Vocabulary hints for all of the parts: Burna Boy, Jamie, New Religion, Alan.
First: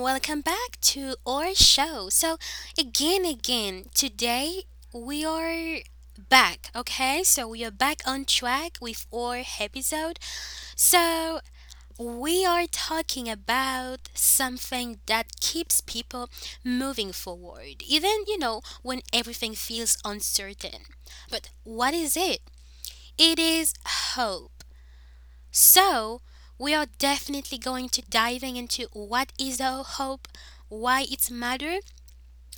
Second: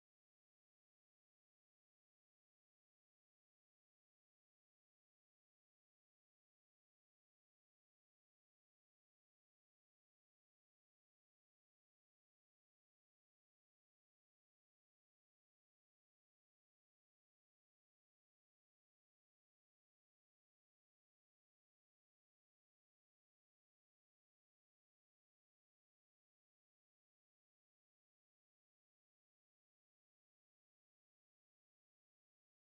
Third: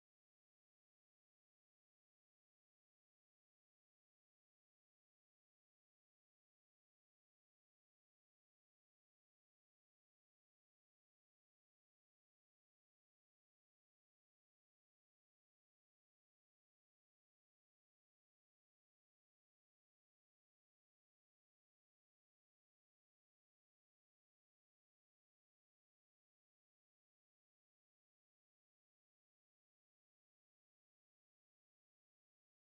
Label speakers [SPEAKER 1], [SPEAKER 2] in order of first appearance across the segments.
[SPEAKER 1] welcome back to our show. So, today we are back, okay? So, we are back on track with our episode. So, we are talking about something that keeps people moving forward, even when everything feels uncertain. But what is it? It is hope. So, we are definitely going to diving into what is our hope, why it's matter.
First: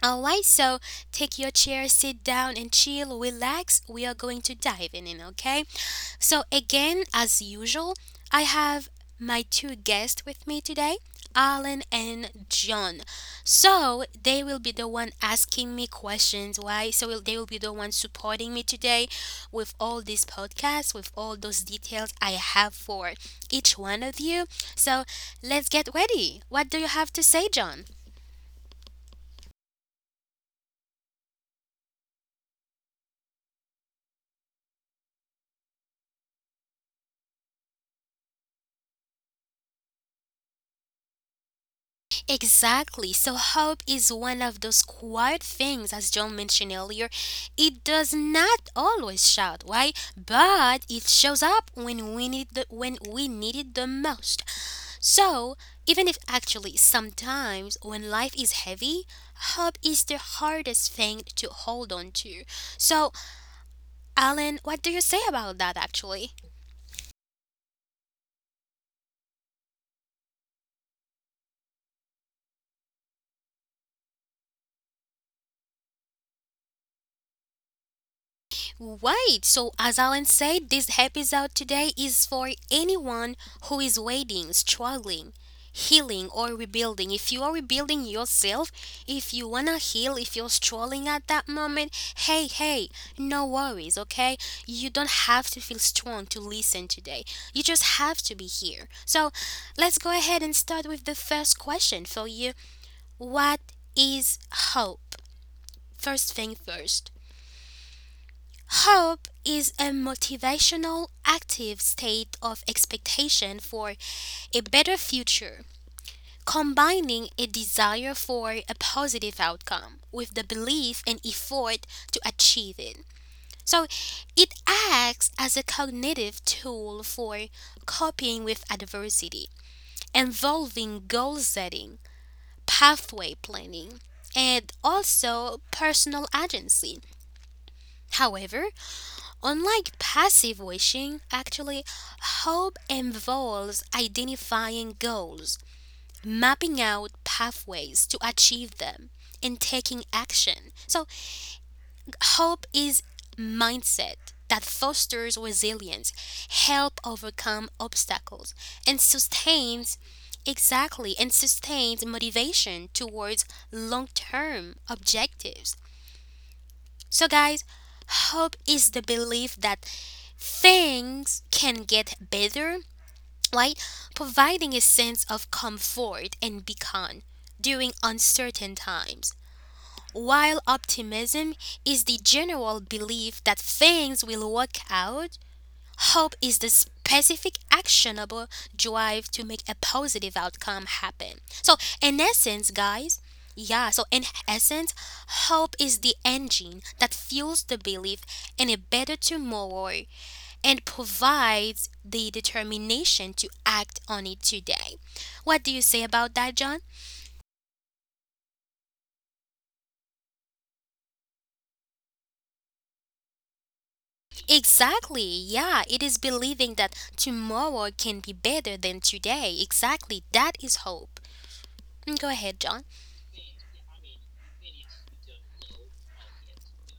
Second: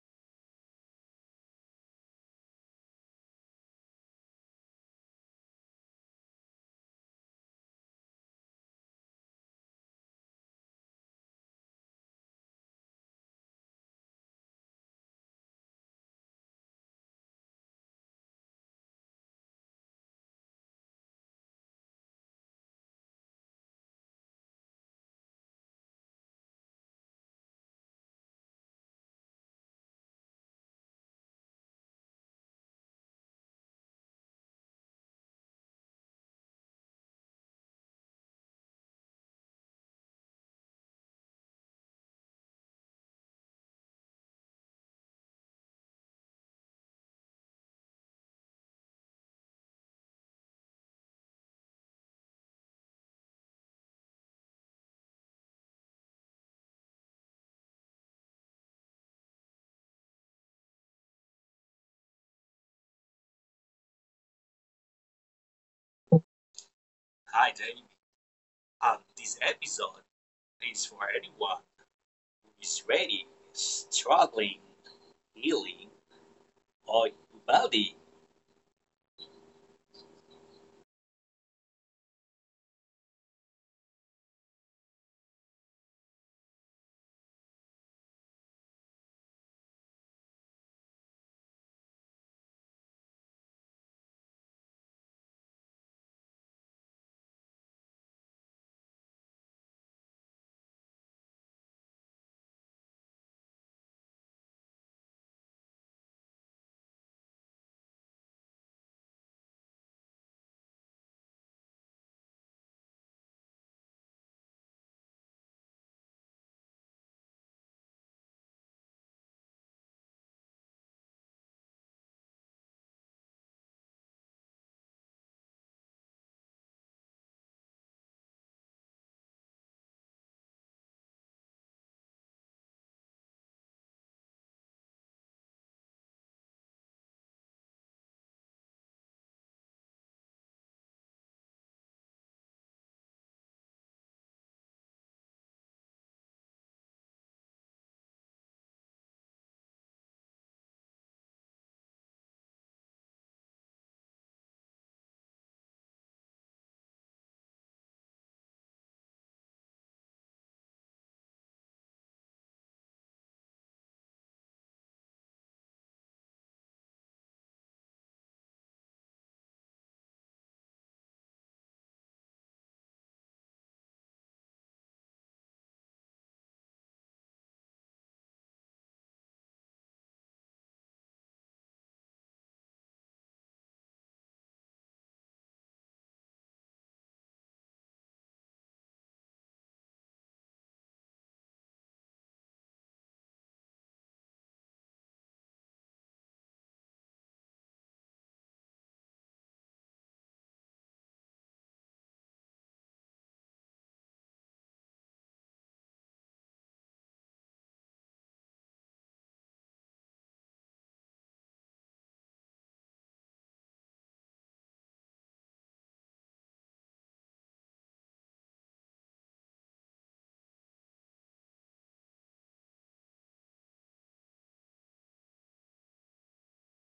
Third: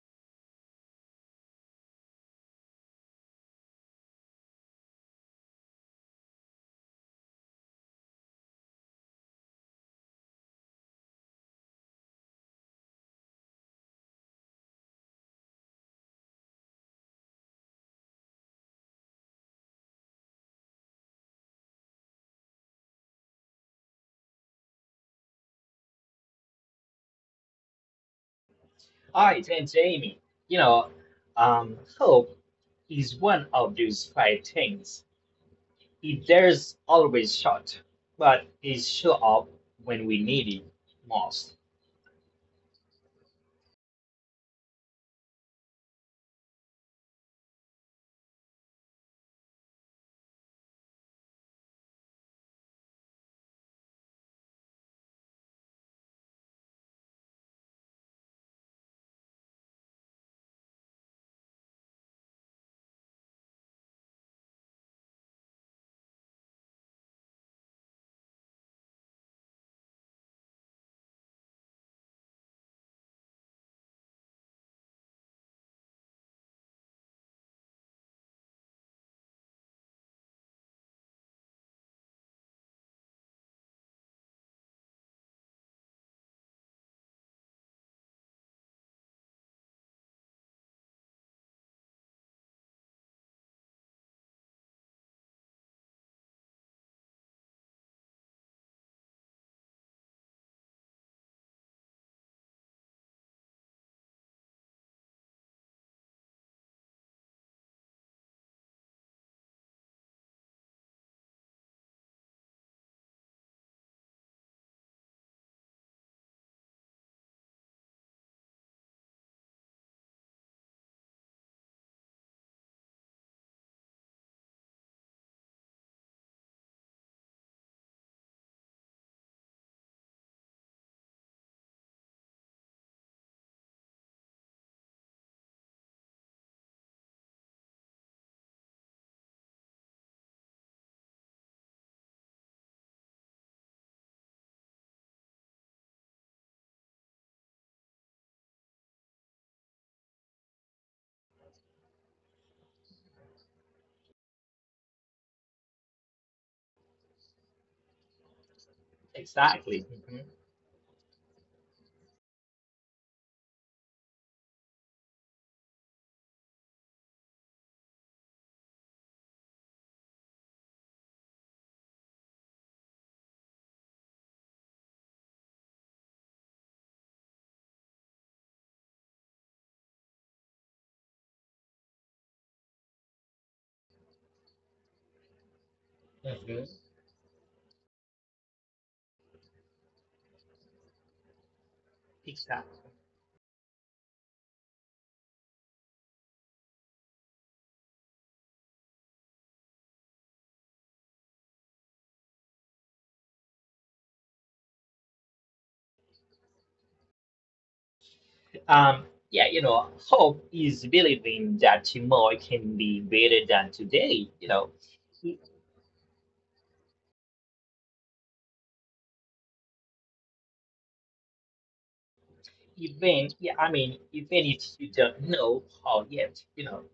[SPEAKER 1] Alright, so take your chair, sit down and chill, relax. We are going to dive in, okay? So, again, as usual, I have my two guests with me today, Alan and John. So, they will be the one asking me questions, right? So, they will be the one supporting me today with all these podcasts, with all those details I have for each one of you. So, let's get ready. What do you have to say, John?
[SPEAKER 2] Hi, and Jamie. You know, hope is one of those five things. It There's always short, but it show up when we need it most.
[SPEAKER 1] Exactly. So hope is one of those quiet things, as John mentioned earlier. It does not always shout, right? But it shows up when we need it the most. So even if actually sometimes when life is heavy, hope is the hardest thing to hold on to. So Alan, what do you say about that actually?
[SPEAKER 3] Hi, Jamie. This episode is for anyone who is ready, struggling, healing, or body.
[SPEAKER 1] Wait, so as Alan said, this episode today is for anyone who is waiting, struggling, healing, or rebuilding. If you are rebuilding yourself, if you wanna heal, if you're struggling at that moment, hey, hey, no worries, okay? You don't have to feel strong to listen today. You just have to be here. So let's go ahead and start with the first question for you. What is hope? First thing first. Hope is a motivational, active state of expectation for a better future, combining a desire for a positive outcome with the belief and effort to achieve it. So, it acts as a cognitive tool for coping with adversity, involving goal setting, pathway planning, and also personal agency. However, unlike passive wishing, actually, hope involves identifying goals, mapping out pathways to achieve them, and taking action. So, hope is mindset that fosters resilience, help overcome obstacles, and
[SPEAKER 2] Exactly.
[SPEAKER 1] sustains
[SPEAKER 2] Mhm.
[SPEAKER 1] exactly and sustains motivation towards long-term objectives. So guys, hope is the belief that things can get better, right? Providing a sense of comfort and beacon during uncertain times. While optimism is the general belief that things will work out, hope is
[SPEAKER 2] Mhm.
[SPEAKER 1] the specific actionable drive to make a positive outcome happen. So, in essence,
[SPEAKER 2] Exactly.
[SPEAKER 1] guys, yeah, so in essence, hope is the engine that fuels the belief in a better tomorrow and provides the determination to act on it today. What do you say about that, John?
[SPEAKER 2] Um, hope is believing that tomorrow can be better than today.
[SPEAKER 1] Exactly,
[SPEAKER 2] E-
[SPEAKER 1] yeah, it is believing that tomorrow can be better than today. Exactly, that is hope. Mm, go ahead, John.
[SPEAKER 2] even yeah, I mean, Even if you don't know how yet.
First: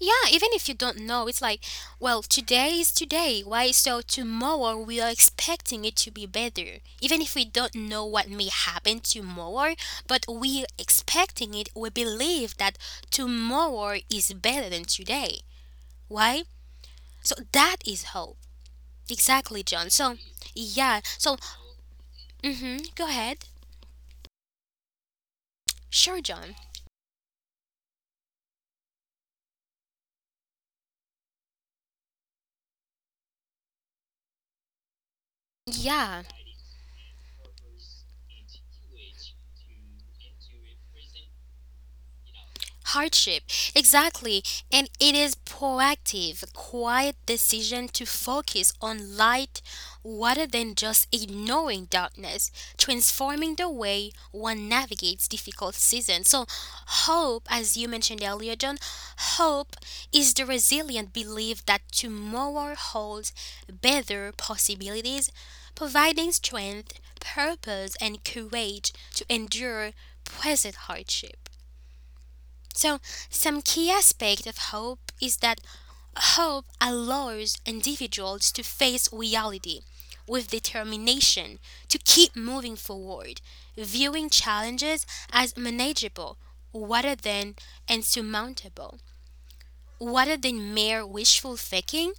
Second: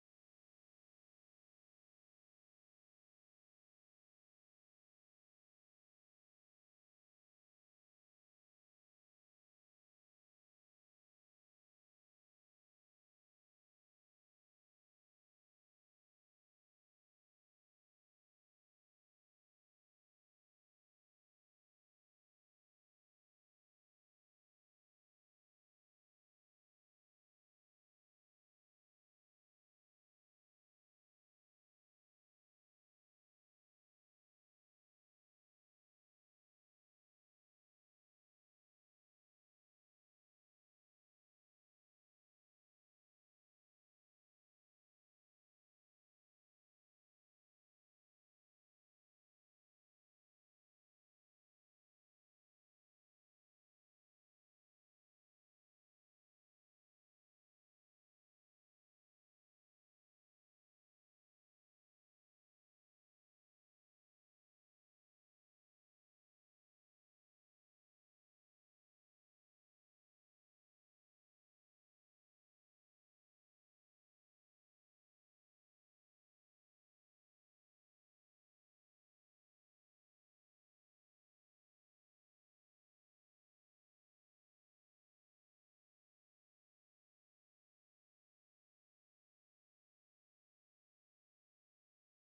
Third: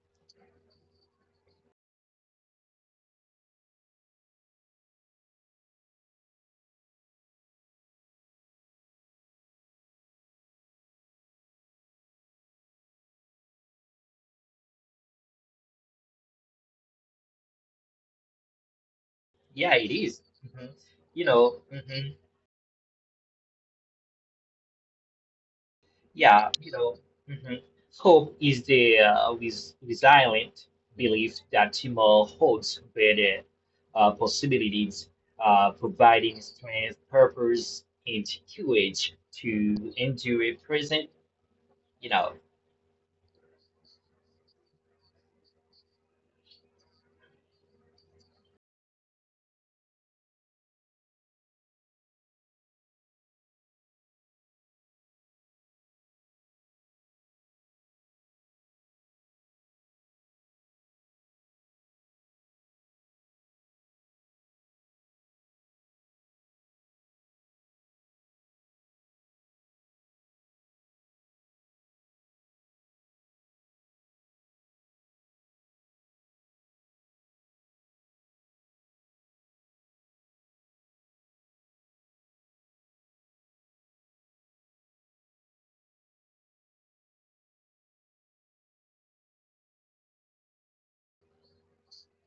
[SPEAKER 1] Yeah, even if you don't know, it's like, well, today is today. Why? So tomorrow we are expecting it to be better. Even if we don't know what may happen tomorrow, but we are expecting it, we believe that tomorrow is better than today. Why? So that is hope. Exactly,
[SPEAKER 2] Yeah,
[SPEAKER 1] John.
[SPEAKER 2] it
[SPEAKER 1] So,
[SPEAKER 2] is. Mhm.
[SPEAKER 1] yeah. So,
[SPEAKER 2] Mm-hmm.
[SPEAKER 1] mm-hmm, go ahead. Sure,
[SPEAKER 2] Yeah,
[SPEAKER 1] John.
[SPEAKER 2] you know, mhm. Hope is the resilient belief that tomorrow holds better possibilities,
[SPEAKER 1] Yeah.
[SPEAKER 2] providing strength, purpose, and courage to endure present, you know.
[SPEAKER 1] Hardship. Exactly. And it is proactive, quiet decision to focus on light rather than just ignoring darkness, transforming the way one navigates difficult seasons. So, hope, as you mentioned earlier, John, hope is the resilient belief that tomorrow holds better possibilities, providing strength, purpose, and courage to endure present hardship. So, some key aspect of hope is that hope allows individuals to face reality with determination to keep moving forward, viewing challenges as manageable rather than insurmountable. Rather than mere wishful thinking,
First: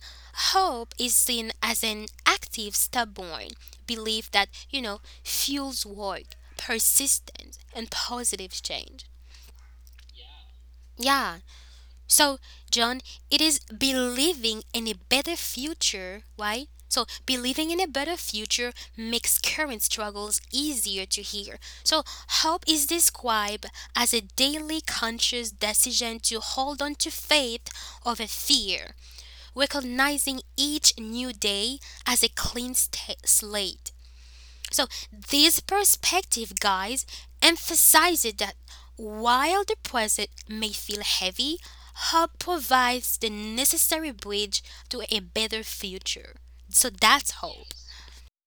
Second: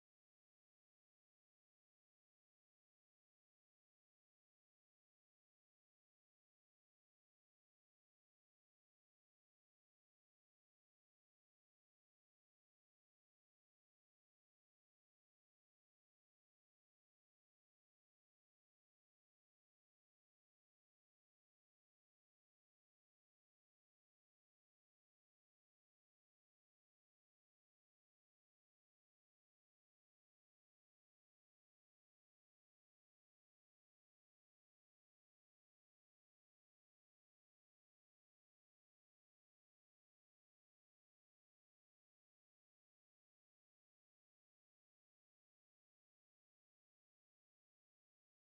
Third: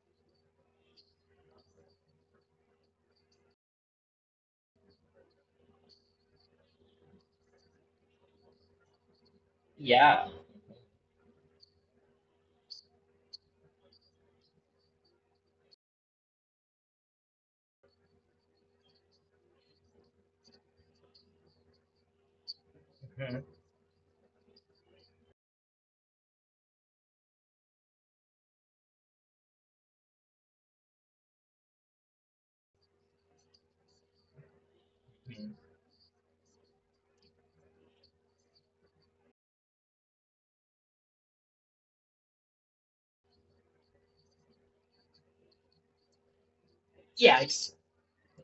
[SPEAKER 1] hope is seen as an active, stubborn belief that fuels work, persistence, and positive change.
[SPEAKER 2] Yeah.
[SPEAKER 1] Yeah, so, John, it is believing in a better future, right? So, believing in a better future makes current struggles easier to hear. So, hope is
[SPEAKER 2] Mhm,
[SPEAKER 1] described as a daily conscious decision to hold on to faith over fear, recognizing each new day as a clean sta slate. So, this
[SPEAKER 2] mhm.
[SPEAKER 1] perspective, guys, emphasizes that while the present may feel heavy, hope provides the necessary bridge to a better future. So, that's
[SPEAKER 2] Yeah, it's
[SPEAKER 1] hope.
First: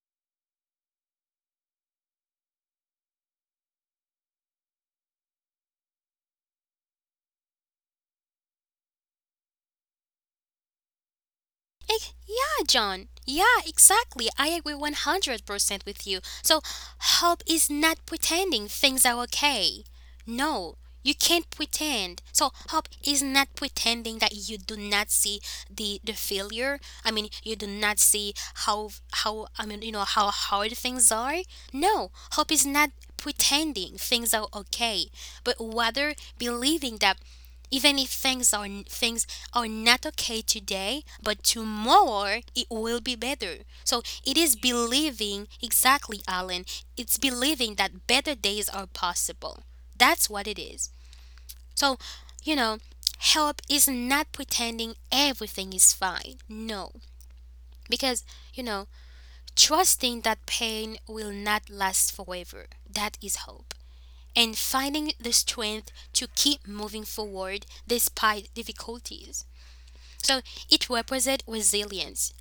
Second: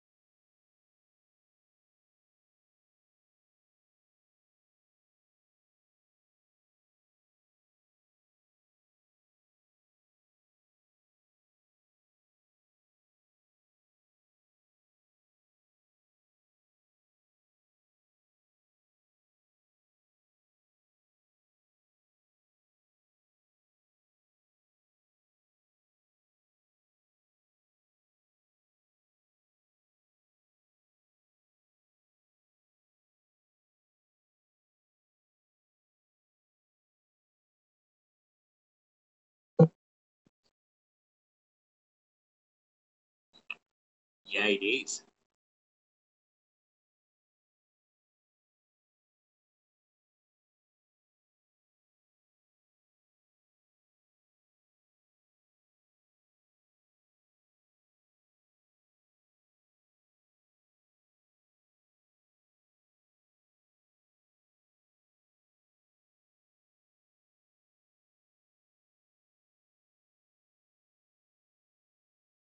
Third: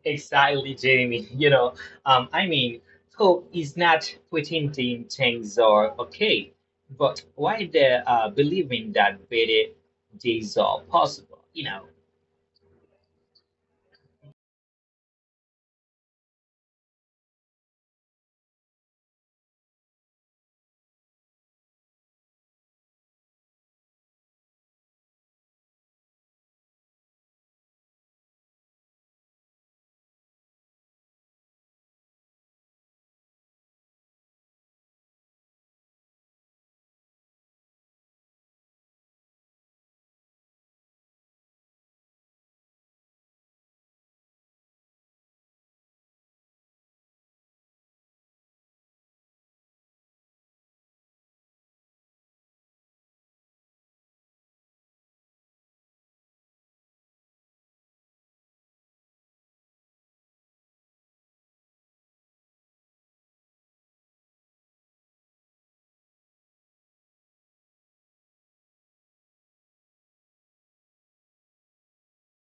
[SPEAKER 2] Exactly, Jamie. Um, I mean, hope is not pretending things are okay, but why they are believing that better days are possible.
[SPEAKER 1] Yeah, John. Yeah, exactly. I agree 100% with you. So, hope is not pretending things are okay. No, you can't pretend. So, hope is not pretending that you do not see the failure. I mean, you do not see how how I mean how hard things are. No, hope is not pretending things are okay, but rather believing that even if things are not okay today, but tomorrow it will be better. So it
[SPEAKER 3] Yeah, it
[SPEAKER 1] is
[SPEAKER 3] is.
[SPEAKER 1] believing exactly, Alan. It's believing that better days are possible. That's what it is. So, you know, help is not pretending everything is fine. No, because you know, trusting that pain will not last forever. That is hope and finding the strength to keep moving forward despite difficulties. So it represents resilience,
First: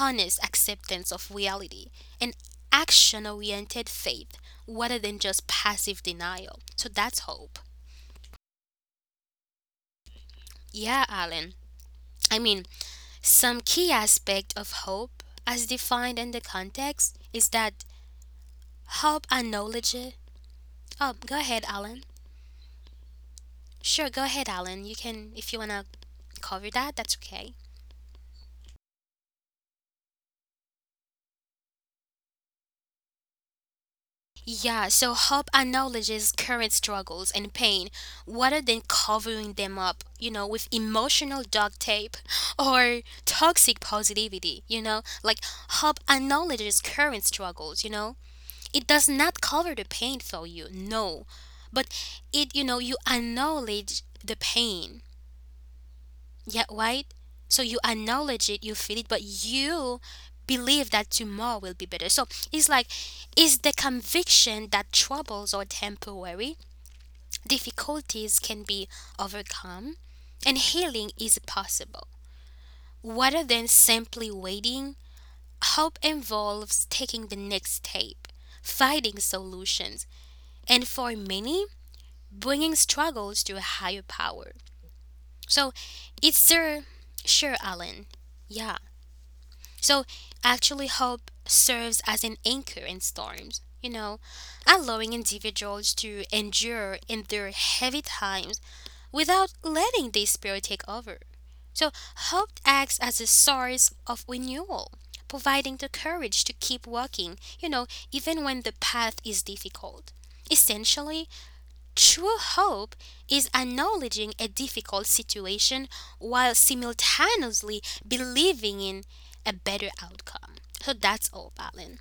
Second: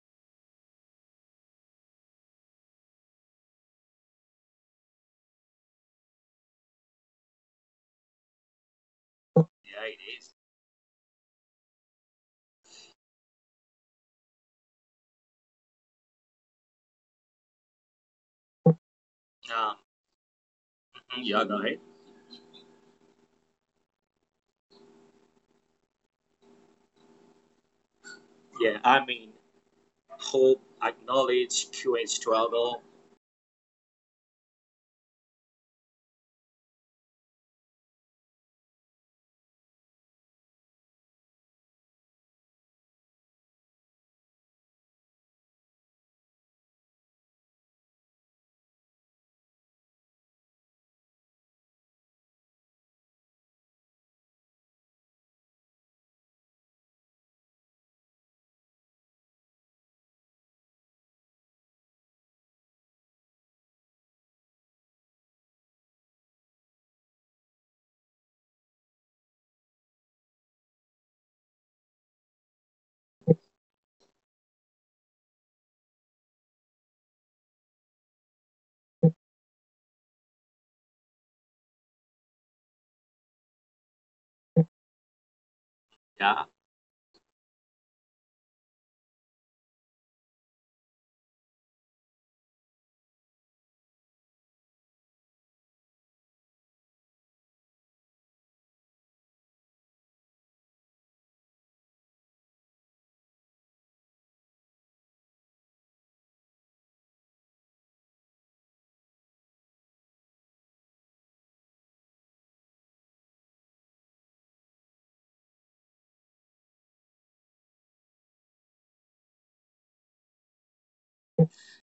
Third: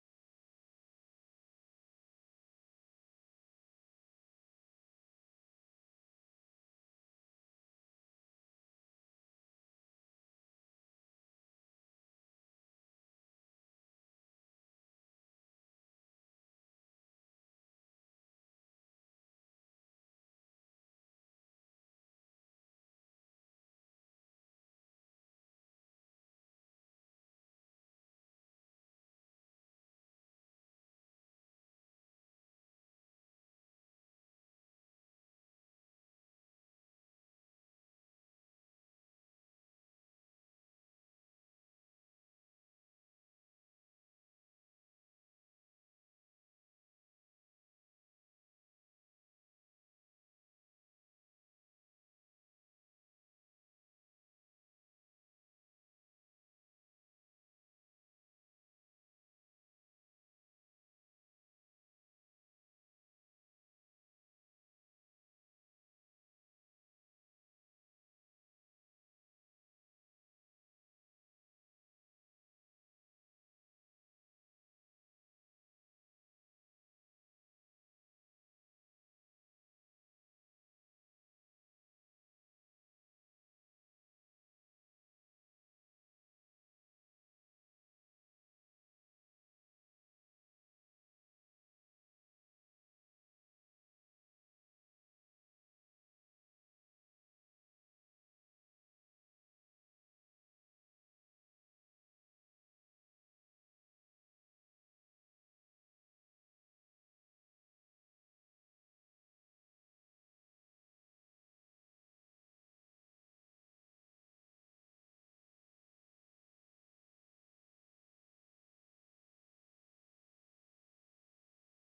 [SPEAKER 1] honest acceptance of reality, and action oriented faith rather than just passive denial. So that's hope.
[SPEAKER 3] Yeah, it is.
[SPEAKER 1] Yeah, Alan. I mean, some key aspect of hope, as defined in the context, is that hope
[SPEAKER 3] Um,
[SPEAKER 1] acknowledges. Oh,
[SPEAKER 3] mhm,
[SPEAKER 1] go
[SPEAKER 3] yeah, go
[SPEAKER 1] ahead,
[SPEAKER 3] ahead.
[SPEAKER 1] Alan. Sure, go ahead, Alan. You can, if you wanna cover that, that's okay.
[SPEAKER 3] Yeah, I mean, hope, acknowledge, QA struggle.
[SPEAKER 1] Yeah, so hope acknowledges current struggles and pain rather than covering them up with emotional duct tape or toxic positivity. Like, hope acknowledges current struggles. It does not cover the pain for you, no. But you acknowledge the pain yeah, right? So you acknowledge it, you feel it, but you believe that tomorrow will be better. So it's like, is the conviction that troubles are temporary, difficulties can be overcome, and healing is possible. Rather than simply waiting, hope involves taking the next step, finding solutions, and for many, bringing struggles to a higher power. So
[SPEAKER 3] Yeah.
[SPEAKER 1] it's there, sure, Alan. Yeah. So, actually, hope serves as an anchor in storms allowing individuals to endure in their heavy times without letting their spirit take over. So, hope acts as a source of renewal, providing the courage to keep walking even when the path is difficult. Essentially, true hope is acknowledging a difficult situation while simultaneously believing in a better outcome. So that's all, Alan.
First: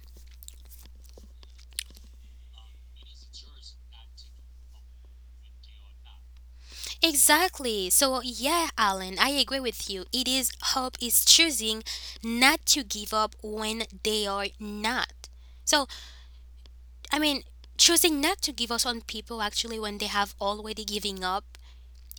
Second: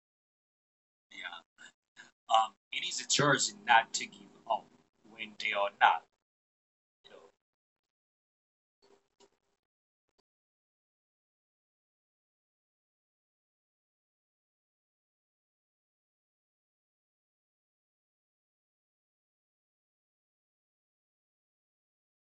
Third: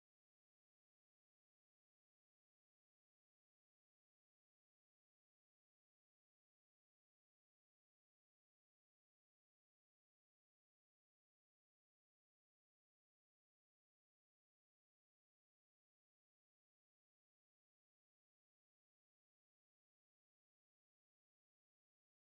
[SPEAKER 3] Yeah. It is a choice not to give up when they are not. So,
[SPEAKER 1] Exactly. So, yeah, Alan, I agree with you. It is hope is choosing not to give up when they are not. So, I mean, choosing not to give up on people actually when they have already giving up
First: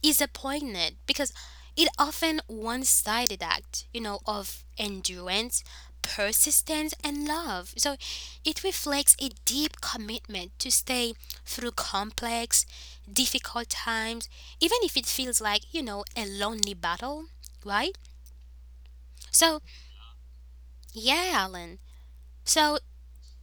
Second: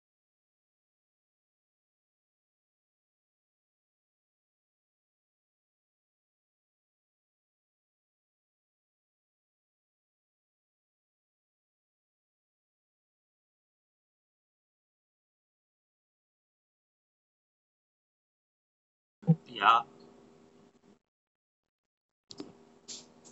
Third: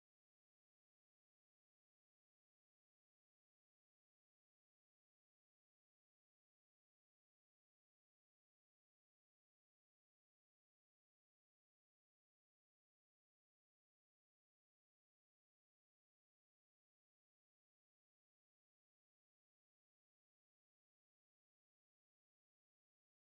[SPEAKER 1] is appointed because it often one-sided act of endurance, persistence and love. So it reflects a deep commitment to stay through complex, difficult times, even if it feels like a lonely battle, right? So
[SPEAKER 3] yeah.
[SPEAKER 1] yeah, Alan. So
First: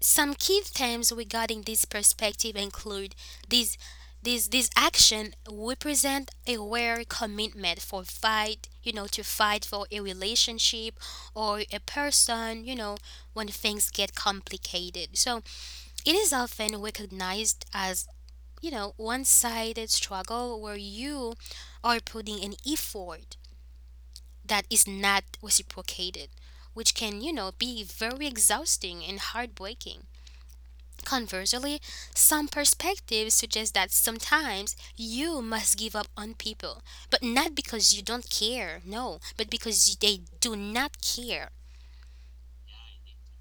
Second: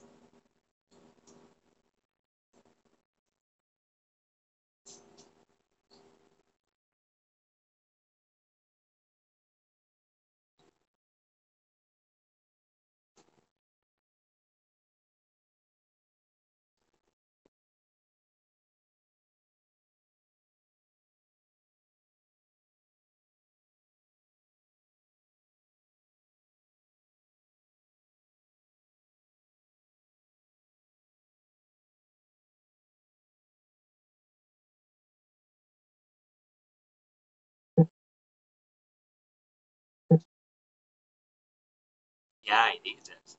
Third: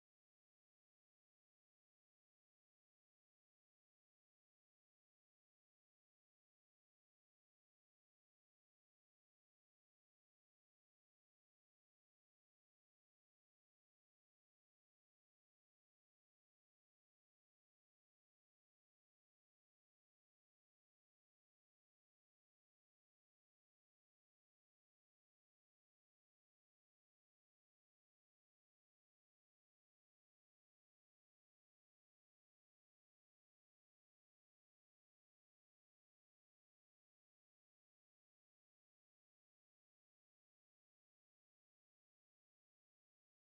[SPEAKER 1] some key themes regarding this perspective include these these action represent a rare commitment for fight to fight for a relationship or a person when things get complicated. So it is often recognized as one sided struggle where you are putting an effort that is not reciprocated, which can be very exhausting and heartbreaking. Conversely, some perspectives suggest that sometimes you must give up on people, but not because you don't care, no, but because they do not care.
[SPEAKER 3] Yeah, it is.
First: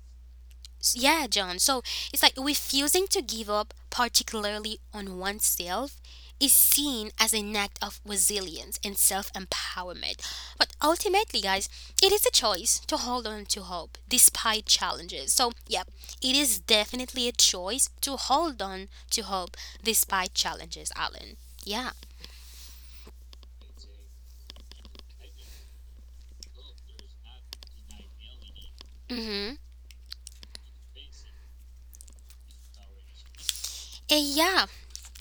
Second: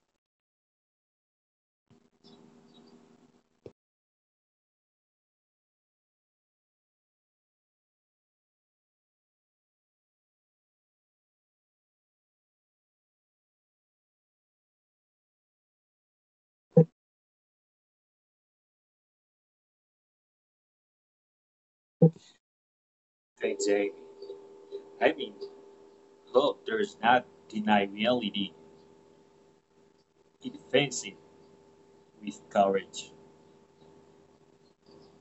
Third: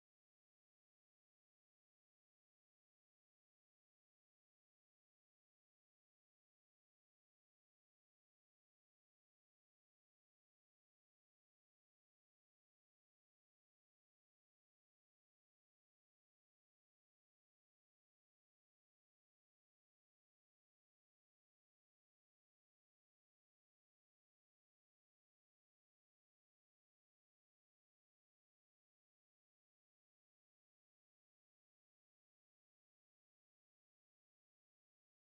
[SPEAKER 1] Yeah, John. So it's like refusing to give up, particularly on oneself, is seen as an act of resilience and self empowerment. But ultimately, guys, it is a choice to hold on to hope despite challenges. So, yeah, it is definitely a choice to hold on to hope despite challenges, Alan. Yeah.
[SPEAKER 3] Thanks, Jamie. I mean, hope does not deny reality.
[SPEAKER 1] Mm-hmm.
[SPEAKER 3] It faces with courage.
[SPEAKER 1] And yeah,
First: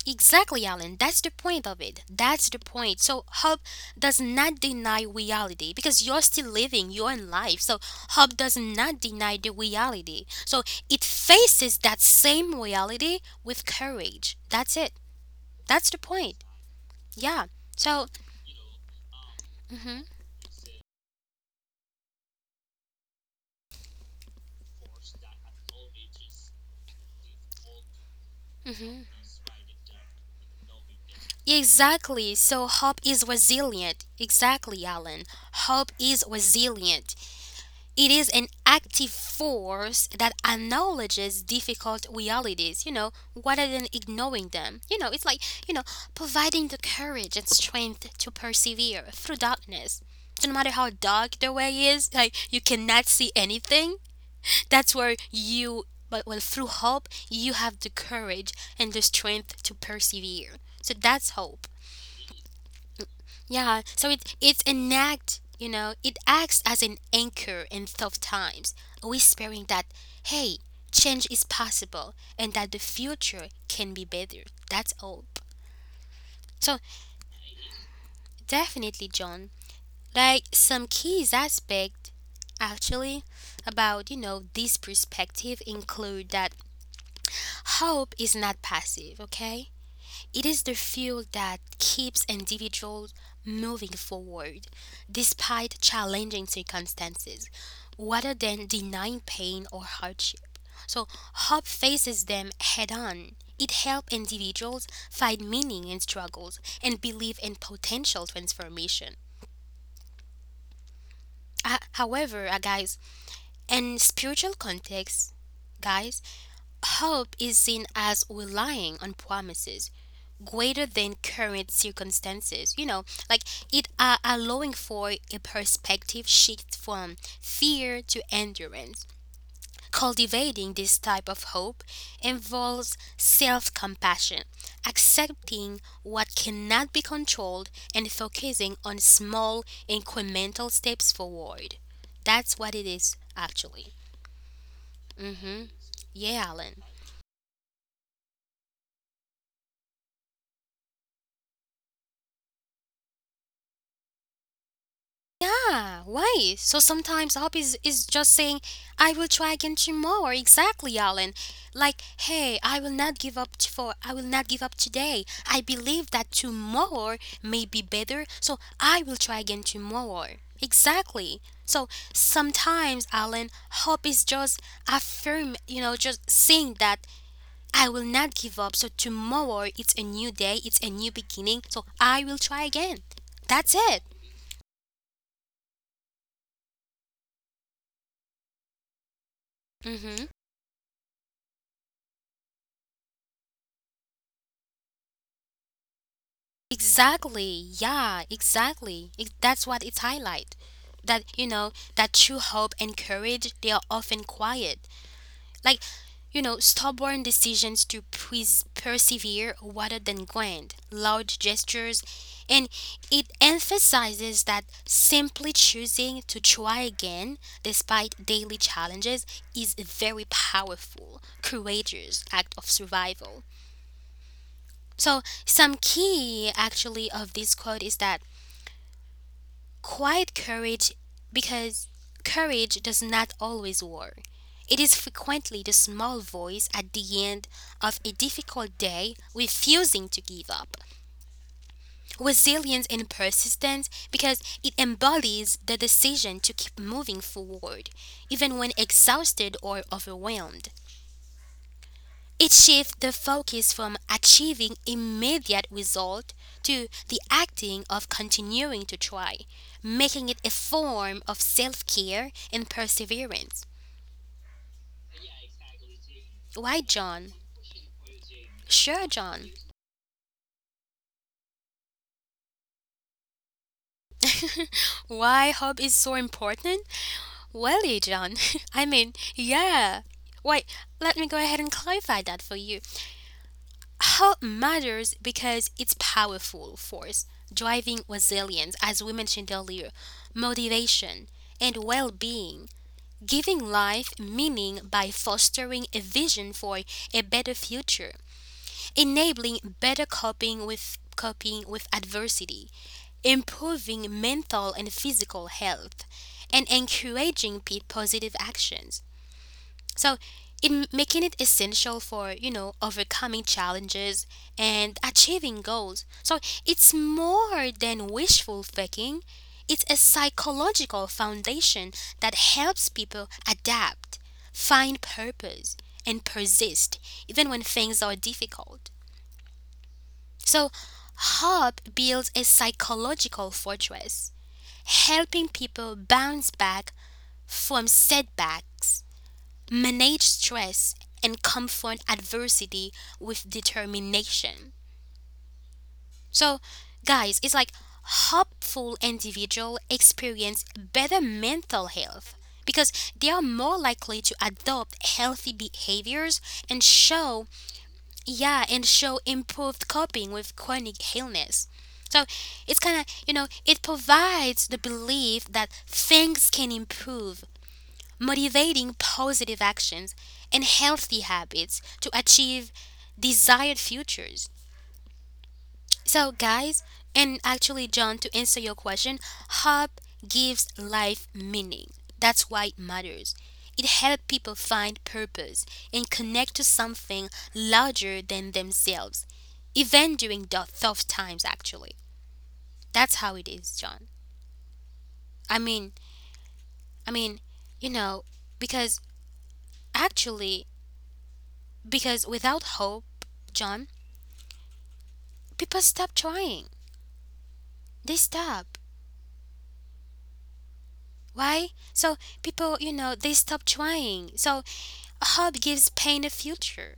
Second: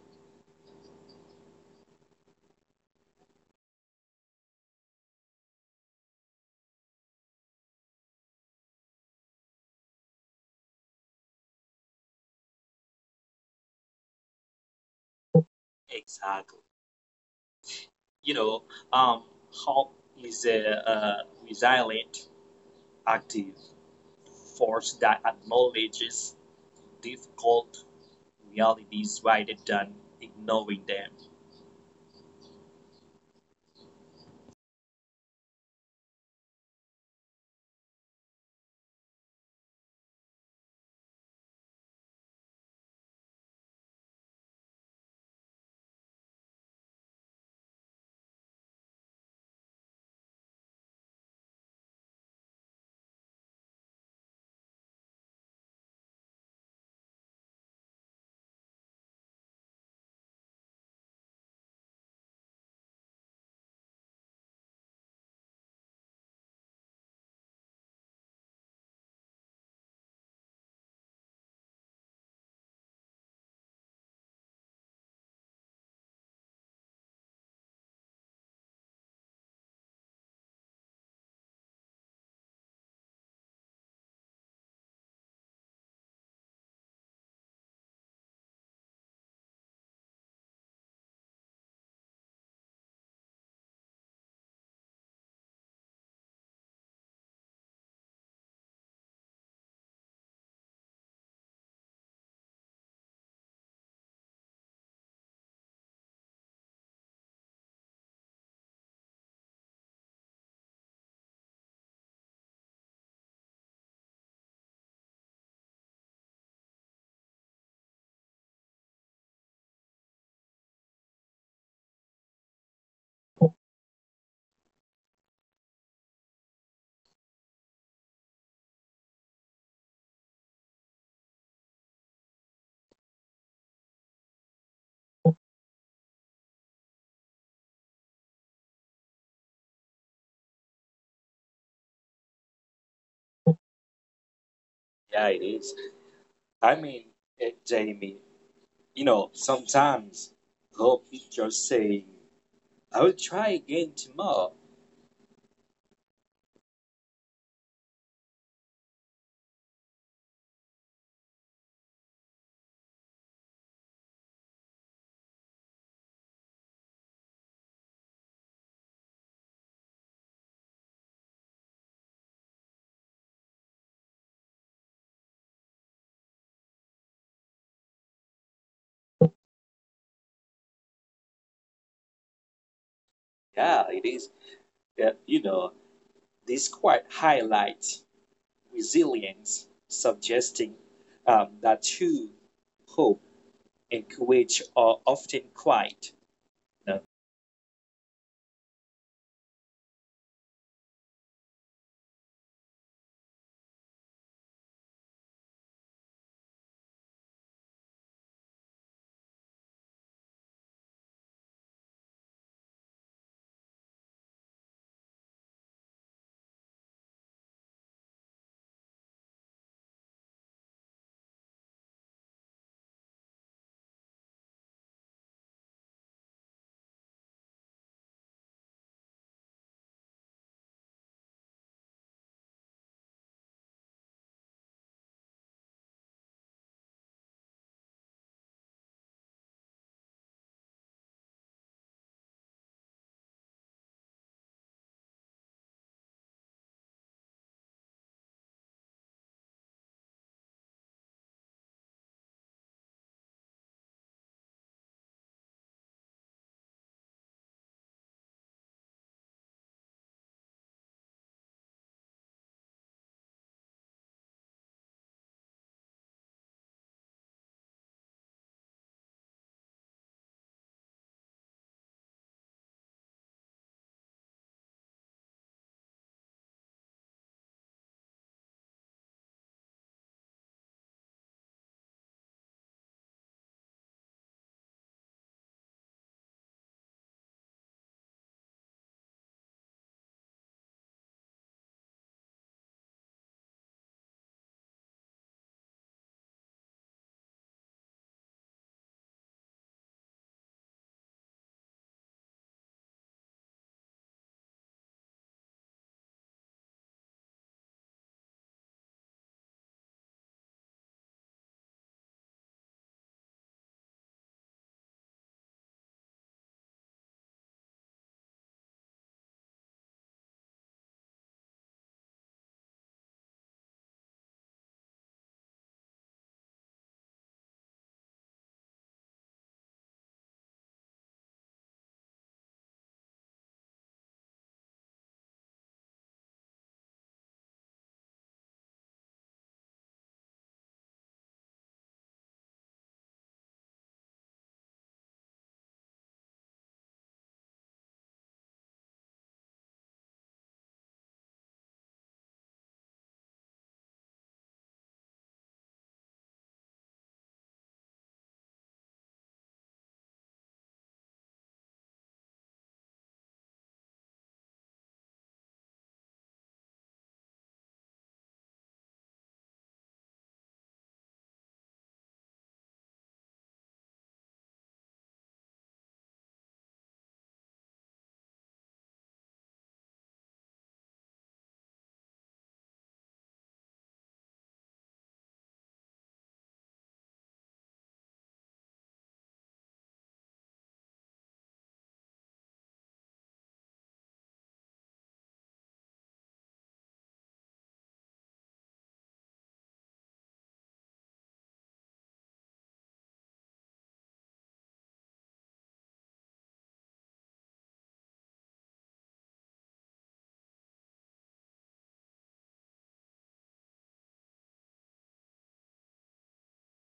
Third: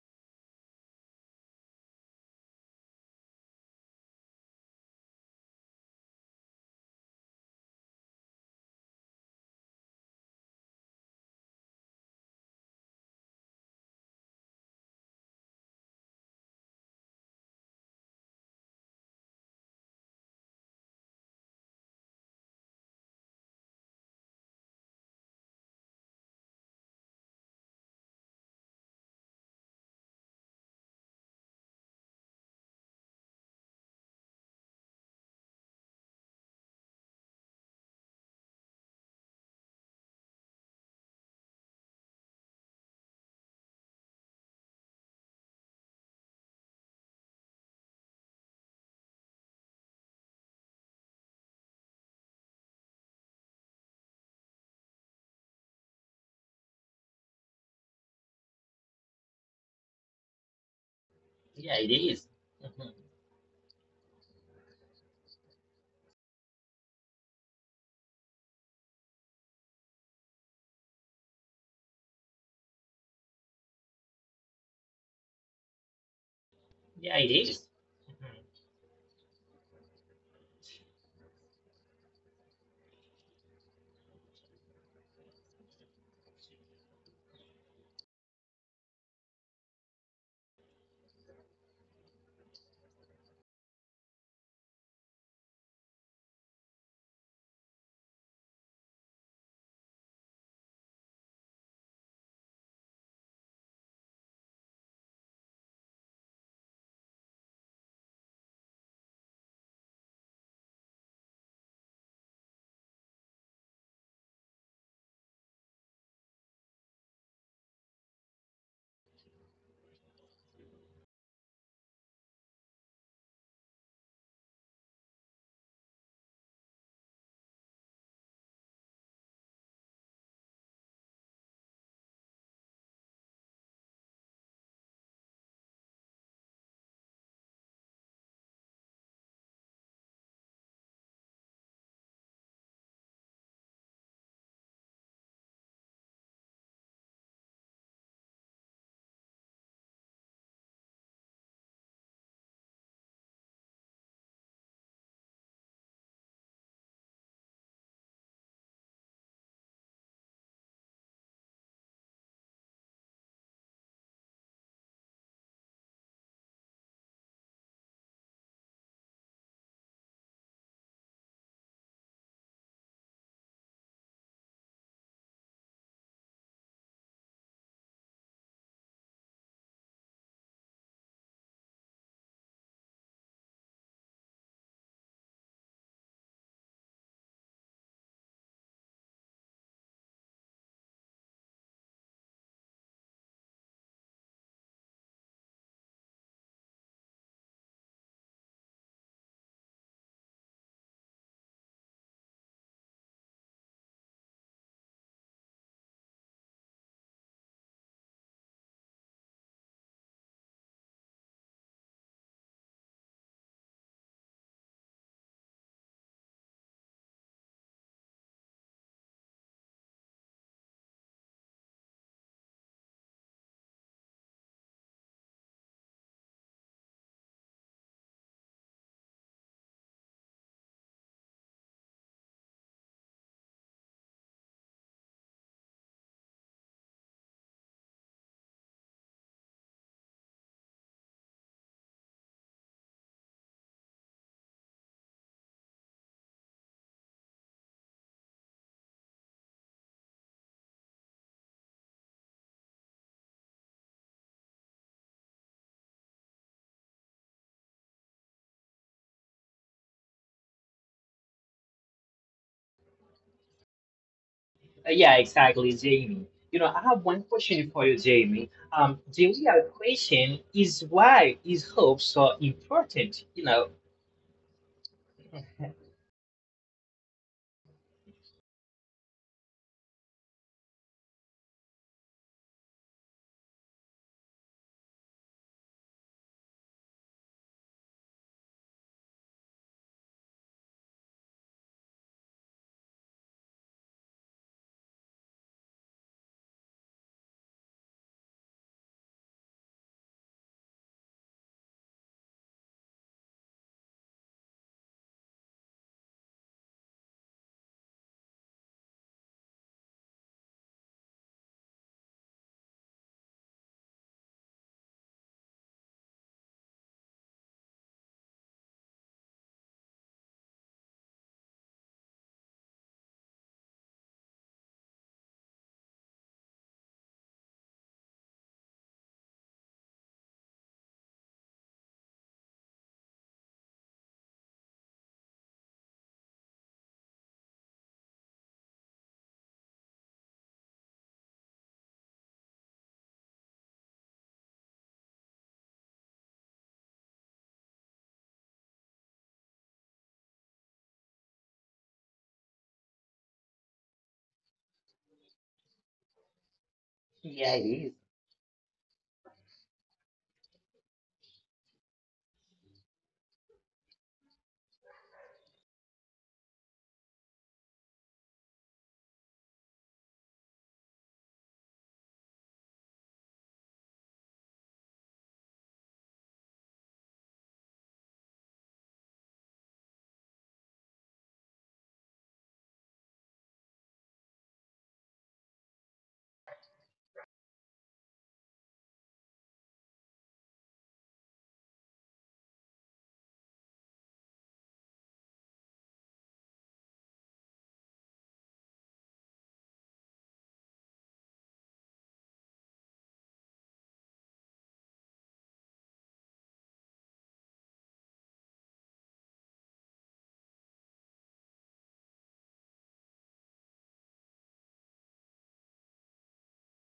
[SPEAKER 1] exactly, Alan. That's the point of it. That's the point. So hope does not deny reality because you're still living your life. So hope does not deny the reality. So it faces that same reality with courage. That's it. That's the point.
[SPEAKER 3] Exactly.
[SPEAKER 1] Yeah. So.
[SPEAKER 3] you know, um, hope
[SPEAKER 1] Hmm.
[SPEAKER 3] is a resilient, active force that acknowledges difficult
[SPEAKER 1] Hmm.
[SPEAKER 3] realities rather than ignoring them.
[SPEAKER 1] Exactly. So hope is resilient. Exactly, Alan. Hope is resilient. It is an active force that acknowledges difficult realities rather than ignoring them. It's like, you know, providing the courage and strength to persevere through darkness. So no matter how dark the way is, like you cannot see anything, that's where you, but well, through hope, you have the courage and the strength to persevere. So that's hope.
[SPEAKER 2] Yeah, it is. Mhm.
[SPEAKER 1] Yeah, so it's an act it acts as an anchor in tough times, whispering that hey, change is possible and that the future can be better. That's hope. So
[SPEAKER 2] Yeah, it is. Mhm.
[SPEAKER 1] definitely, John. Like some keys aspect actually about this perspective include that hope is not passive, okay? It is the fuel that keeps individuals moving forward despite challenging circumstances rather than denying pain or hardship. So, hope faces them head on. It helps individuals find meaning in struggles and believe in potential transformation. However, guys, in spiritual context, guys, hope is seen as relying on promises greater than current circumstances. You know, like it allowing for a perspective shift from fear to endurance. Cultivating this type of hope involves self compassion, accepting what cannot be controlled, and focusing on small incremental steps forward. That's what it is, actually.
[SPEAKER 3] Yeah,
[SPEAKER 1] Mm
[SPEAKER 3] it
[SPEAKER 1] hmm.
[SPEAKER 3] is.
[SPEAKER 1] Yeah,
[SPEAKER 3] I
[SPEAKER 1] Alan.
[SPEAKER 3] mean, Jamie, you know, sometimes hope is just saying, I will try again tomorrow.
[SPEAKER 1] Yeah, why? So sometimes hope is just saying, I will try again tomorrow. Exactly, Alan. Like, hey, I will not give up today. I believe that tomorrow may be better, so I will try again tomorrow. Exactly. So sometimes, Alan, hope is just just saying that I will not give up. So tomorrow it's a new day, it's a new beginning. So I will try again. That's
[SPEAKER 3] Yeah, it
[SPEAKER 1] it.
[SPEAKER 3] is. Yeah, you know, this quite highlights resilience,
[SPEAKER 1] Mhm.
[SPEAKER 3] suggesting that true hope in Kuwait are often quiet. No,
[SPEAKER 1] Exactly. Yeah, exactly. That's what it's highlight. That you know, that true hope and courage, they are often quiet. Like, you know, stubborn decisions to persevere rather than grand, large gestures, and it emphasizes that simply choosing to try again despite daily challenges is a very powerful, courageous act of survival. So, some key actually of this quote is that quiet courage, because courage does not always war. It is frequently the small voice at the end of a difficult day refusing to give up. Resilience and persistence, because it embodies the decision to keep moving forward, even when exhausted or overwhelmed. It shifts the focus from achieving immediate result to the acting of continuing to try, making it a form of self-care and perseverance.
[SPEAKER 2] Yeah, exactly, Jamie. I
[SPEAKER 1] Why
[SPEAKER 2] have one
[SPEAKER 1] John?
[SPEAKER 2] question for you, Jamie.
[SPEAKER 1] Sure
[SPEAKER 2] The
[SPEAKER 1] John.
[SPEAKER 2] real question is, why is hope so important?
[SPEAKER 1] Why hope is so important? Well, John, I mean, yeah. Wait, let me go ahead and clarify that for you. Hope matters because it's powerful force driving resilience, as we mentioned earlier, motivation, and well being, giving life meaning by fostering a vision for a better future, enabling better coping with adversity, improving mental and physical health, and encouraging positive actions. So, in making it essential for, you know, overcoming challenges and achieving goals. So, it's more than wishful thinking, it's a psychological foundation that helps people adapt, find purpose, and persist even when things are difficult. So, hope builds a psychological fortress, helping people bounce back from setbacks, manage stress, and confront adversity with determination. So, guys, it's like hopeful individuals experience better mental health because they are more likely to adopt healthy behaviors and show
[SPEAKER 2] Yeah, it is.
[SPEAKER 1] yeah and show improved coping with chronic illness. So it's kind of, you know, it provides the belief that things can improve, motivating positive actions and healthy habits to achieve desired futures. So, guys, and actually, John, to answer your question, hope gives life meaning. That's why it matters. It helps people find purpose and connect to something larger than themselves, even during the tough times. Actually, that's how it is, John. I mean, I mean, you know, because actually, because without hope, John, people stop trying. They stop. Why? So people, you know, they stop trying. So hope gives pain a future.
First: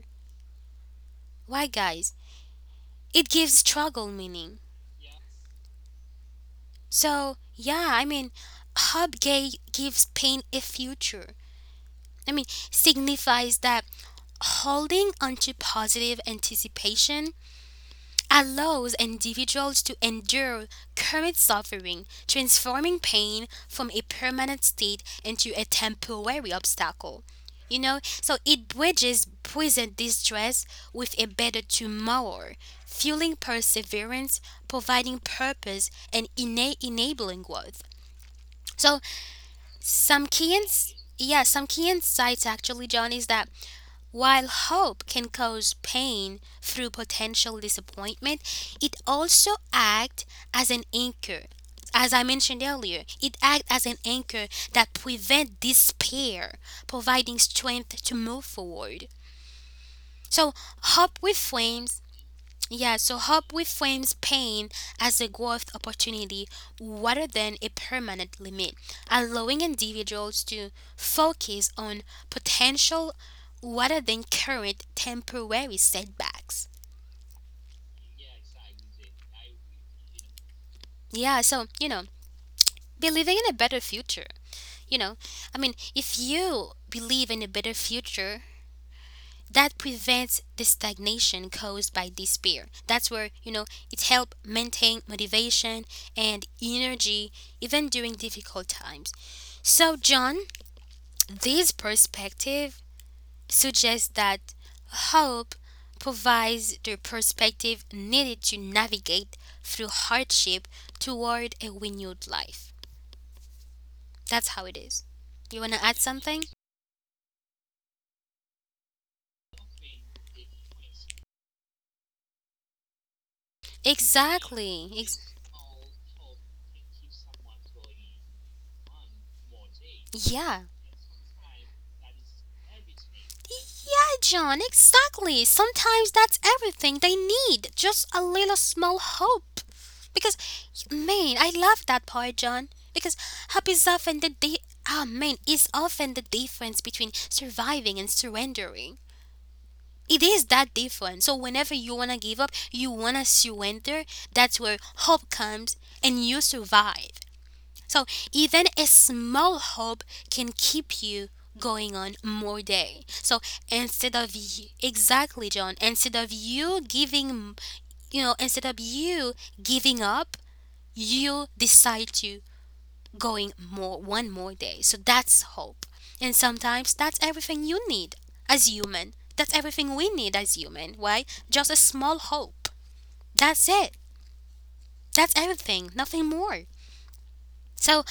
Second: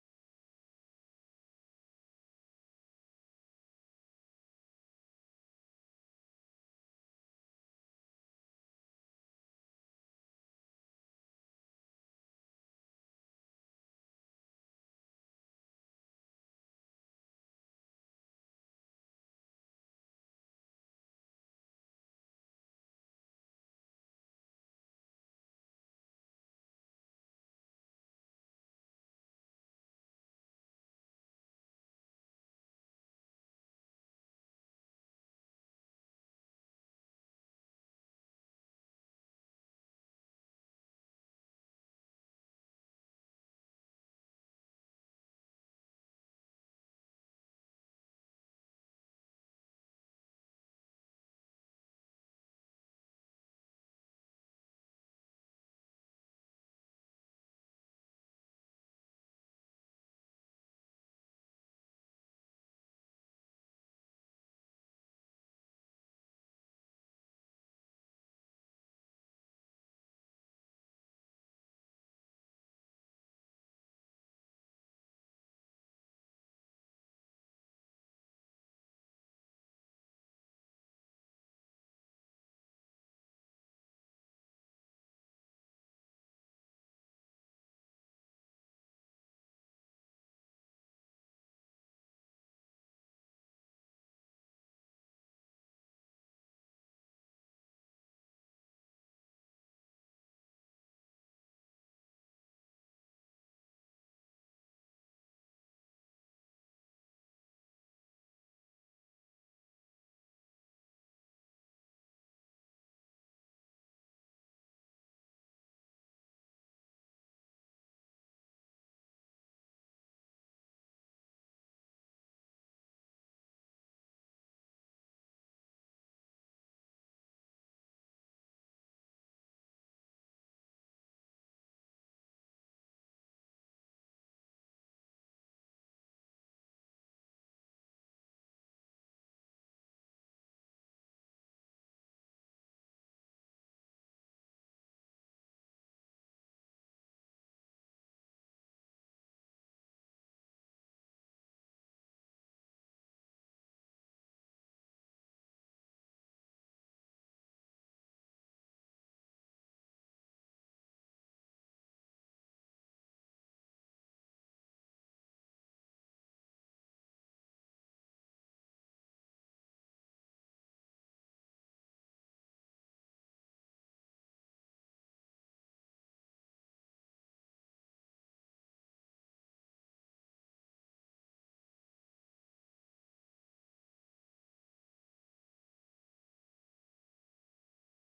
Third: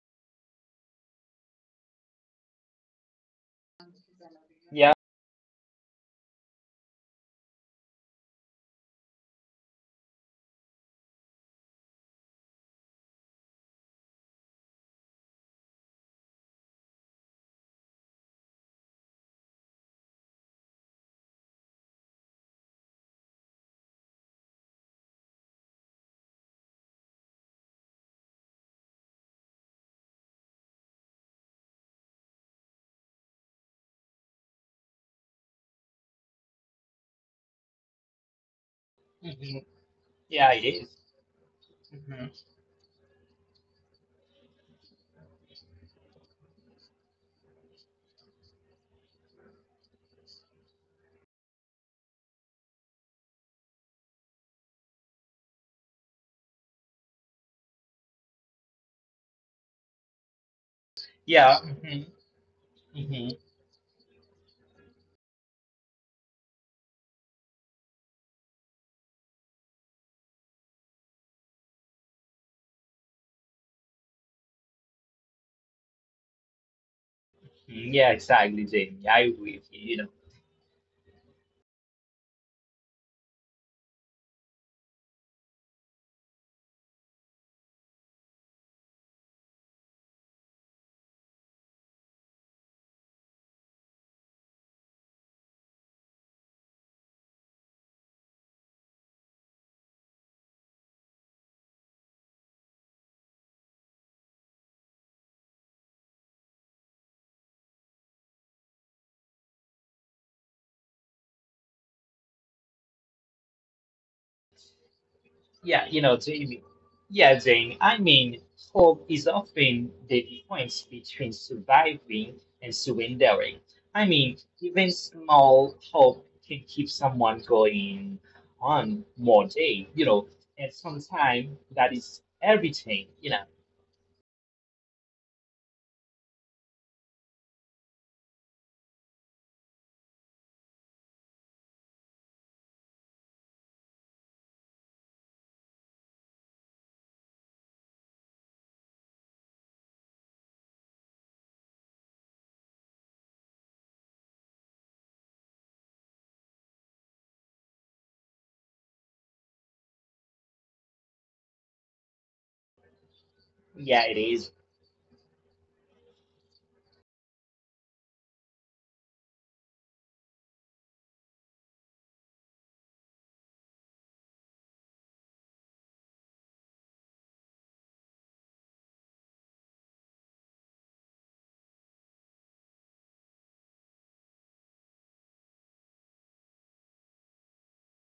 [SPEAKER 1] Why, guys? It gives struggle meaning.
[SPEAKER 2] Yeah.
[SPEAKER 1] So, yeah, I mean, hope gives pain a future. I mean, signifies that holding onto positive anticipation allows individuals to endure current suffering, transforming pain from a permanent state into a temporary obstacle. You know, so it bridges present distress with a better tomorrow, fueling perseverance, providing purpose, and enabling growth. So
[SPEAKER 2] Mhm.
[SPEAKER 1] some
[SPEAKER 2] Yeah, it is.
[SPEAKER 1] yeah, some key
[SPEAKER 2] Mhm.
[SPEAKER 1] insights actually, John, is that while hope can cause pain through potential disappointment, it also acts as an anchor. As I mentioned earlier, it acts as an anchor that prevents despair, providing strength to move forward. So, hope
[SPEAKER 2] Yeah.
[SPEAKER 1] reframes yeah, so
[SPEAKER 2] Hmm.
[SPEAKER 1] hope reframes pain as a growth opportunity rather than a permanent limit, allowing individuals to focus on potential rather than current temporary setbacks.
[SPEAKER 2] Yeah, exactly, Jamie. I agree with you. You know,
[SPEAKER 1] Yeah, so, you know, believing in a better future. You know, I mean, if you believe in a better future, that prevents the stagnation caused by despair. That's where, you know, it helps maintain motivation and energy even during difficult times. So, John, this perspective suggests that hope provides the perspective needed to navigate through hardship toward a renewed life. That's how it is. You want
[SPEAKER 2] yeah,
[SPEAKER 1] to
[SPEAKER 2] you
[SPEAKER 1] add
[SPEAKER 2] know,
[SPEAKER 1] something?
[SPEAKER 2] Jamie. Yeah, Jamie, hope is often the difference between surviving and surrendering. Even
[SPEAKER 1] Exactly.
[SPEAKER 2] small hope can keep someone going on more day,
[SPEAKER 1] Yeah.
[SPEAKER 2] and sometimes that is everything.
[SPEAKER 1] Yeah, John, exactly. Sometimes that's everything they need. Just a little small hope. Because, man, I love that part, John. Because hope is often the ah, man, is often the difference between surviving and surrendering. It is that different. So whenever you wanna give up, you wanna surrender. That's where hope comes, and you survive. So even a small hope can keep you going on more day. So
[SPEAKER 2] Yeah, it
[SPEAKER 1] instead of
[SPEAKER 2] is.
[SPEAKER 1] you, exactly John, instead of you giving up, you decide to going more one more day. So that's hope. And sometimes that's everything you need as human. That's everything we need as human, right? Just a small hope. That's it. That's everything, nothing more. So,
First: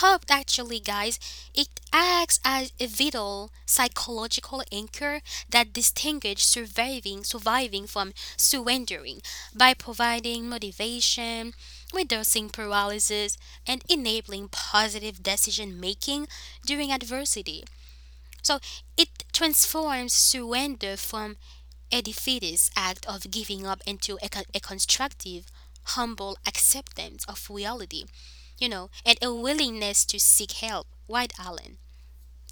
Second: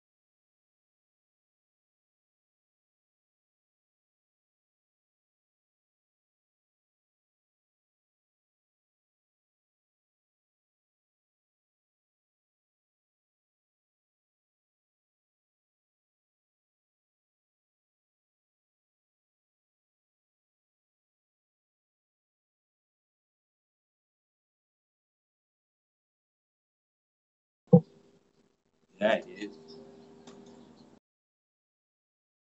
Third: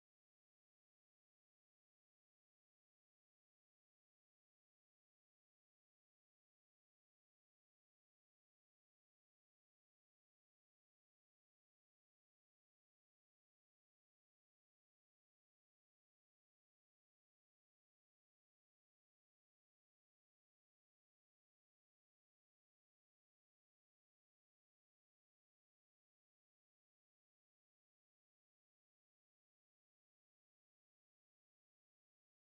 [SPEAKER 1] hope actually, guys, it acts as a vital psychological anchor that distinguishes surviving from surrendering by providing motivation, reducing paralysis, and enabling positive decision making during adversity. So, it transforms surrender from a defeatist act of giving up into a constructive, humble acceptance of reality, you know,
[SPEAKER 3] yeah,
[SPEAKER 1] and a
[SPEAKER 3] it is.
[SPEAKER 1] willingness to seek help. Right, Alan?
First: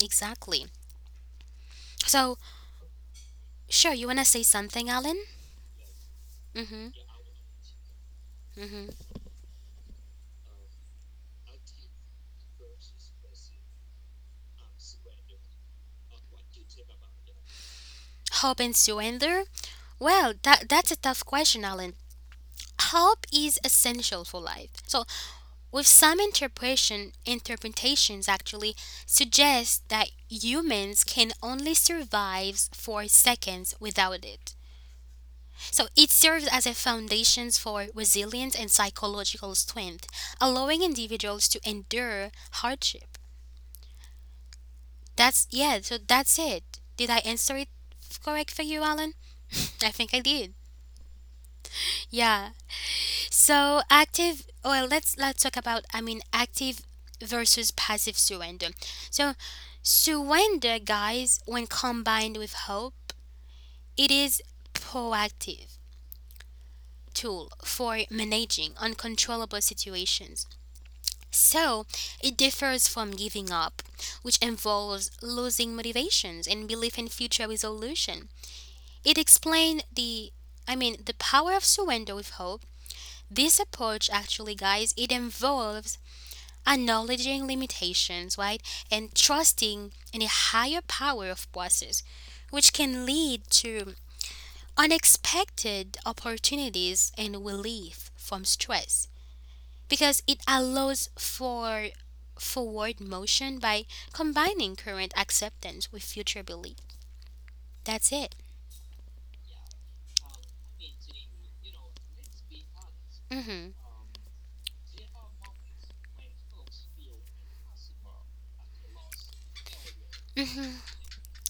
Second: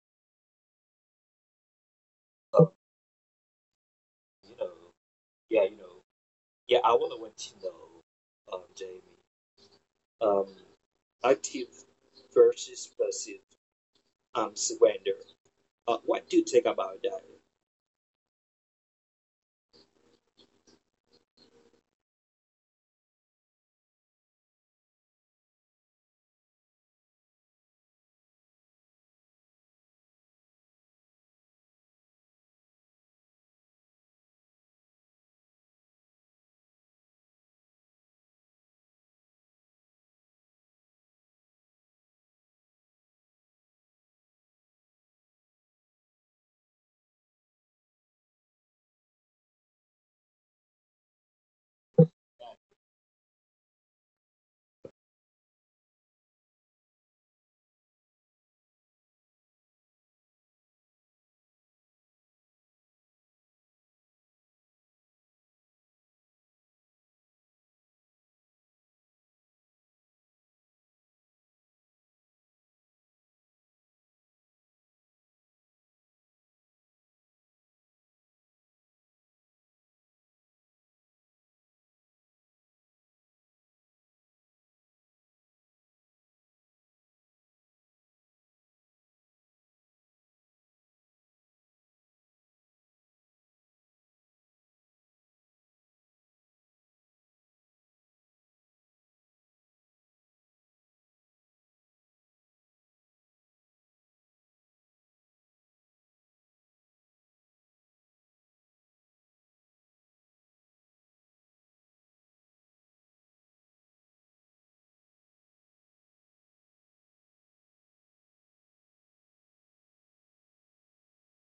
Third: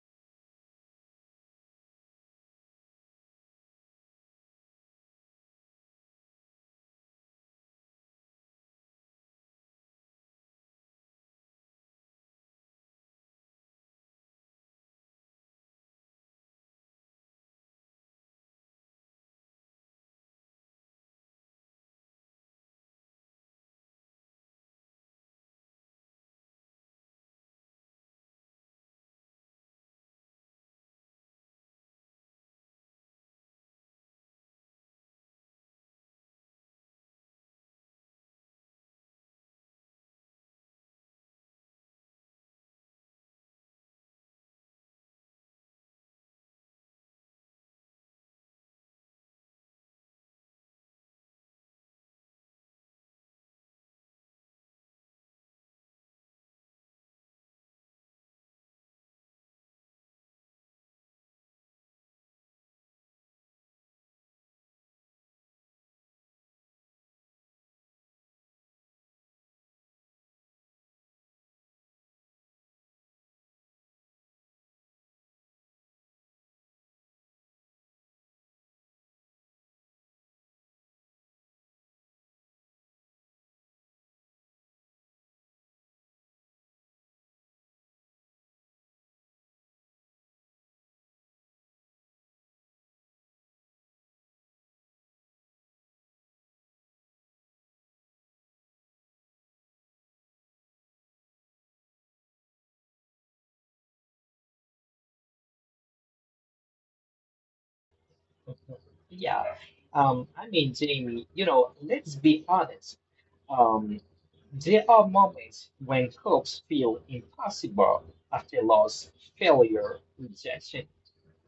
[SPEAKER 1] Exactly. So,
[SPEAKER 3] Um,
[SPEAKER 1] sure, you wanna say
[SPEAKER 3] you know,
[SPEAKER 1] something, Alan?
[SPEAKER 3] yeah, you know, yeah.
[SPEAKER 1] Mm-hmm.
[SPEAKER 3] I want to know,
[SPEAKER 1] Mm-hmm.
[SPEAKER 3] Jamie, um, active versus passive surrender. What do you think about that?
[SPEAKER 1] Hope and surrender? Well, that's a tough question, Alan. Hope is essential for life. So, with some interpretations actually suggest that humans can only survive for seconds without it. So it serves as a foundation for resilience and psychological strength, allowing individuals to endure hardship. That's yeah, so that's it. Did I answer it correct for you, Alan? I think I did. Yeah. So active, well, let's talk about I mean active versus passive surrender. So surrender, guys, when combined with hope, it is proactive tool for managing uncontrollable situations. So, it differs from giving up, which involves losing motivations and belief in future resolution. It explained the I mean the power of surrender with hope. This approach actually guys it involves acknowledging limitations, right? And trusting in a higher power of process, which can lead to unexpected opportunities and relief from stress because it allows for forward motion by combining current acceptance with future belief. That's it.
[SPEAKER 2] Yeah. Jamie, let's be honest.
[SPEAKER 1] Mm-hmm.
[SPEAKER 2] Um. There are moments when hopes feel impossible after loss, failure,
[SPEAKER 1] Mm-hmm.
[SPEAKER 2] rejection.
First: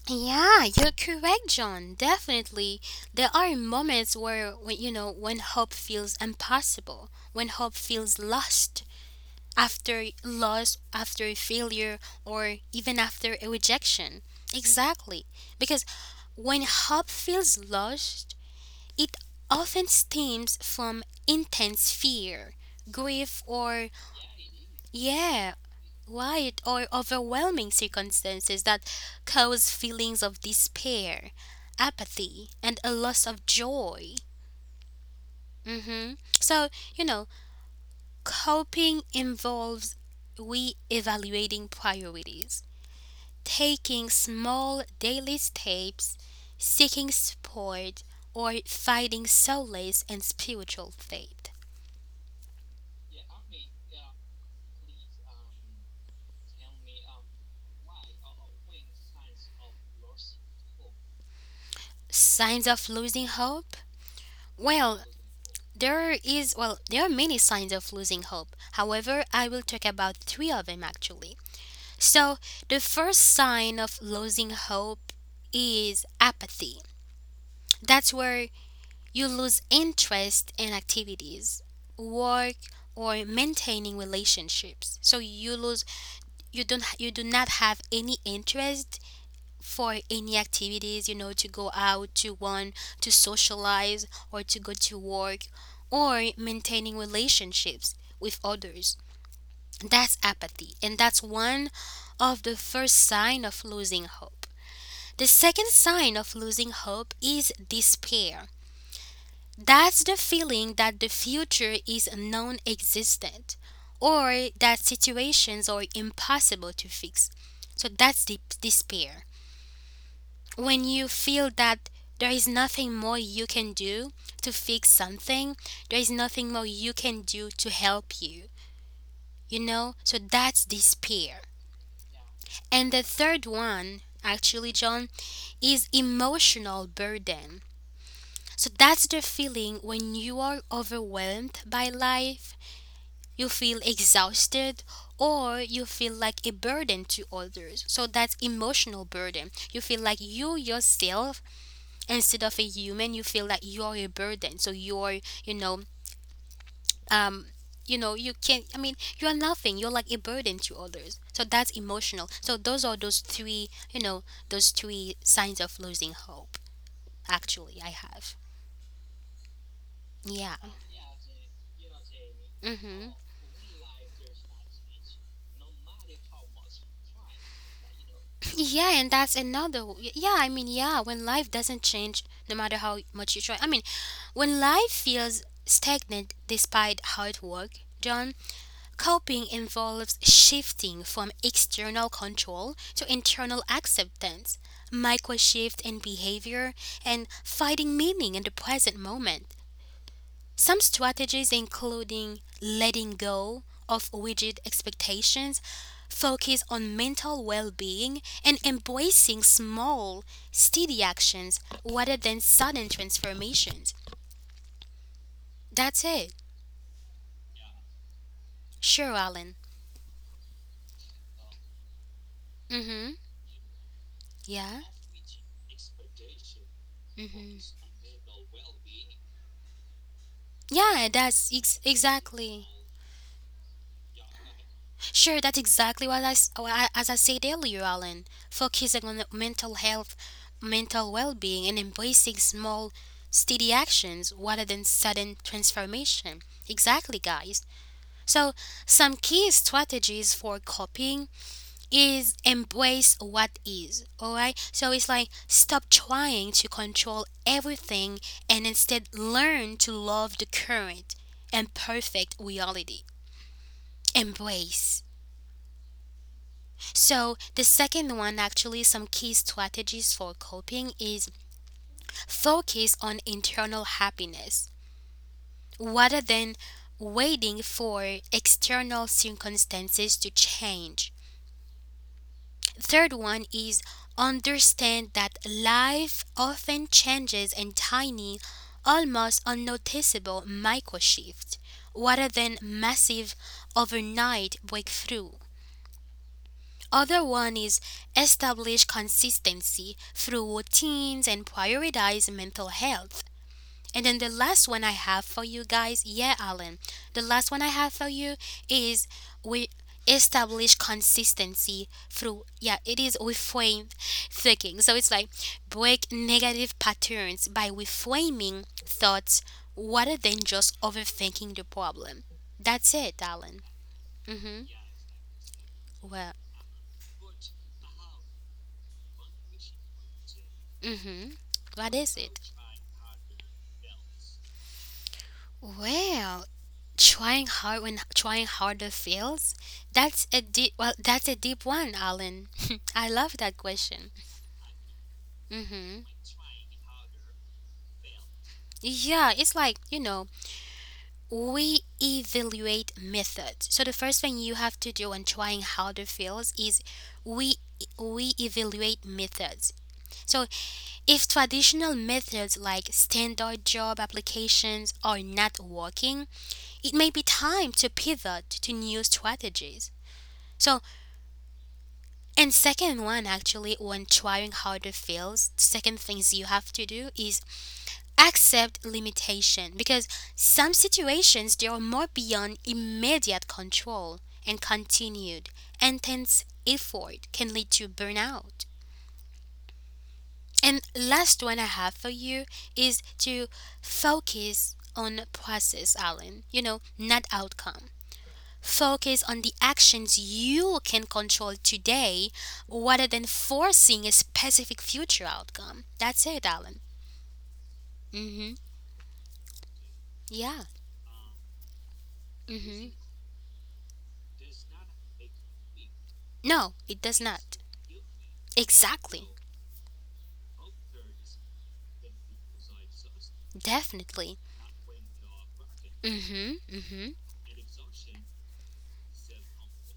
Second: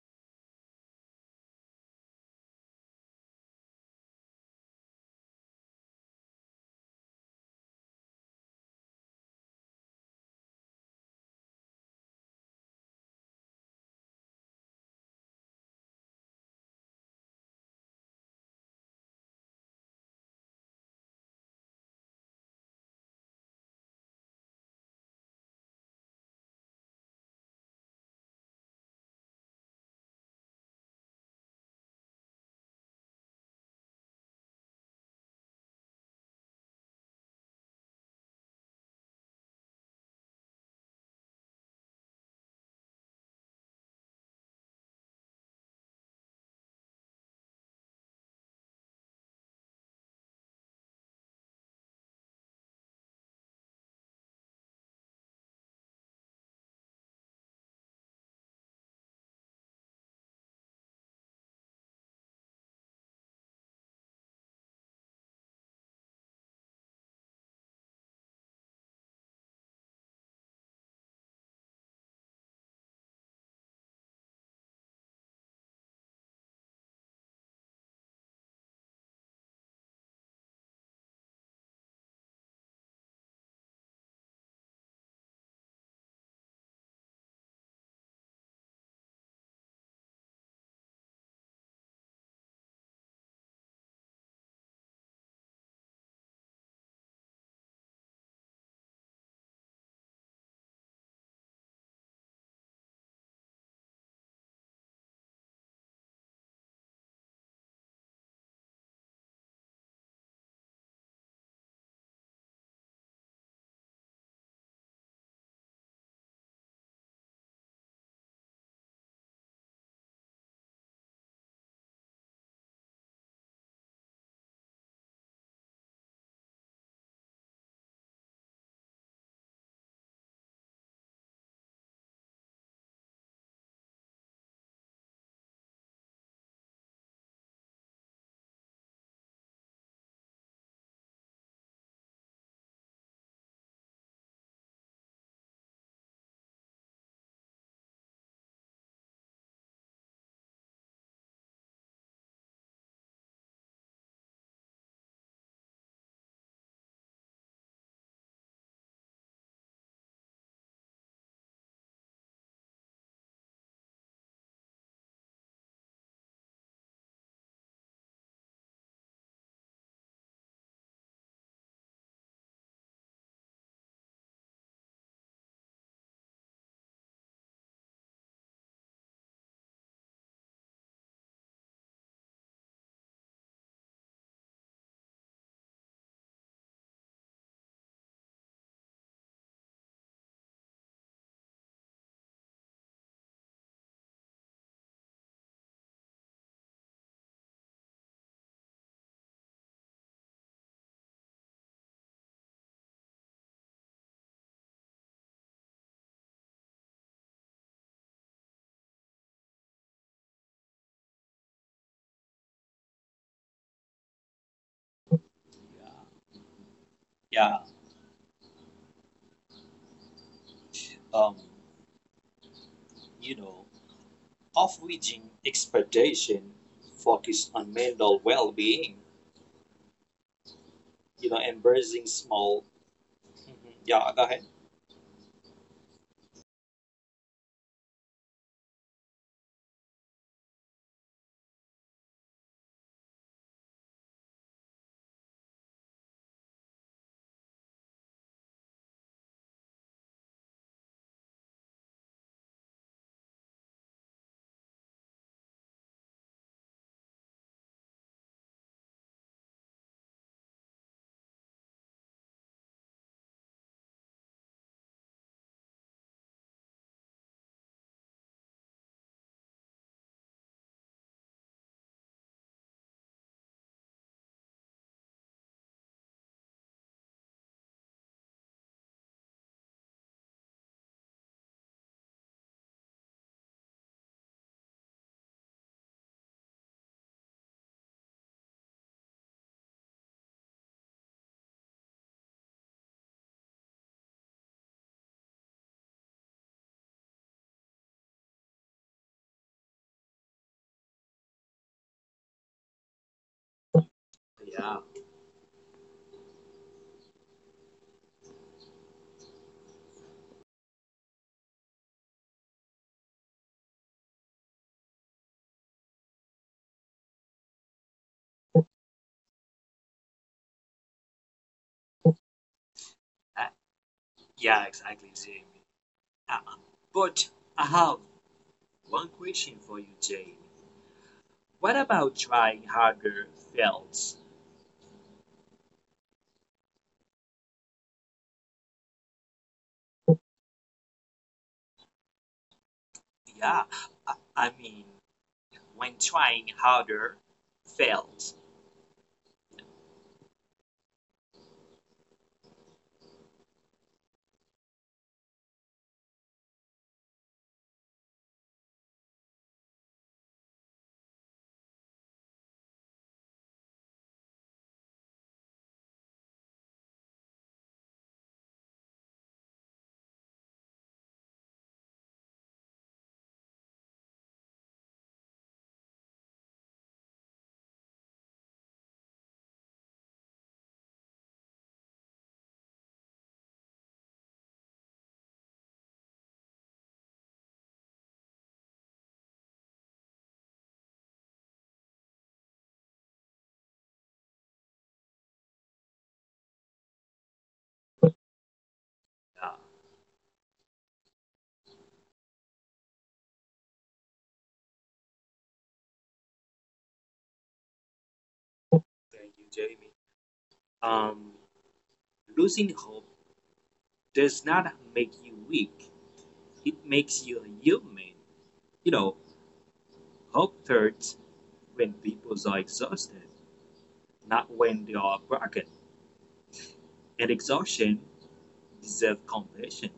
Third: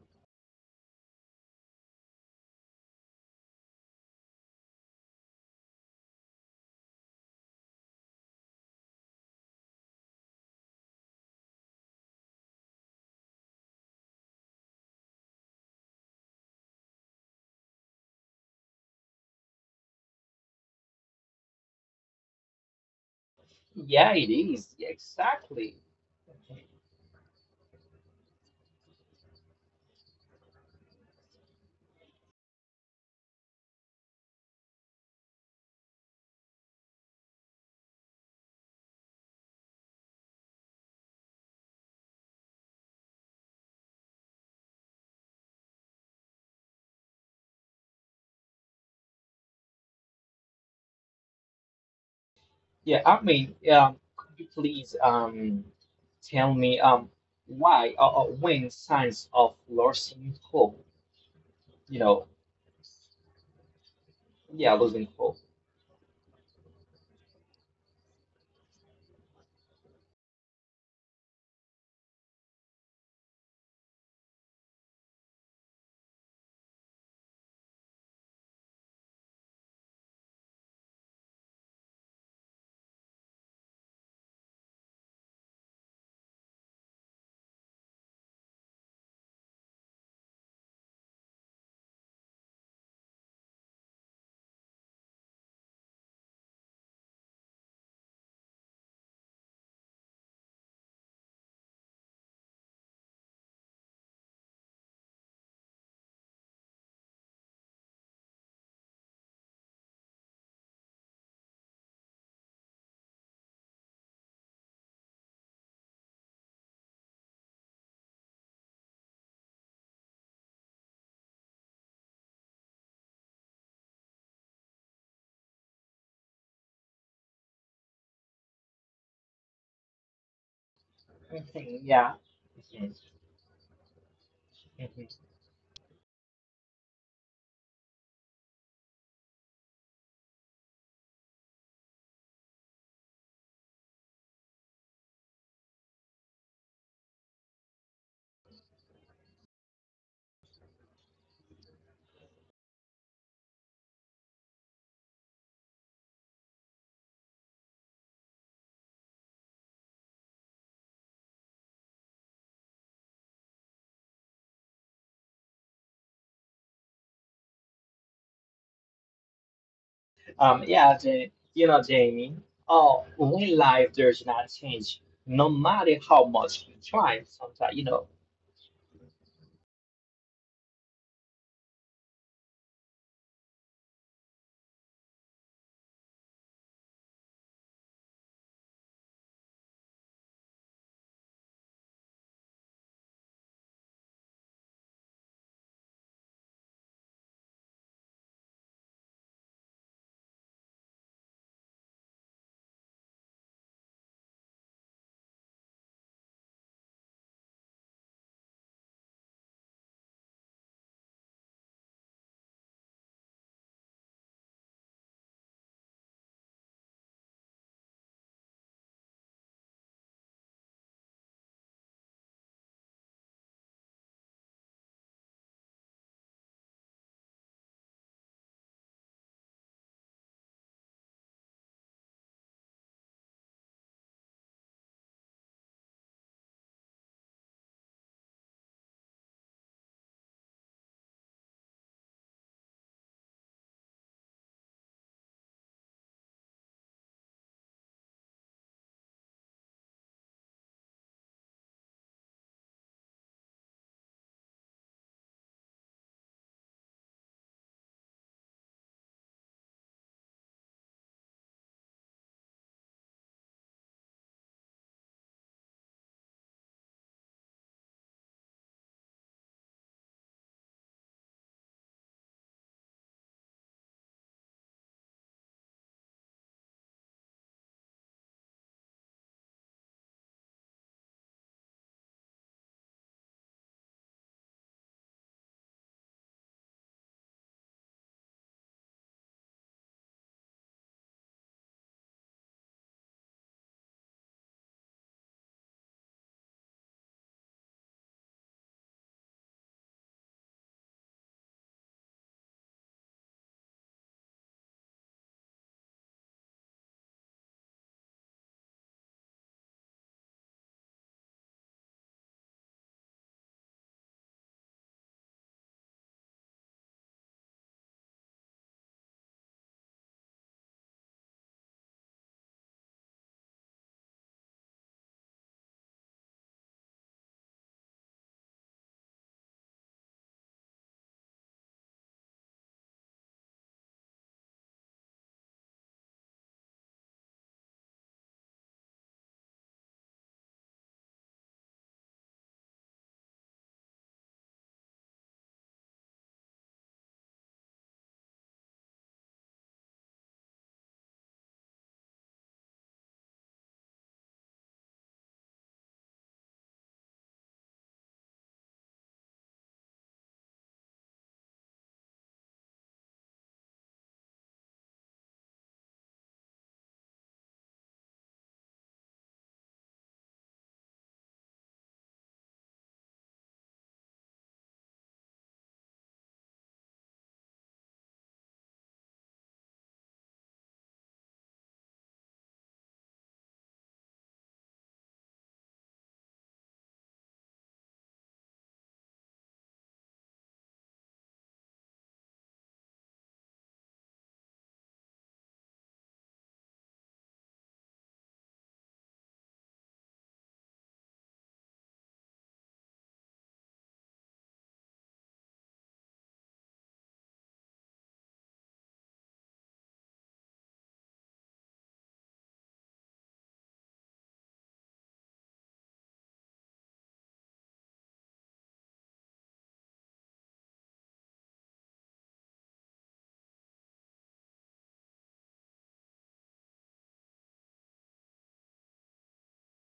[SPEAKER 1] Yeah, you're correct, John. Definitely, there are moments where, when, you know, when hope feels impossible, when hope feels lost after loss, after failure, or even after a rejection. Exactly, because when hope feels lost, it often stems from intense fear, grief, or,
[SPEAKER 2] Yeah, it is. Yeah,
[SPEAKER 1] yeah,
[SPEAKER 2] exactly.
[SPEAKER 1] wide or overwhelming circumstances that cause feelings of despair, apathy, and a loss of joy. Hmm. So, you know, coping involves re evaluating priorities, taking small daily steps, seeking support, or finding solace and spiritual faith.
[SPEAKER 2] Could you please tell me why or when signs of losing hope, you know,
[SPEAKER 1] Signs of losing hope?
[SPEAKER 2] yeah,
[SPEAKER 1] Well,
[SPEAKER 2] losing hope.
[SPEAKER 1] there is well, there are many signs of losing hope. However, I will talk about 3 of them actually. So, the first sign of losing hope is apathy. That's where you lose interest in activities, work or maintaining relationships. So you lose you do not have any interest for any activities, you know, to go out, to one, to socialize, or to go to work, or maintaining relationships with others. That's apathy, and that's one of the first sign of losing hope. The second sign of losing hope is despair. That's the feeling that the future is non existent or that situations are impossible to fix. So that's the despair, when you feel that there is nothing more you can do to fix something, there is nothing more you can do to help you, you know? So that's despair.
[SPEAKER 2] Mhm, yeah.
[SPEAKER 1] And
[SPEAKER 2] Mhm,
[SPEAKER 1] the third one, actually, John,
[SPEAKER 2] mhm.
[SPEAKER 1] is emotional burden. So that's the feeling when you are overwhelmed by life, you feel exhausted, or you feel like a burden to others. So that's emotional burden. You feel like you yourself instead of a human you feel like you're a burden, so you're, you know, um you know, you can't I mean you're nothing, you're like a burden to others, so that's emotional. So those are those three, you know, those three signs of losing hope actually I have yeah.
[SPEAKER 2] Um, yeah, Ja- Jamie, oh,
[SPEAKER 1] Mm-hmm.
[SPEAKER 2] when life does not change, no matter how much you try, sometimes.
[SPEAKER 1] Yeah and that's another yeah I mean yeah when life doesn't change no matter how much you try I mean when life feels stagnant despite hard work, John. Coping involves shifting from external control to internal acceptance, micro shift in behavior, and finding meaning in the present moment. Some strategies including letting go of rigid expectations, focus on mental well-being and embracing small, steady actions rather than sudden transformations. That's it.
[SPEAKER 3] Yeah,
[SPEAKER 1] Sure, Alan.
[SPEAKER 3] um,
[SPEAKER 1] Mm-hmm.
[SPEAKER 3] you know,
[SPEAKER 1] Yeah.
[SPEAKER 3] off-reaching expectation, focus
[SPEAKER 1] Mm-hmm.
[SPEAKER 3] on mental well-being.
[SPEAKER 1] Yeah,
[SPEAKER 3] You know,
[SPEAKER 1] that's
[SPEAKER 3] embracing small.
[SPEAKER 1] exactly.
[SPEAKER 3] Mm-hmm. Yeah, go ahead.
[SPEAKER 1] Sure, that's exactly what I, s- what I- as I said earlier, Alan. Focusing on the mental health, mental well-being, and embracing small, steady actions rather than sudden transformation. Exactly, guys. So, some key strategies for coping is embrace what is. All right. So it's like stop trying to control everything and instead learn to love the current and perfect reality. Embrace. So, the second one, actually, some key strategies for coping is focus on internal happiness rather than waiting for external circumstances to change. Third one is understand that life often changes in tiny, almost unnoticeable micro shifts rather than massive overnight breakthrough. Other one is establish consistency through routines and prioritize mental health. And then the last
[SPEAKER 3] Yeah,
[SPEAKER 1] one I have for you guys, yeah, Alan, the last one I have for you is we establish consistency through, yeah, it is reframe thinking. So it's like break negative patterns by reframing thoughts rather than just overthinking the problem. That's it,
[SPEAKER 3] uh,
[SPEAKER 1] Alan. Hmm.
[SPEAKER 3] yeah, exactly, Jamie.
[SPEAKER 1] Well.
[SPEAKER 3] Uh, but how, one question for you, Jane.
[SPEAKER 1] Mm-hmm.
[SPEAKER 3] What
[SPEAKER 1] What is
[SPEAKER 3] about
[SPEAKER 1] it?
[SPEAKER 3] trying harder fails?
[SPEAKER 1] Well, trying hard when trying harder fails. That's a deep. Well, that's a deep one, Alan. I love that
[SPEAKER 3] Yeah,
[SPEAKER 1] question.
[SPEAKER 3] I mean, when
[SPEAKER 1] Mm-hmm.
[SPEAKER 3] trying harder fails.
[SPEAKER 1] Yeah, it's like we evaluate methods. So the first thing you have to do when trying harder fails is we we evaluate methods. So if traditional methods like standard job applications are not working, it may be time to pivot to new strategies. So, and second one actually, when trying harder fails, second things you have to do is accept limitation because some situations they are more beyond immediate control and continued intense effort can lead to burnout. And last one I have for you is to focus on process, Alan, not outcome. Focus on
[SPEAKER 3] Yeah,
[SPEAKER 1] the actions you can control today rather than forcing a specific future outcome. That's it, Alan. Mm-hmm.
[SPEAKER 3] thank you, Jamie.
[SPEAKER 1] Yeah.
[SPEAKER 3] Um, losing
[SPEAKER 1] Mm-hmm.
[SPEAKER 3] hope does not make you weak,
[SPEAKER 1] No,
[SPEAKER 3] it
[SPEAKER 1] it does
[SPEAKER 3] makes you
[SPEAKER 1] not.
[SPEAKER 3] human. You know,
[SPEAKER 1] Exactly.
[SPEAKER 3] hope hurts when people are exhausted,
[SPEAKER 1] Definitely.
[SPEAKER 3] not when they are broken.
[SPEAKER 1] Mm-hmm. Mm-hmm.
[SPEAKER 3] And exhaustion deserves compassion.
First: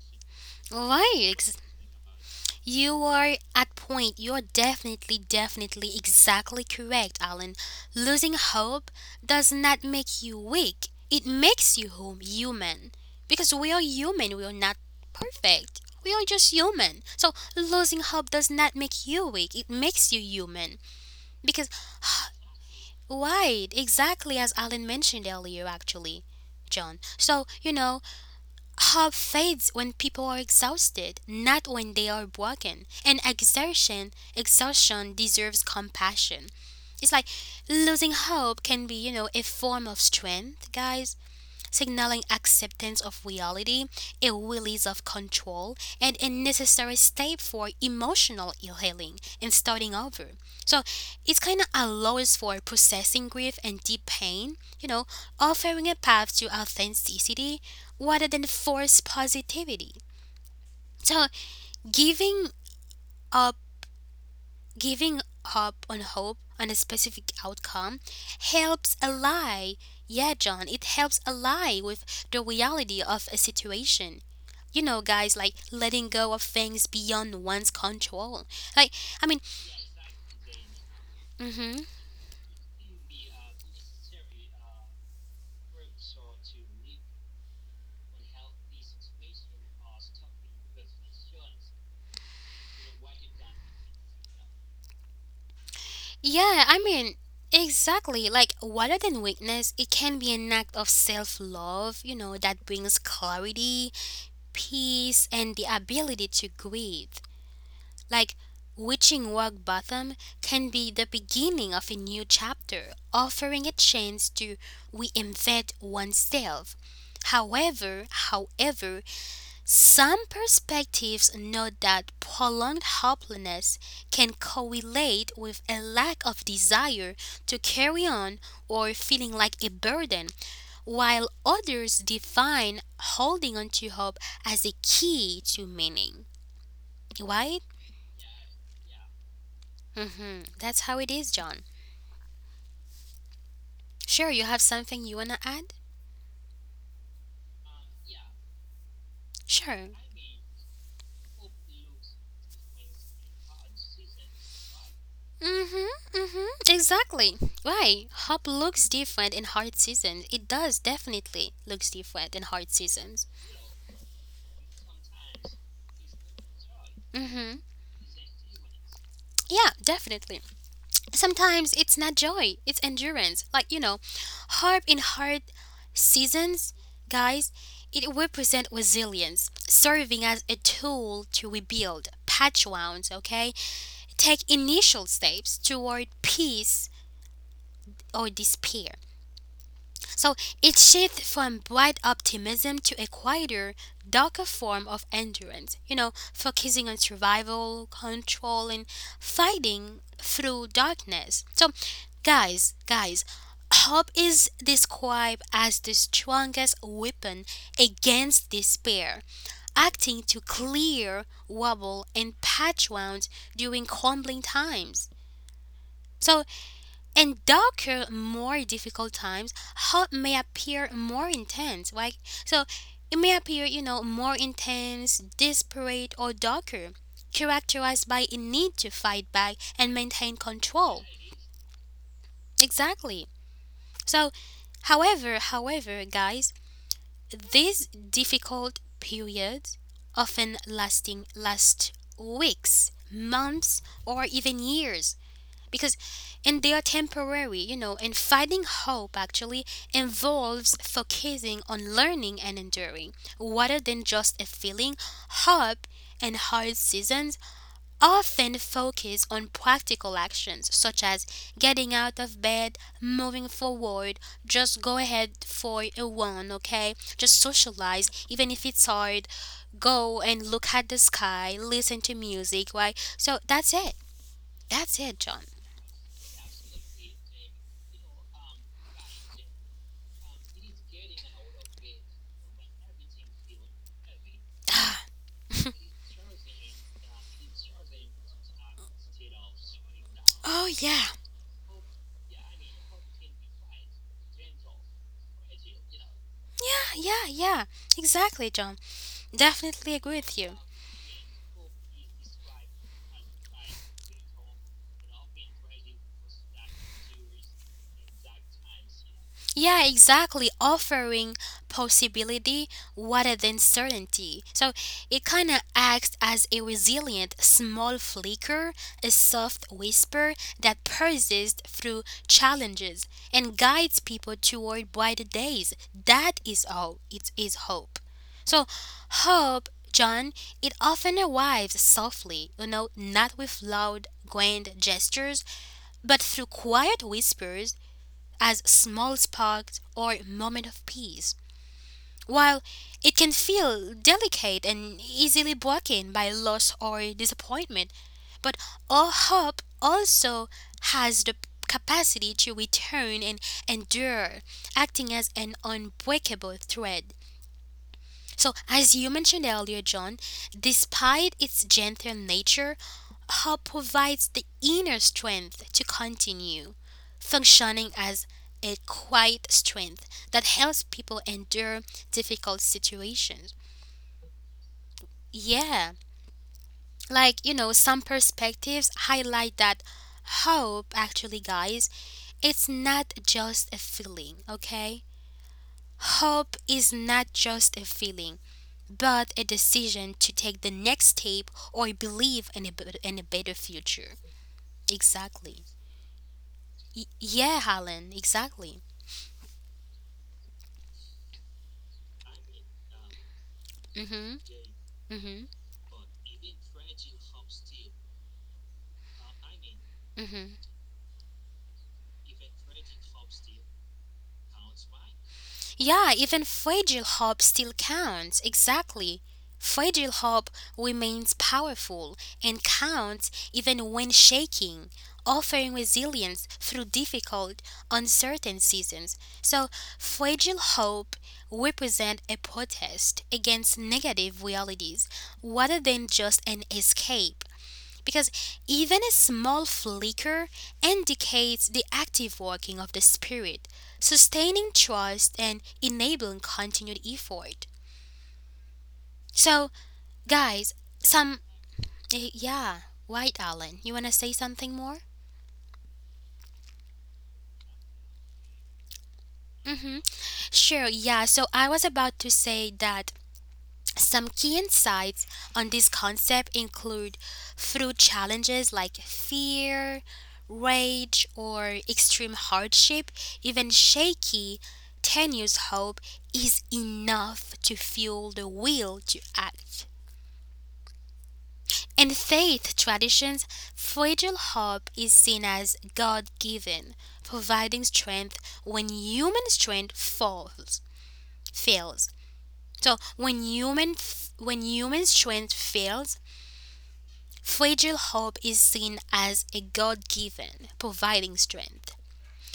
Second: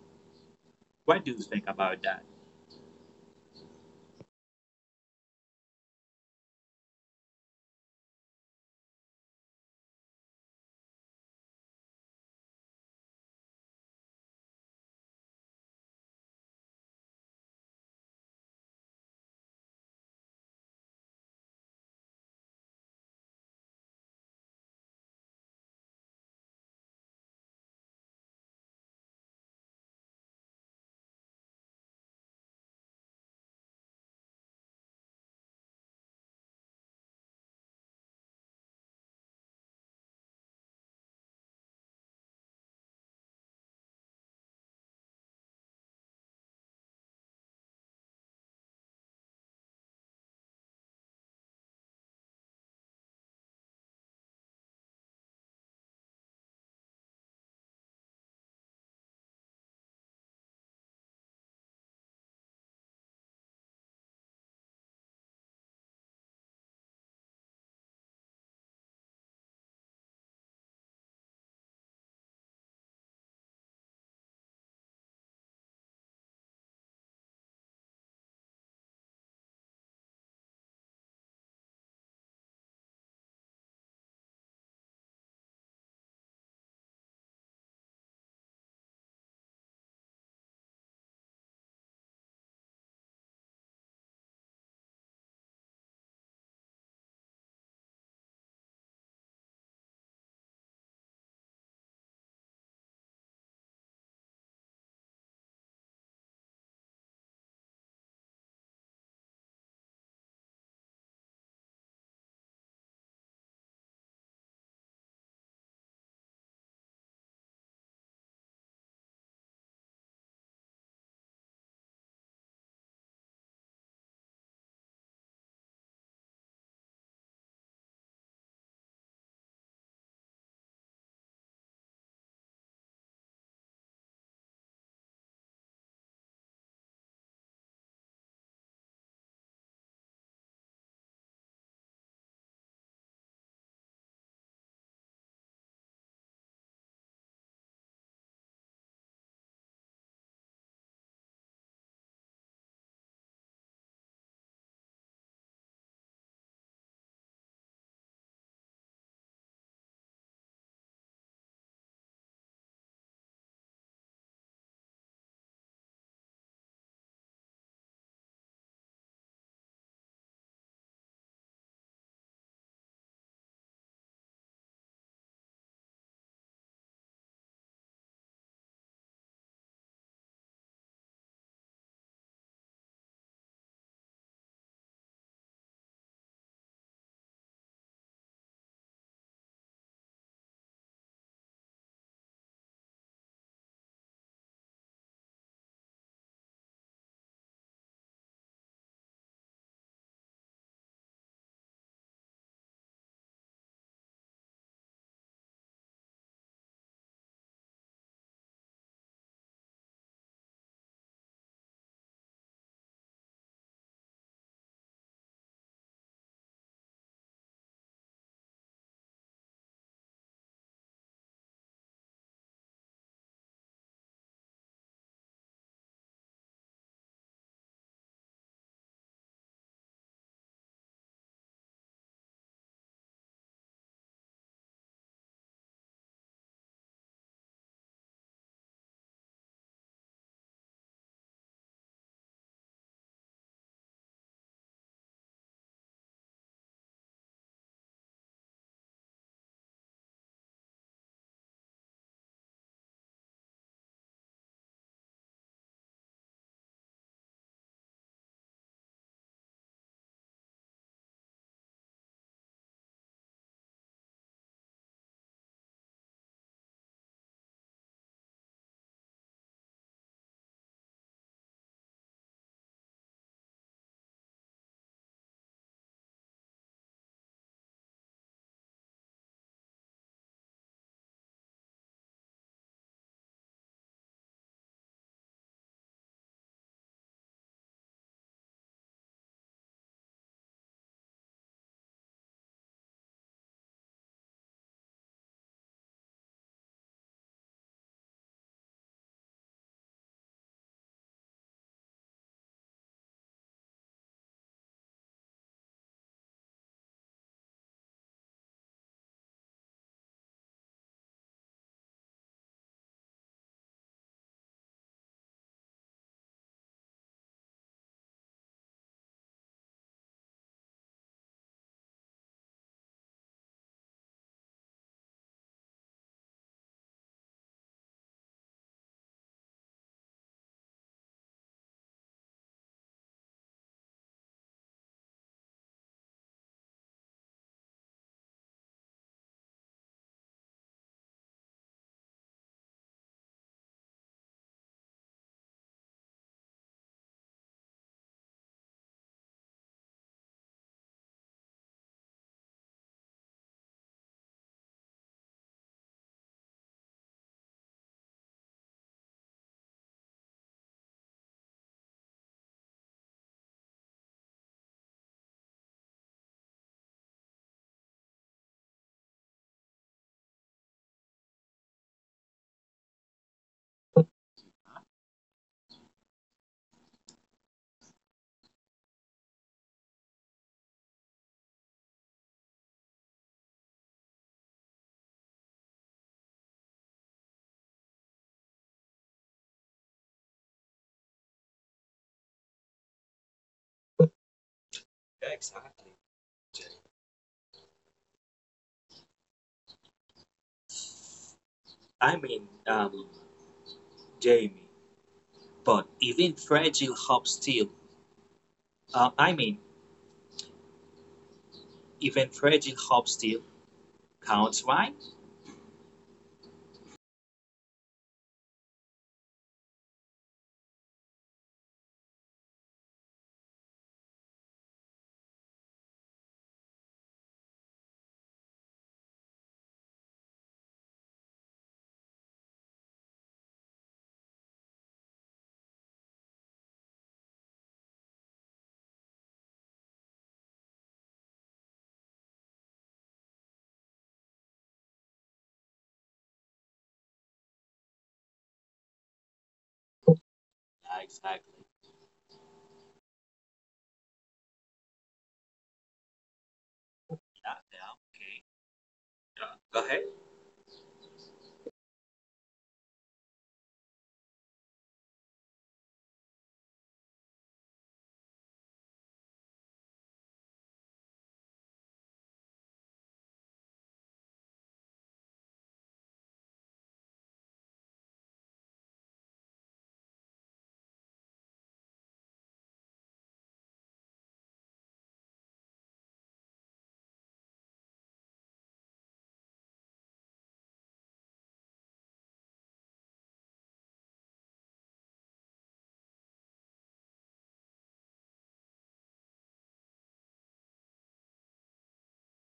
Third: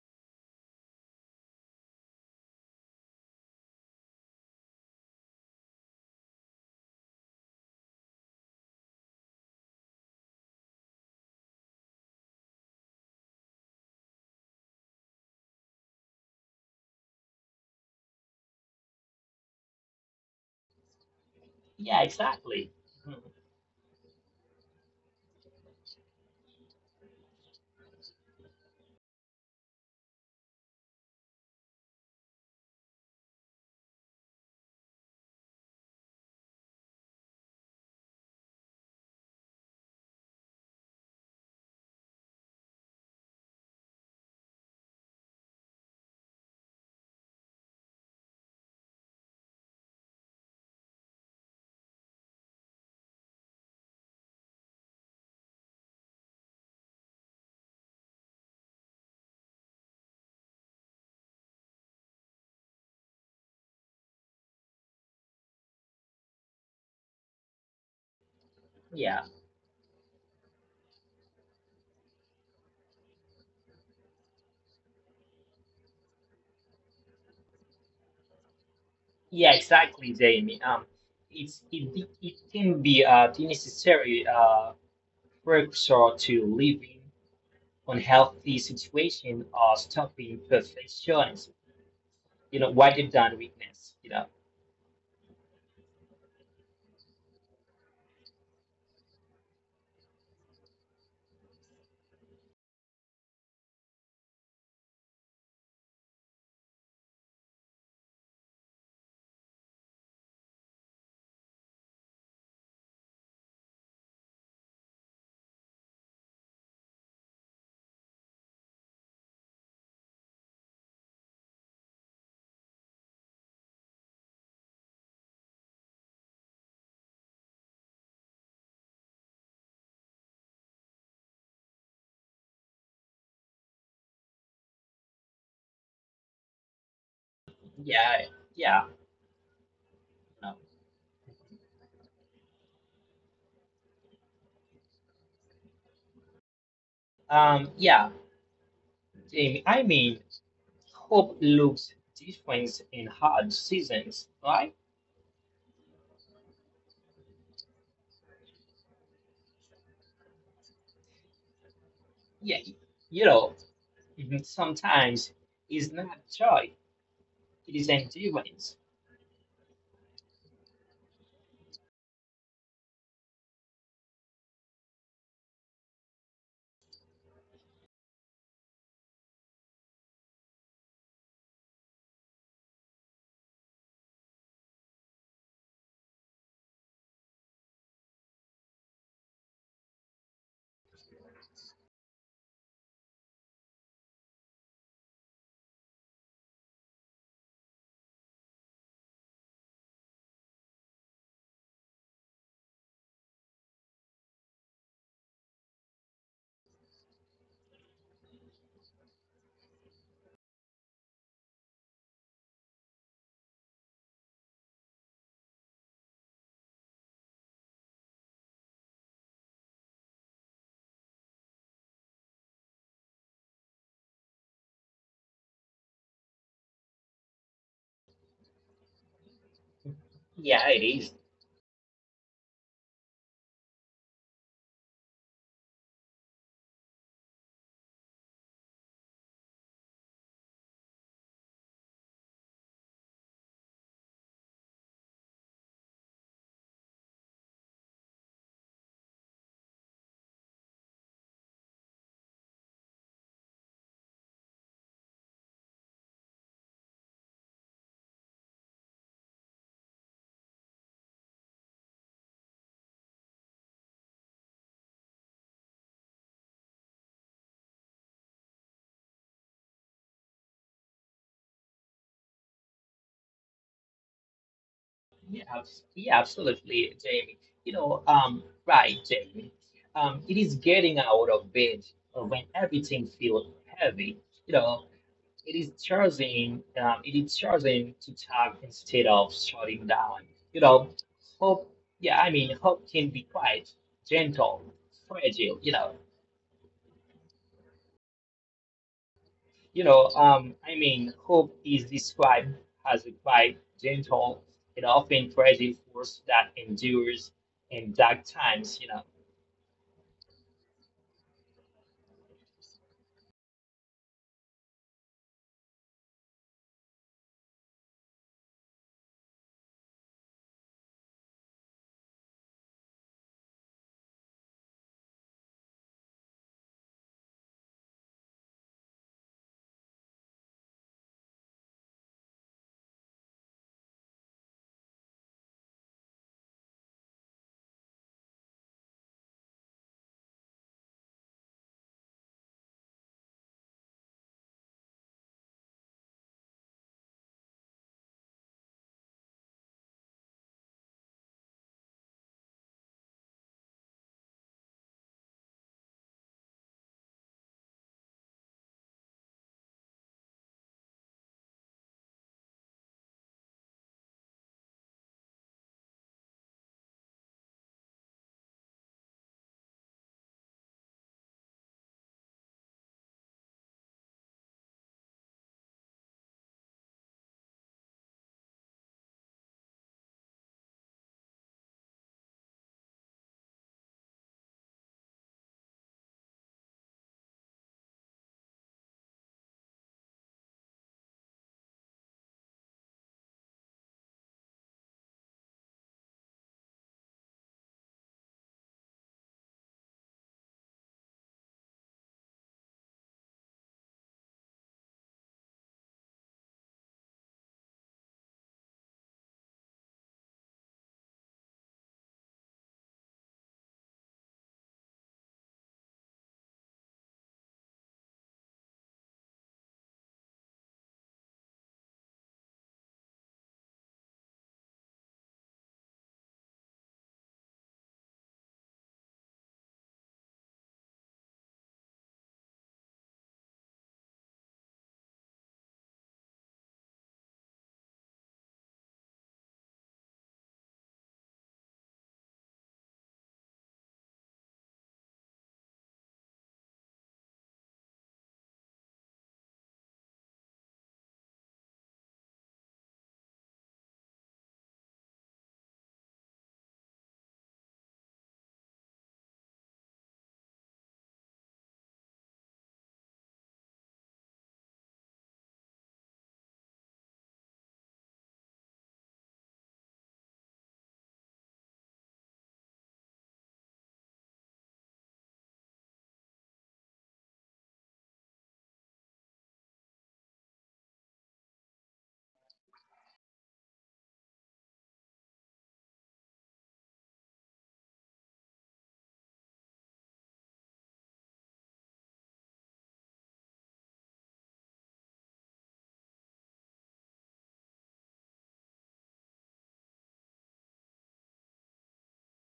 [SPEAKER 1] Right.
[SPEAKER 3] What do you think about that?
[SPEAKER 1] You are at point. You're definitely, definitely, exactly correct, Alan. Losing hope does not make you weak. It makes you human. Because we are human. We are not perfect. We are just human. So losing hope does not make you weak. It makes you human. Because
[SPEAKER 2] Yeah, exactly. Mhm.
[SPEAKER 1] right, exactly as Alan mentioned earlier, actually, John. So hope fades when people are exhausted, not when they are broken. And exhaustion deserves compassion. It's like losing hope can be, a form of strength, guys, signaling acceptance of reality, a release of control, and a necessary step for emotional healing and starting over. So it kind of allows for processing grief and deep pain, offering a path to authenticity rather than forced positivity. So giving up giving up on hope on a specific outcome helps
[SPEAKER 2] Yeah,
[SPEAKER 1] ally. Yeah, John, it helps ally with the reality of a situation, guys, like letting go of things beyond one's control. Like, I mean,
[SPEAKER 2] yeah, exactly, Jamie. It's
[SPEAKER 1] hmm
[SPEAKER 2] it, be- it can be the necessary precursor to living unhealthy situation or stopping perfectionism, rather than weakness.
[SPEAKER 1] yeah, I mean, exactly, like rather than weakness it can be an act of self-love, that brings clarity, peace, and the ability to grieve. Like reaching rock bottom can be the beginning of a new chapter, offering a chance to reinvent oneself. However, some perspectives note that prolonged hopelessness can correlate with a lack of desire to carry on or feeling like a burden, while others define holding on to hope as a key to meaning. Right?
[SPEAKER 2] Yeah, yeah, no.
[SPEAKER 1] That's how it is, John. Sure, you have something you want to add?
[SPEAKER 2] Um, yeah, Jamie,
[SPEAKER 1] Sure.
[SPEAKER 2] hope looks different in hard seasons, right?
[SPEAKER 1] Mm-hmm. Mm-hmm. Exactly. Right. Hope looks different in hard seasons. It does definitely looks different in
[SPEAKER 2] Yeah,
[SPEAKER 1] hard
[SPEAKER 2] you
[SPEAKER 1] seasons.
[SPEAKER 2] know, mhm, sometimes it's not joy;
[SPEAKER 1] Mm-hmm.
[SPEAKER 2] it is endurance.
[SPEAKER 1] Yeah, definitely. Sometimes it's not joy, it's endurance. Like, hard seasons, guys, it represent resilience, serving as a tool to rebuild, patch wounds, okay? Take initial steps toward peace or despair. So it shifts from bright optimism to a quieter, darker form of endurance, focusing on survival, control, and fighting through darkness. So, guys, hope is described as the strongest weapon against despair, acting to clear, wobble, and patch wounds during crumbling times. So, in darker, more difficult times, hope may appear more intense. Like so, it may appear, more intense, desperate, or darker, characterized by a need to fight back and maintain
[SPEAKER 2] Yeah, it
[SPEAKER 1] control.
[SPEAKER 2] is.
[SPEAKER 1] Exactly. So, however, guys, these difficult periods often last weeks, months, or even years, because and they are temporary, and finding hope actually involves focusing on learning and enduring rather than just a feeling. Hope and hard seasons often focus on practical actions, such as getting out of bed, moving forward, just go ahead for a run, okay, just socialize even if it's hard, go and look at the sky, listen to music, right? So that's it. That's it, John.
[SPEAKER 2] Absolutely, Jamie. Jamie, it is getting out of bed when everything feels heavy. You know, it is it is choosing to talk instead of shutting down. You
[SPEAKER 1] Oh,
[SPEAKER 2] know,
[SPEAKER 1] yeah.
[SPEAKER 2] Hope, hope can be quite gentle, fragile.
[SPEAKER 1] Yeah, yeah, yeah. Exactly, John. Definitely agree with you.
[SPEAKER 2] Hope is described as a quiet, gentle, and often present force that endures in dark times.
[SPEAKER 1] Yeah, exactly. Offering possibility rather than certainty. So it kind of acts as a resilient small flicker, a soft whisper that persists through challenges and guides people toward brighter days. That is all. It is hope. So, hope, John, it often arrives softly, not with loud, grand gestures but through quiet whispers as small sparks or moment of peace. While it can feel delicate and easily broken by loss or disappointment, but all hope also has the capacity to return and endure, acting as an unbreakable thread. So, as you mentioned earlier, John, despite its gentle nature, hope provides the inner strength to continue, functioning as a quiet strength that helps people endure difficult situations. Yeah, like some perspectives highlight that hope actually, guys, it's not just a feeling, okay? Hope is not just a feeling, but a decision to take the next step or believe in a, in a better future.
[SPEAKER 3] Yeah,
[SPEAKER 1] Exactly.
[SPEAKER 3] exactly.
[SPEAKER 1] Yeah, Helen, exactly.
[SPEAKER 3] I mean,
[SPEAKER 1] Mm hmm,
[SPEAKER 3] Jamie.
[SPEAKER 1] mm hmm,
[SPEAKER 3] But even fragile hope still, I mean,
[SPEAKER 1] mm hmm.
[SPEAKER 3] even fragile hope still counts, right?
[SPEAKER 1] Yeah, even fragile hope still counts. Exactly. Fragile hope remains powerful and counts even when shaking, offering resilience through difficult, uncertain seasons. So, fragile hope represents a protest against negative realities rather than just an escape, because even a small flicker indicates the active working of the spirit, sustaining trust and enabling continued effort. So, guys,
[SPEAKER 3] Yeah,
[SPEAKER 1] some
[SPEAKER 3] exactly.
[SPEAKER 1] yeah, White Allen, you want to say something more?
[SPEAKER 3] Yeah, yeah, okay. Yeah. Go ahead.
[SPEAKER 1] Mhm. Sure. Yeah, so I was about to say that some key insights on this concept include through challenges like fear, rage, or extreme hardship, even shaky, tenuous hope is enough to fuel the will to act. In faith traditions, fragile hope is seen as God given, providing strength when human strength fails. So when human, when human strength fails, fragile hope is seen as a God given, providing strength.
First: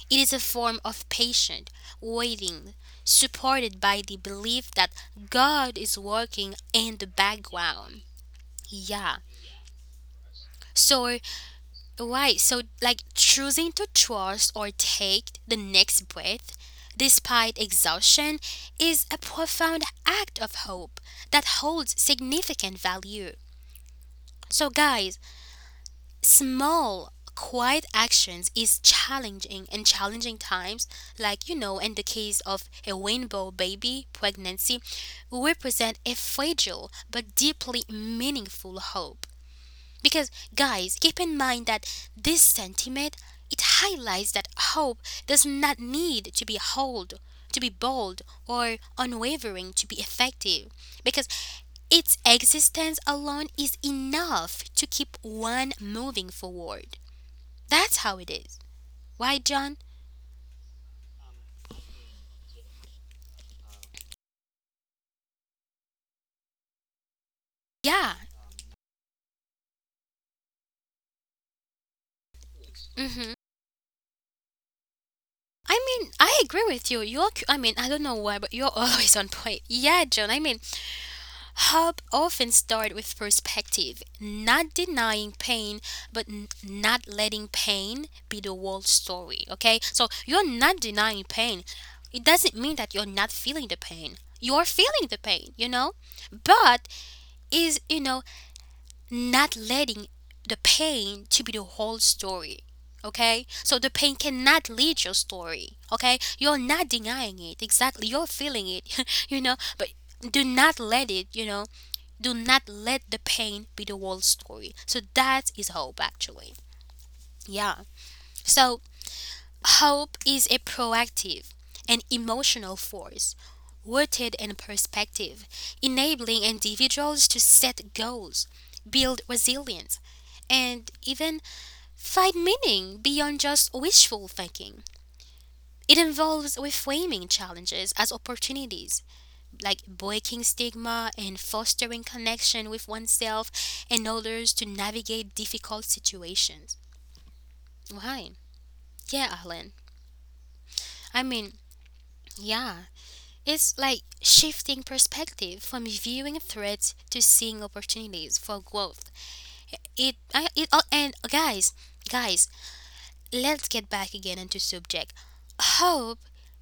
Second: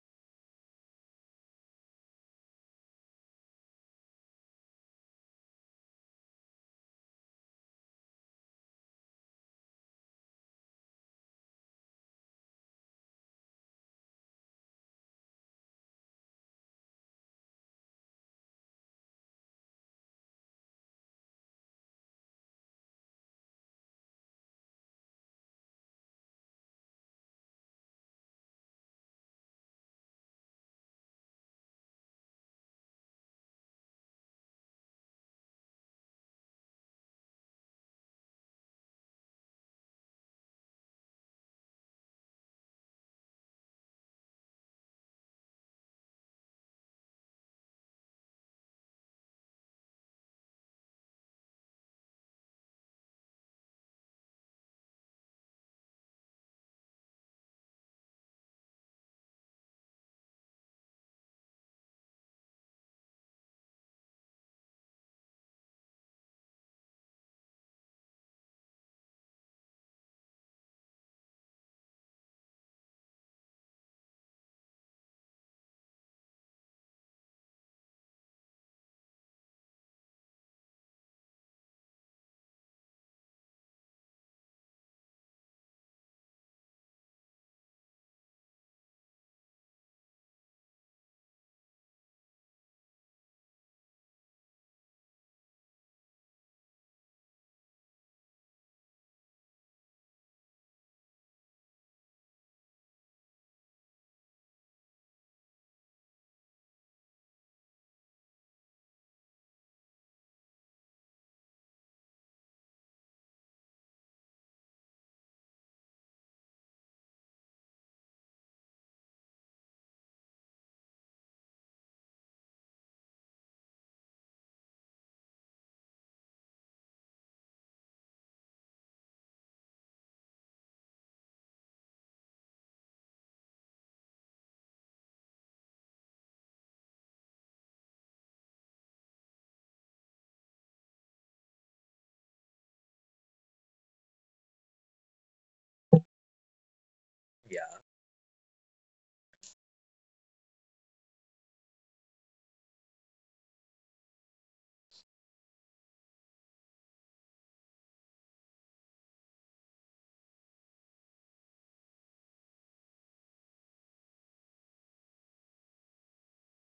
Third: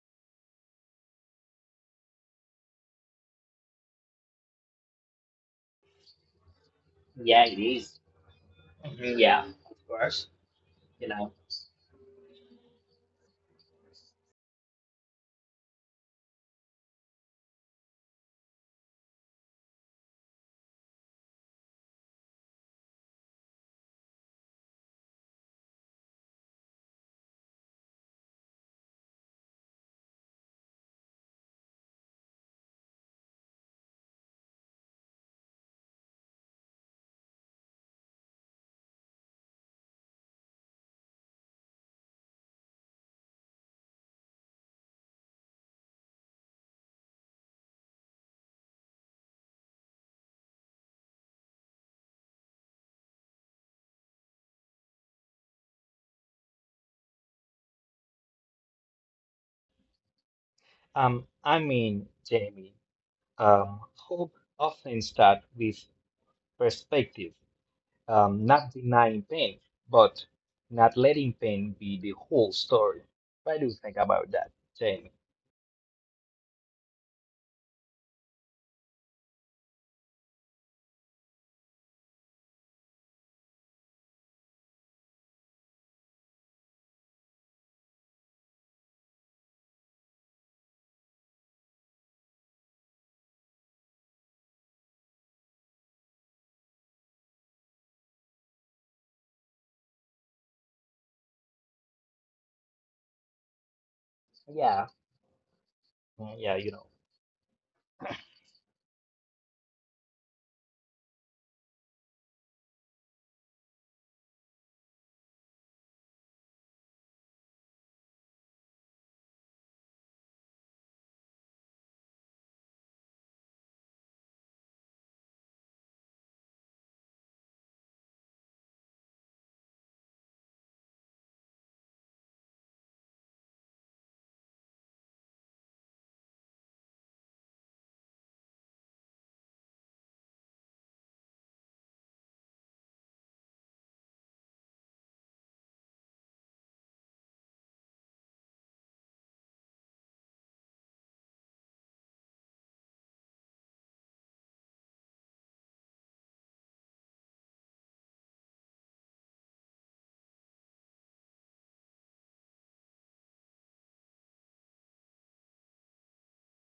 [SPEAKER 1] It is a form of patient waiting, supported by the belief that God is working in the
[SPEAKER 2] Yeah, it is.
[SPEAKER 1] background. Yeah.
[SPEAKER 2] Mhm. Yeah, of course. you
[SPEAKER 1] So,
[SPEAKER 2] know.
[SPEAKER 1] right. So, like choosing to trust or take the next breath despite exhaustion is a profound act of hope that holds significant value. So, guys, small, quiet actions is challenging in challenging times, like in the case of a rainbow baby pregnancy, represent a fragile but deeply meaningful hope. Because, guys, keep in mind that this sentiment, it highlights that hope does not need to be hold to be bold or unwavering to be effective, because its existence alone is enough to keep one moving forward. That's how it is. Why, John?
[SPEAKER 2] Jamie, hope often starts with perspective,
[SPEAKER 1] Yeah.
[SPEAKER 2] not denying pain, but not letting pain be the whole story.
[SPEAKER 1] Mm-hmm.
[SPEAKER 2] What do you think about that, Jamie?
[SPEAKER 1] I mean, I agree with you. You're, I mean, I don't know why, but you're always on point. Yeah, John. I mean, help often start with perspective, not denying pain, but not letting pain be the whole story. Okay, so you're not denying pain. It doesn't mean that you're not feeling the pain. You're feeling the pain, but is not letting the pain to be the whole story. Okay? So the pain cannot
[SPEAKER 2] Yeah.
[SPEAKER 1] lead your story. Okay?
[SPEAKER 2] Yeah,
[SPEAKER 1] You're not denying it. Exactly. You're feeling it. But do not let it, do not let the pain be the whole story. So that is hope actually. Yeah. So hope is a proactive and emotional force rooted in perspective, enabling individuals to set goals, build resilience, and even find meaning beyond just wishful thinking. It involves reframing challenges as opportunities, like breaking stigma and fostering connection with oneself and others to navigate difficult situations.
[SPEAKER 3] Yeah.
[SPEAKER 1] Why? Yeah, Alan. I mean, yeah, it's like shifting perspective from viewing threats to seeing opportunities for growth. It, I, it, oh, and guys, guys, let's get back again into subject. Hope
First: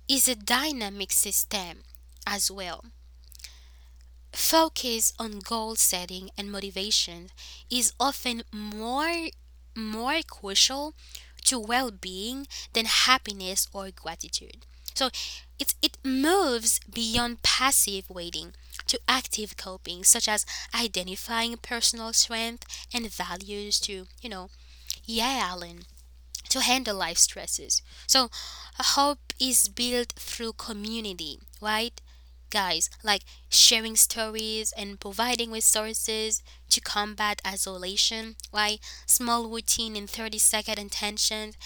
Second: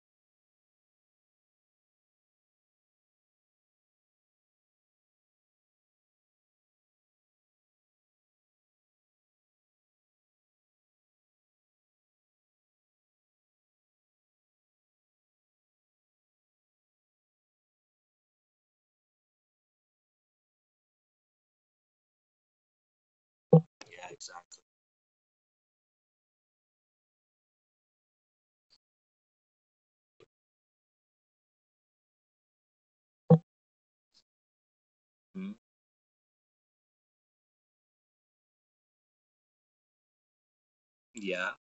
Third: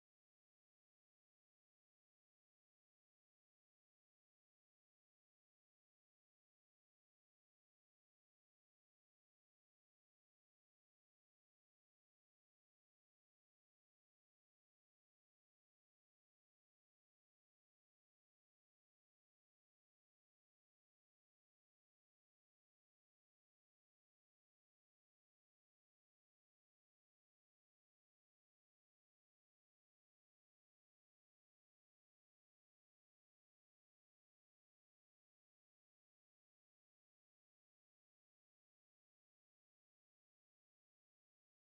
[SPEAKER 1] is a dynamic system as well. Focus on goal setting and motivation is often more crucial to well-being than happiness or gratitude. So it moves beyond passive waiting to active coping, such as identifying personal strength and values to,
[SPEAKER 3] Yeah, exactly.
[SPEAKER 1] yeah, Alan, to handle life stresses. So, hope is built through community, right? Guys, like sharing stories and providing
[SPEAKER 3] Mm,
[SPEAKER 1] resources to combat isolation, right? Small routine and 30-second
[SPEAKER 3] yeah.
[SPEAKER 1] intentions.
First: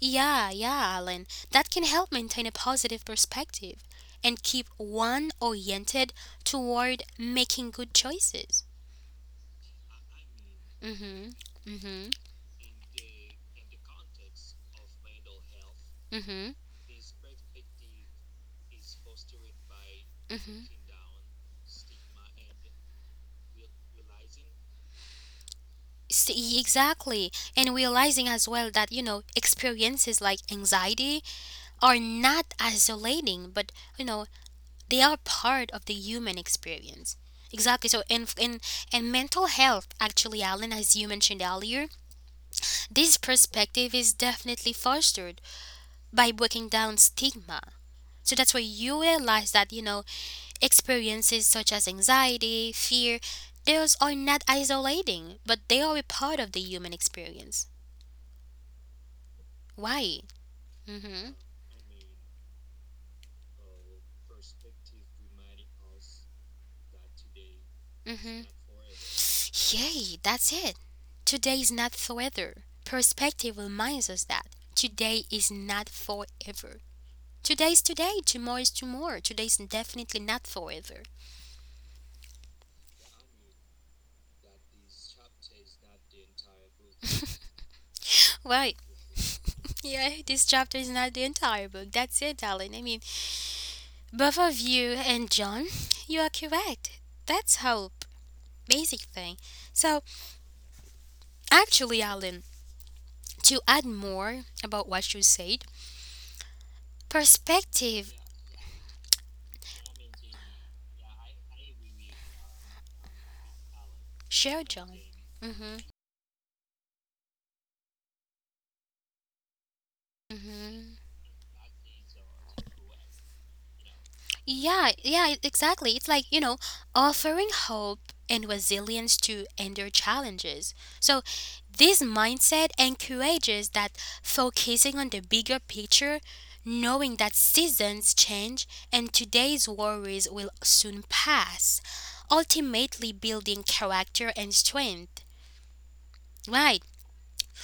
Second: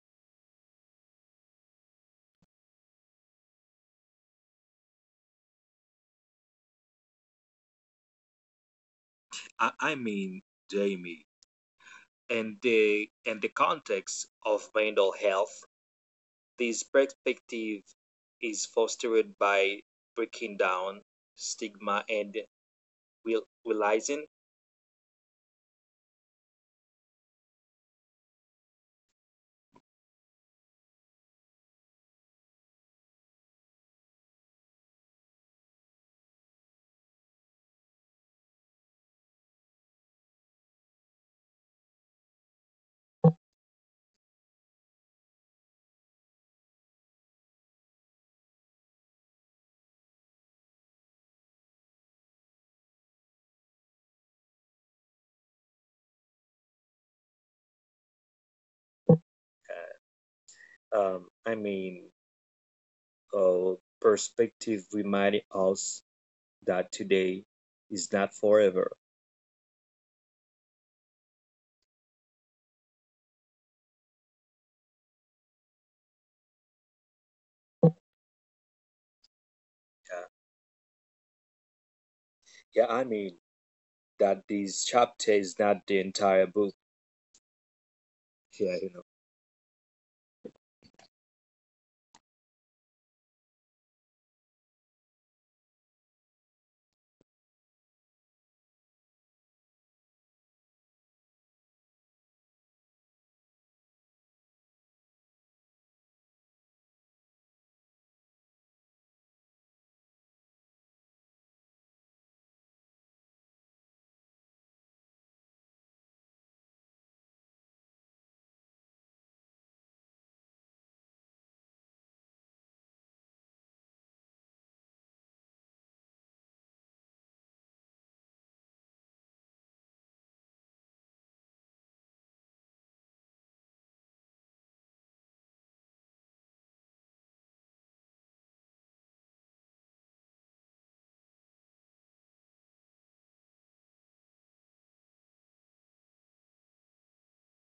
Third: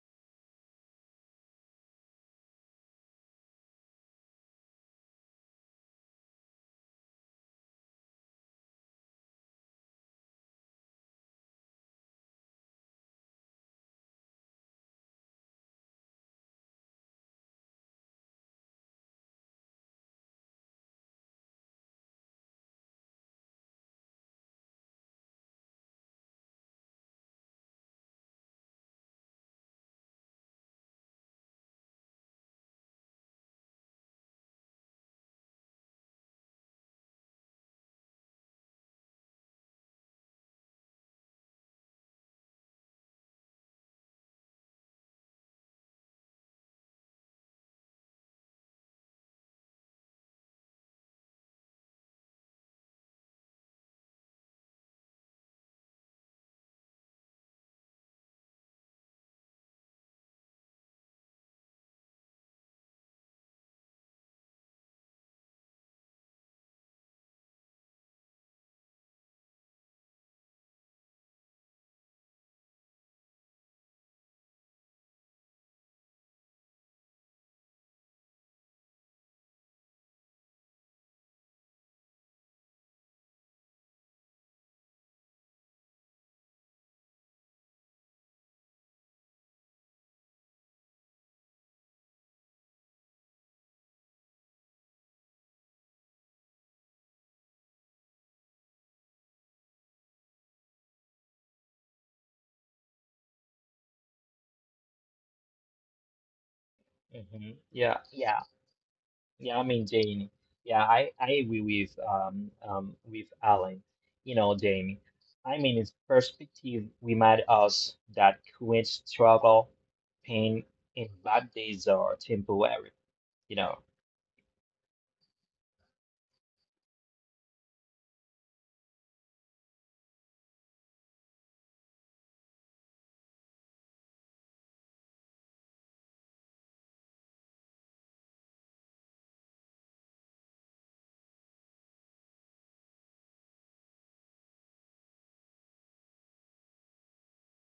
[SPEAKER 1] Yeah, yeah, Alan. That can help maintain a positive perspective and keep one oriented toward making good choices.
[SPEAKER 3] I mean,
[SPEAKER 1] Mm
[SPEAKER 3] Jamie,
[SPEAKER 1] hmm, mm hmm,
[SPEAKER 3] and the context of mental health,
[SPEAKER 1] mm hmm,
[SPEAKER 3] this perspective is fostered by
[SPEAKER 1] mm
[SPEAKER 3] breaking
[SPEAKER 1] hmm.
[SPEAKER 3] down stigma and realizing.
[SPEAKER 1] S- Exactly. And realizing as well that, you know, experiences like anxiety are not isolating, but, you know, they are part of the human experience. Exactly. So, in mental health, actually, Alan, as you mentioned earlier, this perspective is definitely fostered by breaking down stigma. So, that's where you realize that, you know, experiences such as anxiety, fear, those are not isolating, but they are a part of the human experience. Why?
[SPEAKER 3] Um,
[SPEAKER 1] Mm-hmm.
[SPEAKER 3] I mean, uh, perspective reminded us that today is not
[SPEAKER 1] Mm-hmm.
[SPEAKER 3] forever.
[SPEAKER 1] Yay, that's it. Today is not forever. Perspective reminds us that today is not forever. Today is today, tomorrow is tomorrow. Today is definitely not forever.
[SPEAKER 3] Yeah, I mean that this chapter is not the entire book. Yeah,
[SPEAKER 1] Right.
[SPEAKER 3] you know.
[SPEAKER 1] Yeah, this chapter is not the entire book. That's it, darling. I mean, both of you and John, you are correct. That's hope. Basic thing. So, actually, Alan, to add more about what you said,
[SPEAKER 2] Yeah,
[SPEAKER 1] perspective.
[SPEAKER 2] yeah. Jamie, Yeah, I, agree with Alan.
[SPEAKER 1] Share
[SPEAKER 2] Jamie,
[SPEAKER 1] joy. Mm-hmm.
[SPEAKER 2] his perspective remind us that current struggle, pain,
[SPEAKER 1] Mm-hmm.
[SPEAKER 2] and bad days are temporary. You know.
[SPEAKER 1] Yeah, yeah, exactly. It's like, you know, offering hope and resilience to endure challenges. So, this mindset encourages that focusing on the bigger picture, knowing that seasons change and today's worries will soon pass, ultimately building character and strength. Right.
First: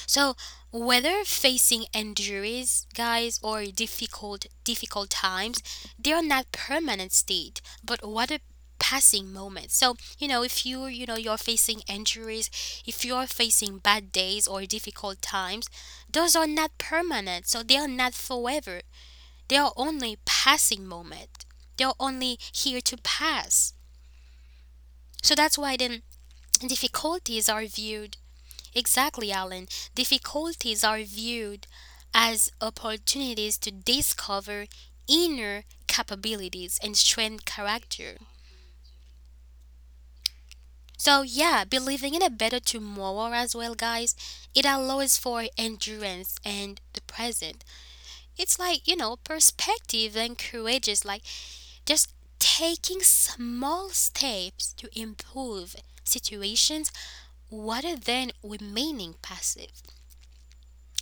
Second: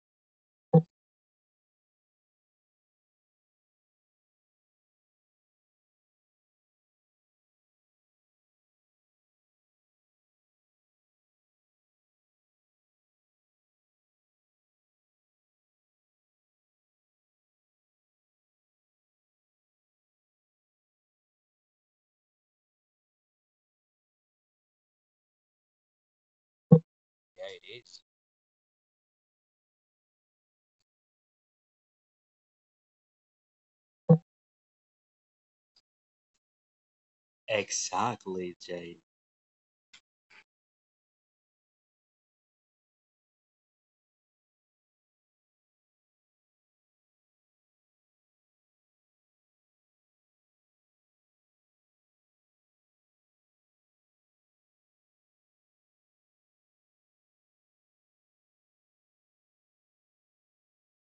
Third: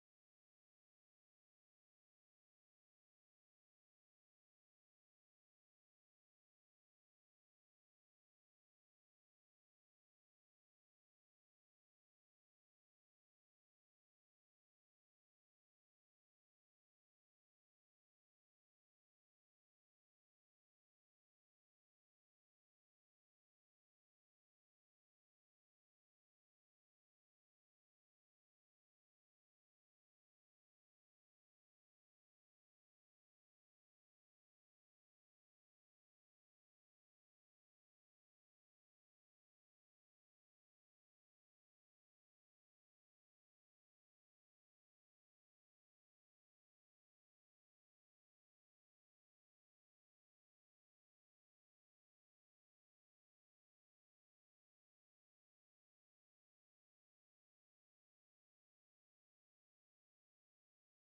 [SPEAKER 1] So, whether facing injuries, guys, or difficult times, they are not permanent state, but what a passing moment. So, you know, if you're facing injuries, if you're facing bad days or difficult times, those are not permanent. So they are not forever. They are only passing moment. They are only here to pass. So that's why then difficulties
[SPEAKER 3] Yeah, it
[SPEAKER 1] are
[SPEAKER 3] is.
[SPEAKER 1] viewed. Exactly, Alan. Difficulties are viewed as opportunities to discover inner capabilities and strength character.
[SPEAKER 3] Exactly, Jane.
[SPEAKER 1] So, yeah, believing in a better tomorrow as well, guys, it allows for endurance and the present. It's like, you know, perspective encourages, like, just taking small steps to improve situations rather than remaining passive.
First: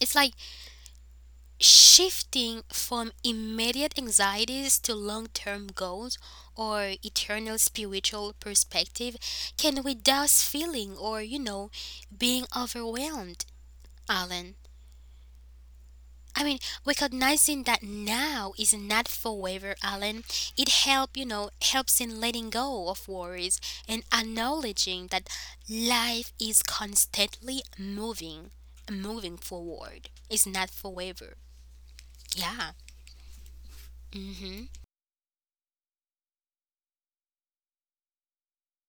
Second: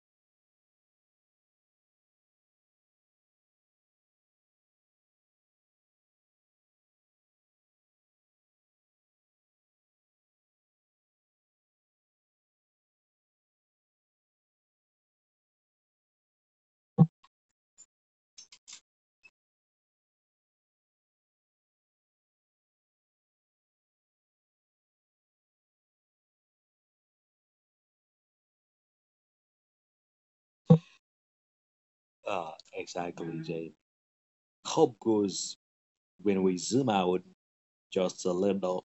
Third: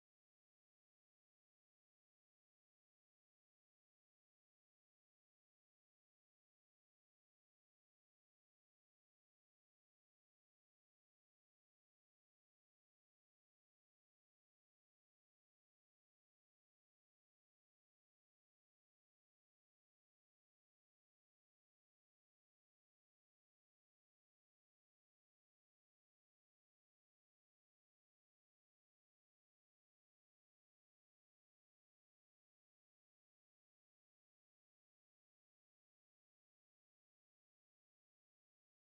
[SPEAKER 1] It's like shifting from immediate anxieties to long term goals or eternal spiritual perspective can without feeling or, you know, being overwhelmed, Alan. I mean, recognizing that now is not forever, Alan. It help, you know, helps in letting go of worries and acknowledging that life is constantly moving, moving forward. It's not forever.
[SPEAKER 3] Ah,
[SPEAKER 1] Yeah.
[SPEAKER 3] exactly, Jane.
[SPEAKER 1] Mhm.
[SPEAKER 3] Hope goes when we zoom out just a little.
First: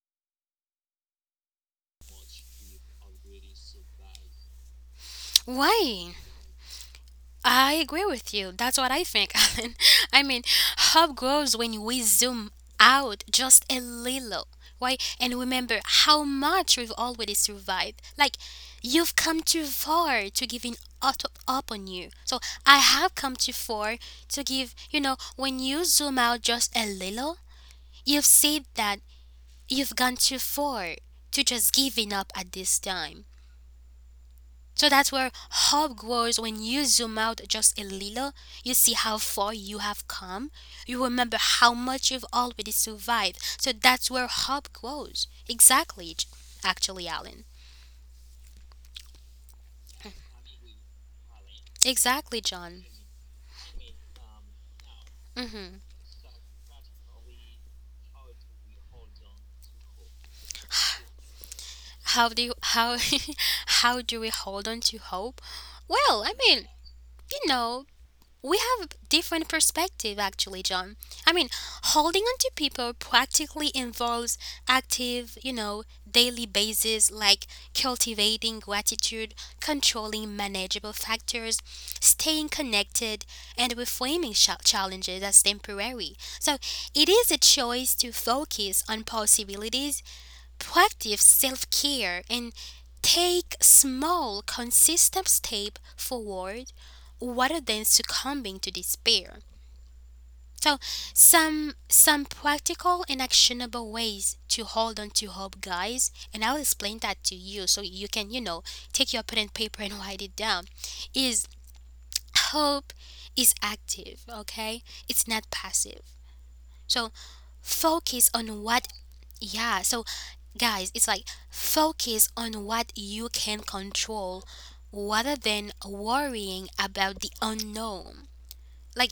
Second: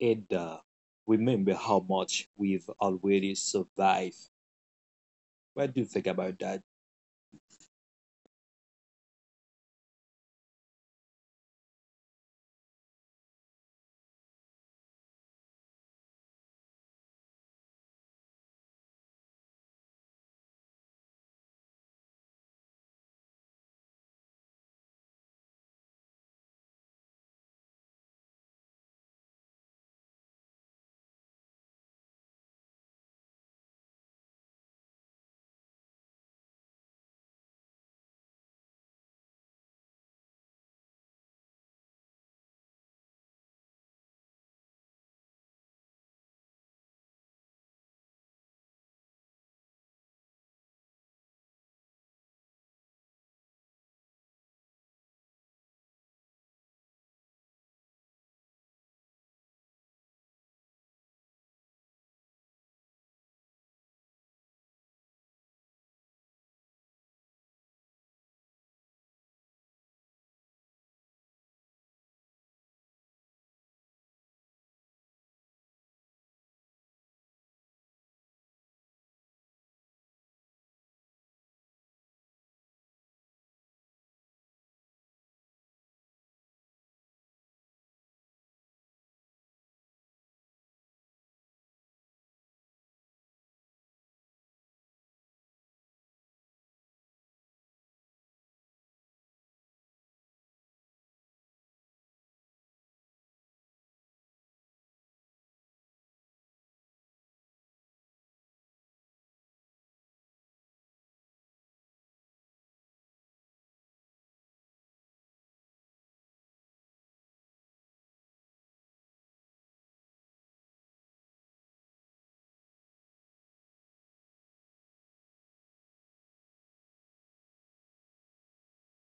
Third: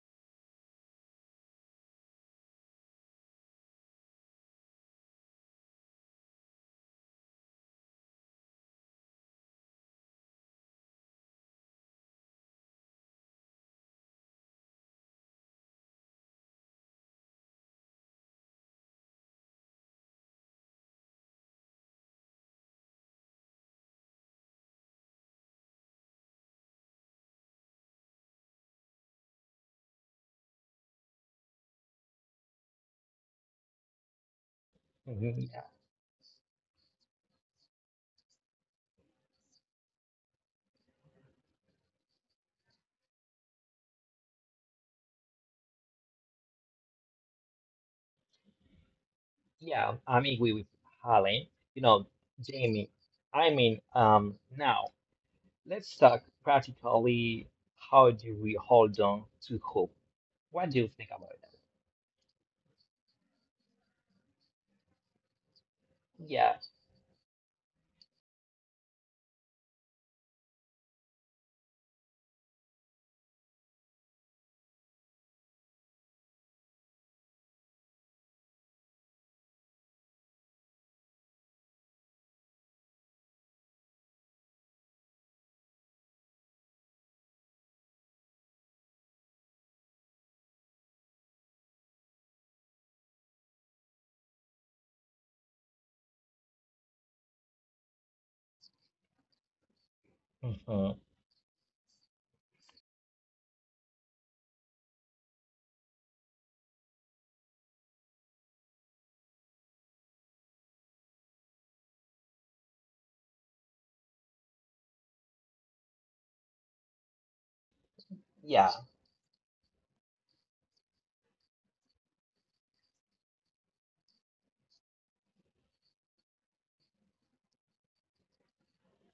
[SPEAKER 3] It remember how much we've already survived. What do you think
[SPEAKER 1] Why?
[SPEAKER 3] about that?
[SPEAKER 1] I agree with you. That's what I think, Alan. I mean, hope grows when we zoom out just a little, right? And remember how much we've already survived. Like, you've come too far to giving up, up on you. So, I have come too far to give, you know, when you zoom out just a little, you've said that you've gone too far to just giving up at this time. So that's where
[SPEAKER 2] Mhm. Yeah,
[SPEAKER 1] hope grows when you zoom out just a little. You see how far you have come. You remember how much you've already survived. So that's where hope grows. Exactly, actually, Alan.
[SPEAKER 2] yeah, I am agree with Alan. You know,
[SPEAKER 1] Exactly, John.
[SPEAKER 2] Jamie, now
[SPEAKER 1] hmm
[SPEAKER 2] let's talk practically. How do we hold on to hope? What do you think about that?
[SPEAKER 1] How do you, how how do we hold on to hope? Well, I
[SPEAKER 2] Yeah.
[SPEAKER 1] mean, you know, we have a different perspective actually, John. I mean, holding on to people practically involves active, you know, daily basis, like cultivating gratitude, controlling manageable factors, staying connected, and reframing challenges as temporary. So it is a choice to focus on possibilities. Practice self care and take small, consistent steps forward rather than succumbing to despair. So,
[SPEAKER 2] Hmm.
[SPEAKER 1] some practical and actionable ways to hold on to hope, guys, and I'll explain that to you so you can, you know, take your pen and paper and write it down. Is hope is active, okay? It's not passive. So, focus on
[SPEAKER 2] Yeah.
[SPEAKER 1] what, yeah, so guys, it's like focus on what you can control rather than worrying about the unknown. Like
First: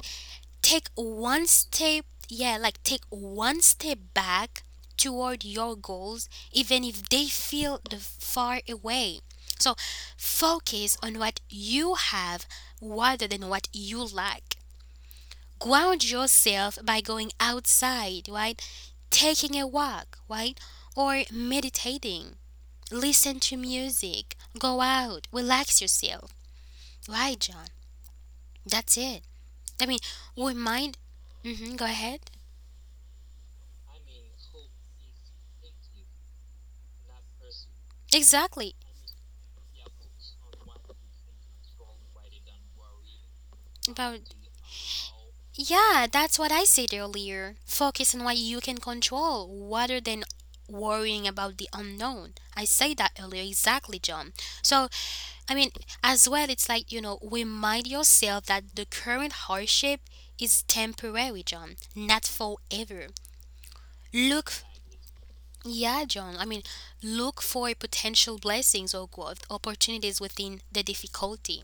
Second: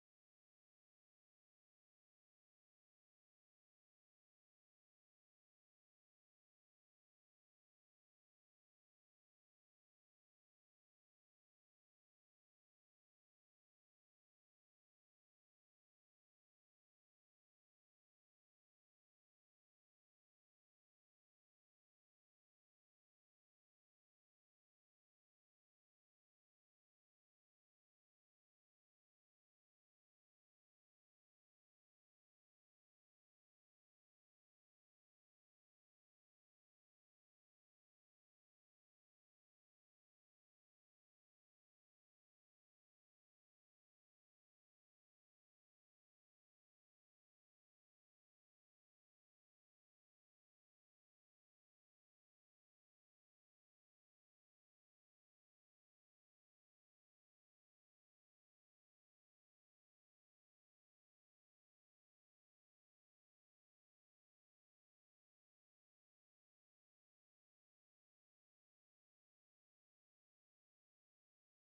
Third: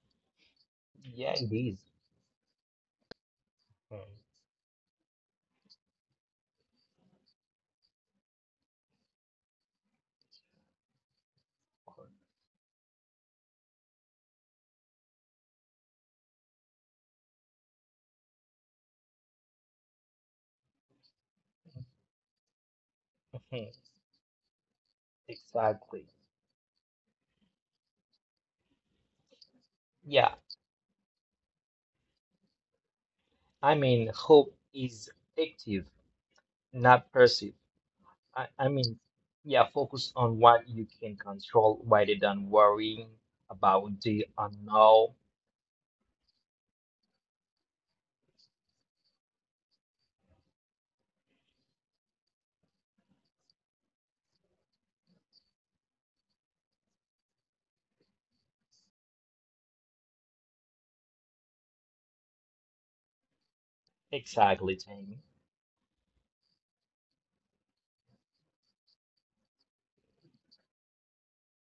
[SPEAKER 1] take
[SPEAKER 2] Yeah,
[SPEAKER 1] one
[SPEAKER 2] it is.
[SPEAKER 1] step, yeah, like take one step back toward your goals even if they feel the far away. So focus on what you have rather than what you lack. Ground yourself by going outside, right? Taking a walk, right? Or meditating, listen to
[SPEAKER 2] Mhm.
[SPEAKER 1] music, go out, relax
[SPEAKER 2] Exactly.
[SPEAKER 1] yourself. Right, John? That's it. I mean,
[SPEAKER 2] Yeah,
[SPEAKER 1] we might. Go ahead.
[SPEAKER 2] Hope is active, not passive. I, I
[SPEAKER 1] Exactly.
[SPEAKER 2] mean, yeah, Focus on what you can control rather than worrying about
[SPEAKER 1] About,
[SPEAKER 2] the unknown.
[SPEAKER 1] yeah, that's what I said earlier. Focus on what you can control rather than worrying about the unknown. I said that earlier, exactly, John. So, I mean, as well, it's like, you know, remind yourself that the current hardship is temporary, John, not forever. Look,
[SPEAKER 2] Exactly, Jamie.
[SPEAKER 1] yeah, John. I mean, look for potential blessings or growth opportunities within the difficulty.